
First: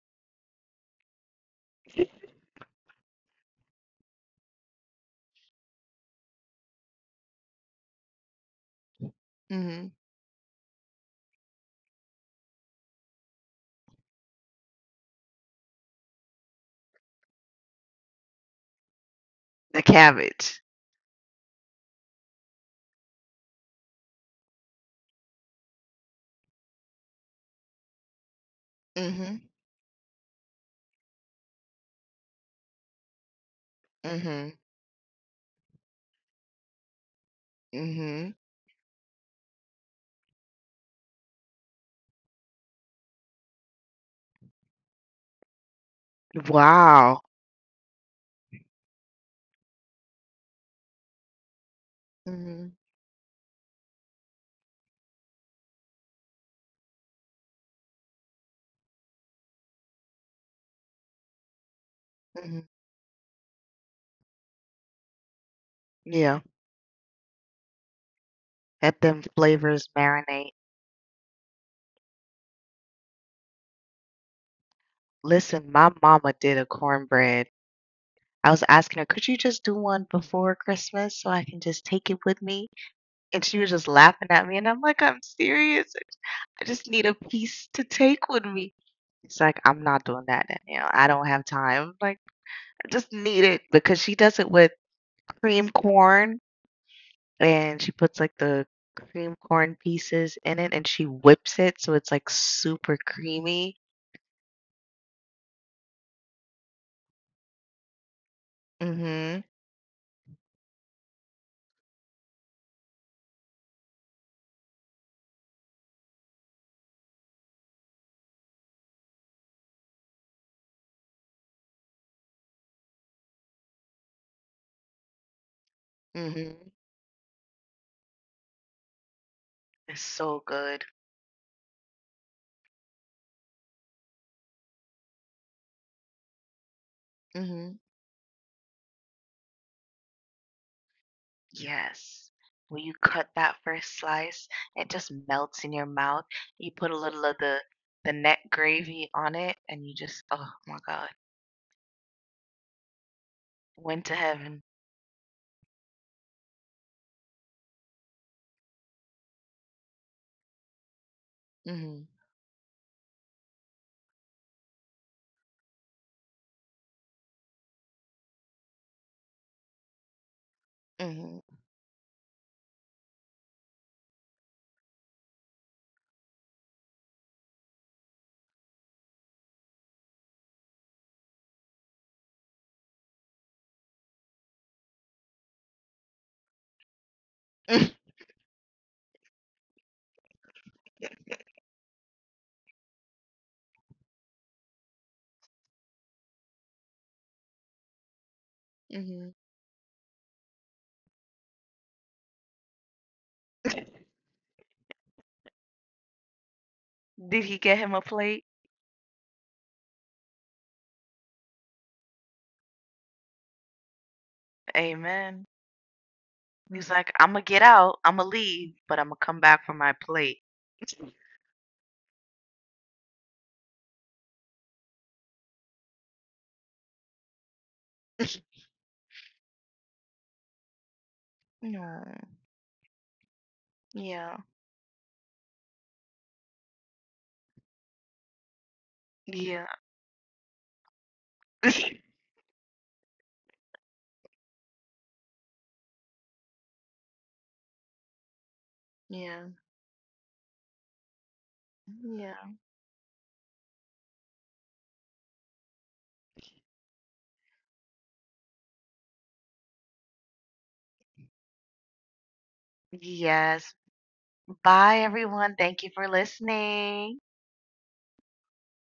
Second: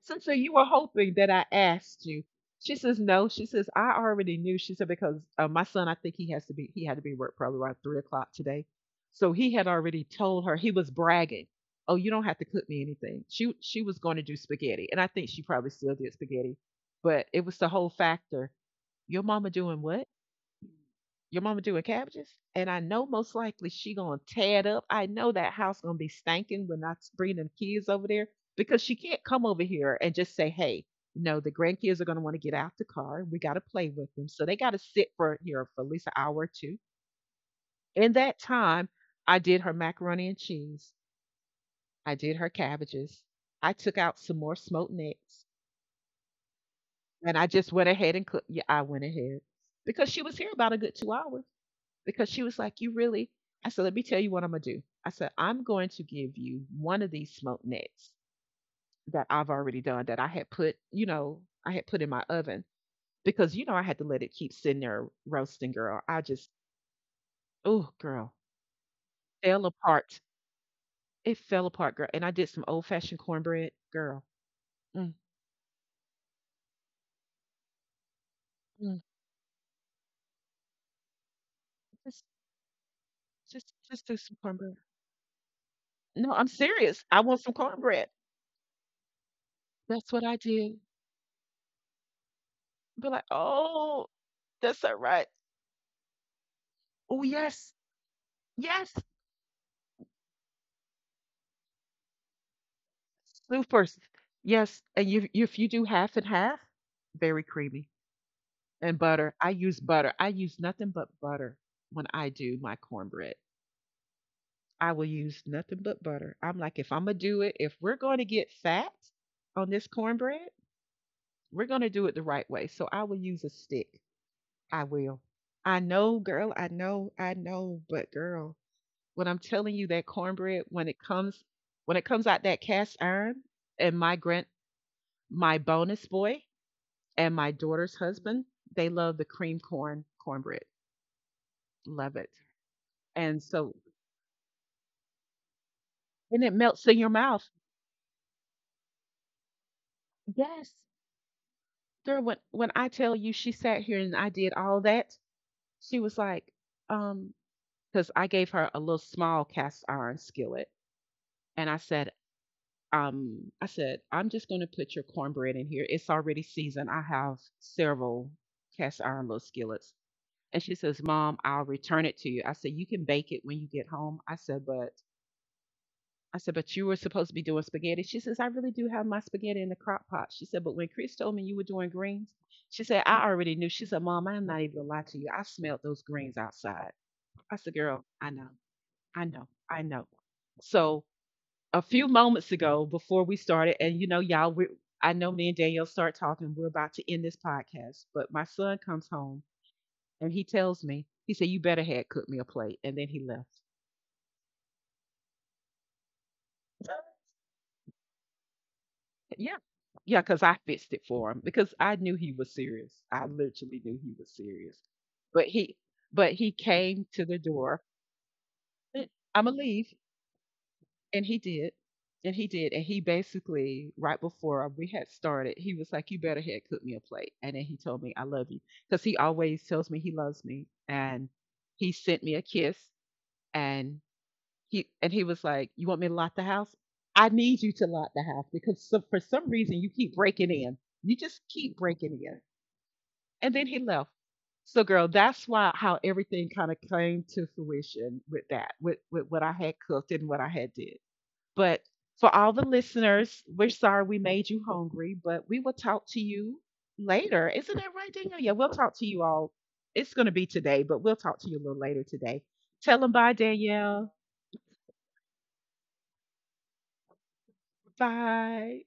S1: Since you were hoping that I asked you. She says, no. She says, I already knew. She said, because my son, I think he has to be, he had to be at work probably around 3 o'clock today. So he had
S2: Mhm.
S1: already told her, he was bragging. Oh, you don't have to cook me anything. She was going to do spaghetti. And I think she probably still did spaghetti, but it was the whole factor. Your mama
S2: A
S1: doing what?
S2: cabbage.
S1: Your mama doing cabbages, and I know most likely she gonna tear it up. I know that house gonna be stankin' when I bring them kids over there because she can't
S2: Mhm.
S1: come over here and just say, "Hey, no, the grandkids are gonna want to get out the car. We gotta play with them, so they
S2: Mhm.
S1: gotta sit for here for at least an hour or two." In
S2: Mhm.
S1: that time, I did her macaroni and cheese. I did her cabbages. I took out some more smoked necks,
S2: Wow.
S1: and I just went ahead and cooked. Yeah, I went ahead because she was here about a good 2 hours, because she was
S2: Mhm.
S1: like, "You really?" I said, "Let me tell you what I'm going to do." I said, "I'm going to give you one of these smoke nets that I've already done that I had put, you know, I had put in my oven
S2: Mhm.
S1: because, you know, I had to let it keep sitting there roasting, girl. I
S2: Yeah.
S1: just, oh, girl,
S2: Let them
S1: fell
S2: flavors
S1: apart.
S2: marinate.
S1: It fell apart, girl." And I did some old fashioned cornbread, girl. Mm,
S2: Listen, my mama did a cornbread. I was
S1: mm.
S2: asking her, "Could you just do one before Christmas so I can just take it
S1: Just,
S2: with me?" And she was
S1: just,
S2: just
S1: just do
S2: laughing
S1: some
S2: at me, and
S1: cornbread.
S2: I'm like, "I'm serious.
S1: No, I'm
S2: I just
S1: serious.
S2: need a
S1: I want some
S2: piece to
S1: cornbread.
S2: take with me." It's like, "I'm not
S1: That's what
S2: doing
S1: I
S2: that,
S1: did.
S2: Danielle. I don't have time." Like I
S1: Be
S2: just
S1: like,
S2: need it because
S1: oh,
S2: she does it with
S1: that's all right.
S2: cream corn
S1: Oh, yes.
S2: and she puts like the
S1: Yes.
S2: cream corn pieces in it and she whips it so it's like super creamy.
S1: Super. S- Yes, and if you do half and half, very creamy. And butter.
S2: Mhm.
S1: I use butter. I use nothing but butter when I do my cornbread. I will use nothing but butter. I'm like, if I'm gonna do it, if we're going to get fat on this cornbread, we're gonna do it the right way. So I will use a stick. I will. I know, girl. I
S2: Mhm.
S1: know. I know. But girl, when I'm telling you
S2: It's
S1: that
S2: so
S1: cornbread,
S2: good.
S1: when it comes out that cast iron, and my grand, my bonus boy, and my
S2: Mhm.
S1: daughter's husband, they love the cream corn cornbread. Love it.
S2: Yes. When you cut
S1: And
S2: that
S1: so,
S2: first slice, it just melts in your mouth.
S1: and it
S2: You
S1: melts
S2: put
S1: in
S2: a
S1: your
S2: little of
S1: mouth.
S2: the neck gravy on it and you just oh
S1: Yes.
S2: my god.
S1: There, when I tell you she sat here
S2: Went
S1: and
S2: to
S1: I did
S2: heaven.
S1: all that, she was like, um, because I gave her a little small cast iron skillet. And
S2: Mhm.
S1: I said, "I'm just going to put your cornbread in here. It's already seasoned. I have several cast iron little skillets." And she says, "Mom,
S2: Mhm.
S1: I'll return it to you." I said, "You can bake it when you get home." I said, But you were supposed to be doing spaghetti. She says, "I really do have my spaghetti in the crock pot." She said, "But when Chris told me you were doing greens," she said, "I already knew." She said, "Mom, I'm not even gonna lie to you. I smelled those greens outside." I said, "Girl, I know, I know, I know." So a few moments ago, before we started, and you know, y'all, we I know me and Danielle start talking. We're about to end this podcast, but my son comes
S2: Mhm.
S1: home
S2: <laughs>
S1: and he tells me, he said, "You better had cooked me a plate." And then he left.
S2: <laughs> Did he get him a plate?
S1: Yeah. Yeah, because I fixed it for him because I knew he was serious. I literally knew he was serious. But
S2: Amen.
S1: he, but he
S2: He's
S1: came
S2: like,
S1: to
S2: I'm
S1: the
S2: gonna get
S1: door.
S2: out, I'm gonna leave, but
S1: Eh,
S2: I'm gonna come
S1: I'ma
S2: back for
S1: leave.
S2: my plate.
S1: And he did. And he did. And he basically, right before we had started, he was like, "You better head cook me a plate." And then he told me, "I love you."
S2: <laughs>
S1: Because he always tells me he loves me. And he
S2: No.
S1: sent me a kiss. And
S2: Yeah.
S1: he was like, "You want me to lock the house? I need you to lock the house because so, for some
S2: Yeah.
S1: reason you keep breaking in. You just keep
S2: <laughs>
S1: breaking in." And then he left. So, girl, that's why how everything kind of came to fruition with that, with what I
S2: Yeah.
S1: had cooked and what I had did. But for all
S2: Yeah.
S1: the listeners, we're sorry we made you hungry, but we will talk to you later. Isn't that right, Daniel? Yeah, we'll talk to you all. It's going to be today, but we'll talk to you a little later today. Tell them bye,
S2: Yes.
S1: Danielle.
S2: Bye, everyone. Thank you for listening.
S1: Bye.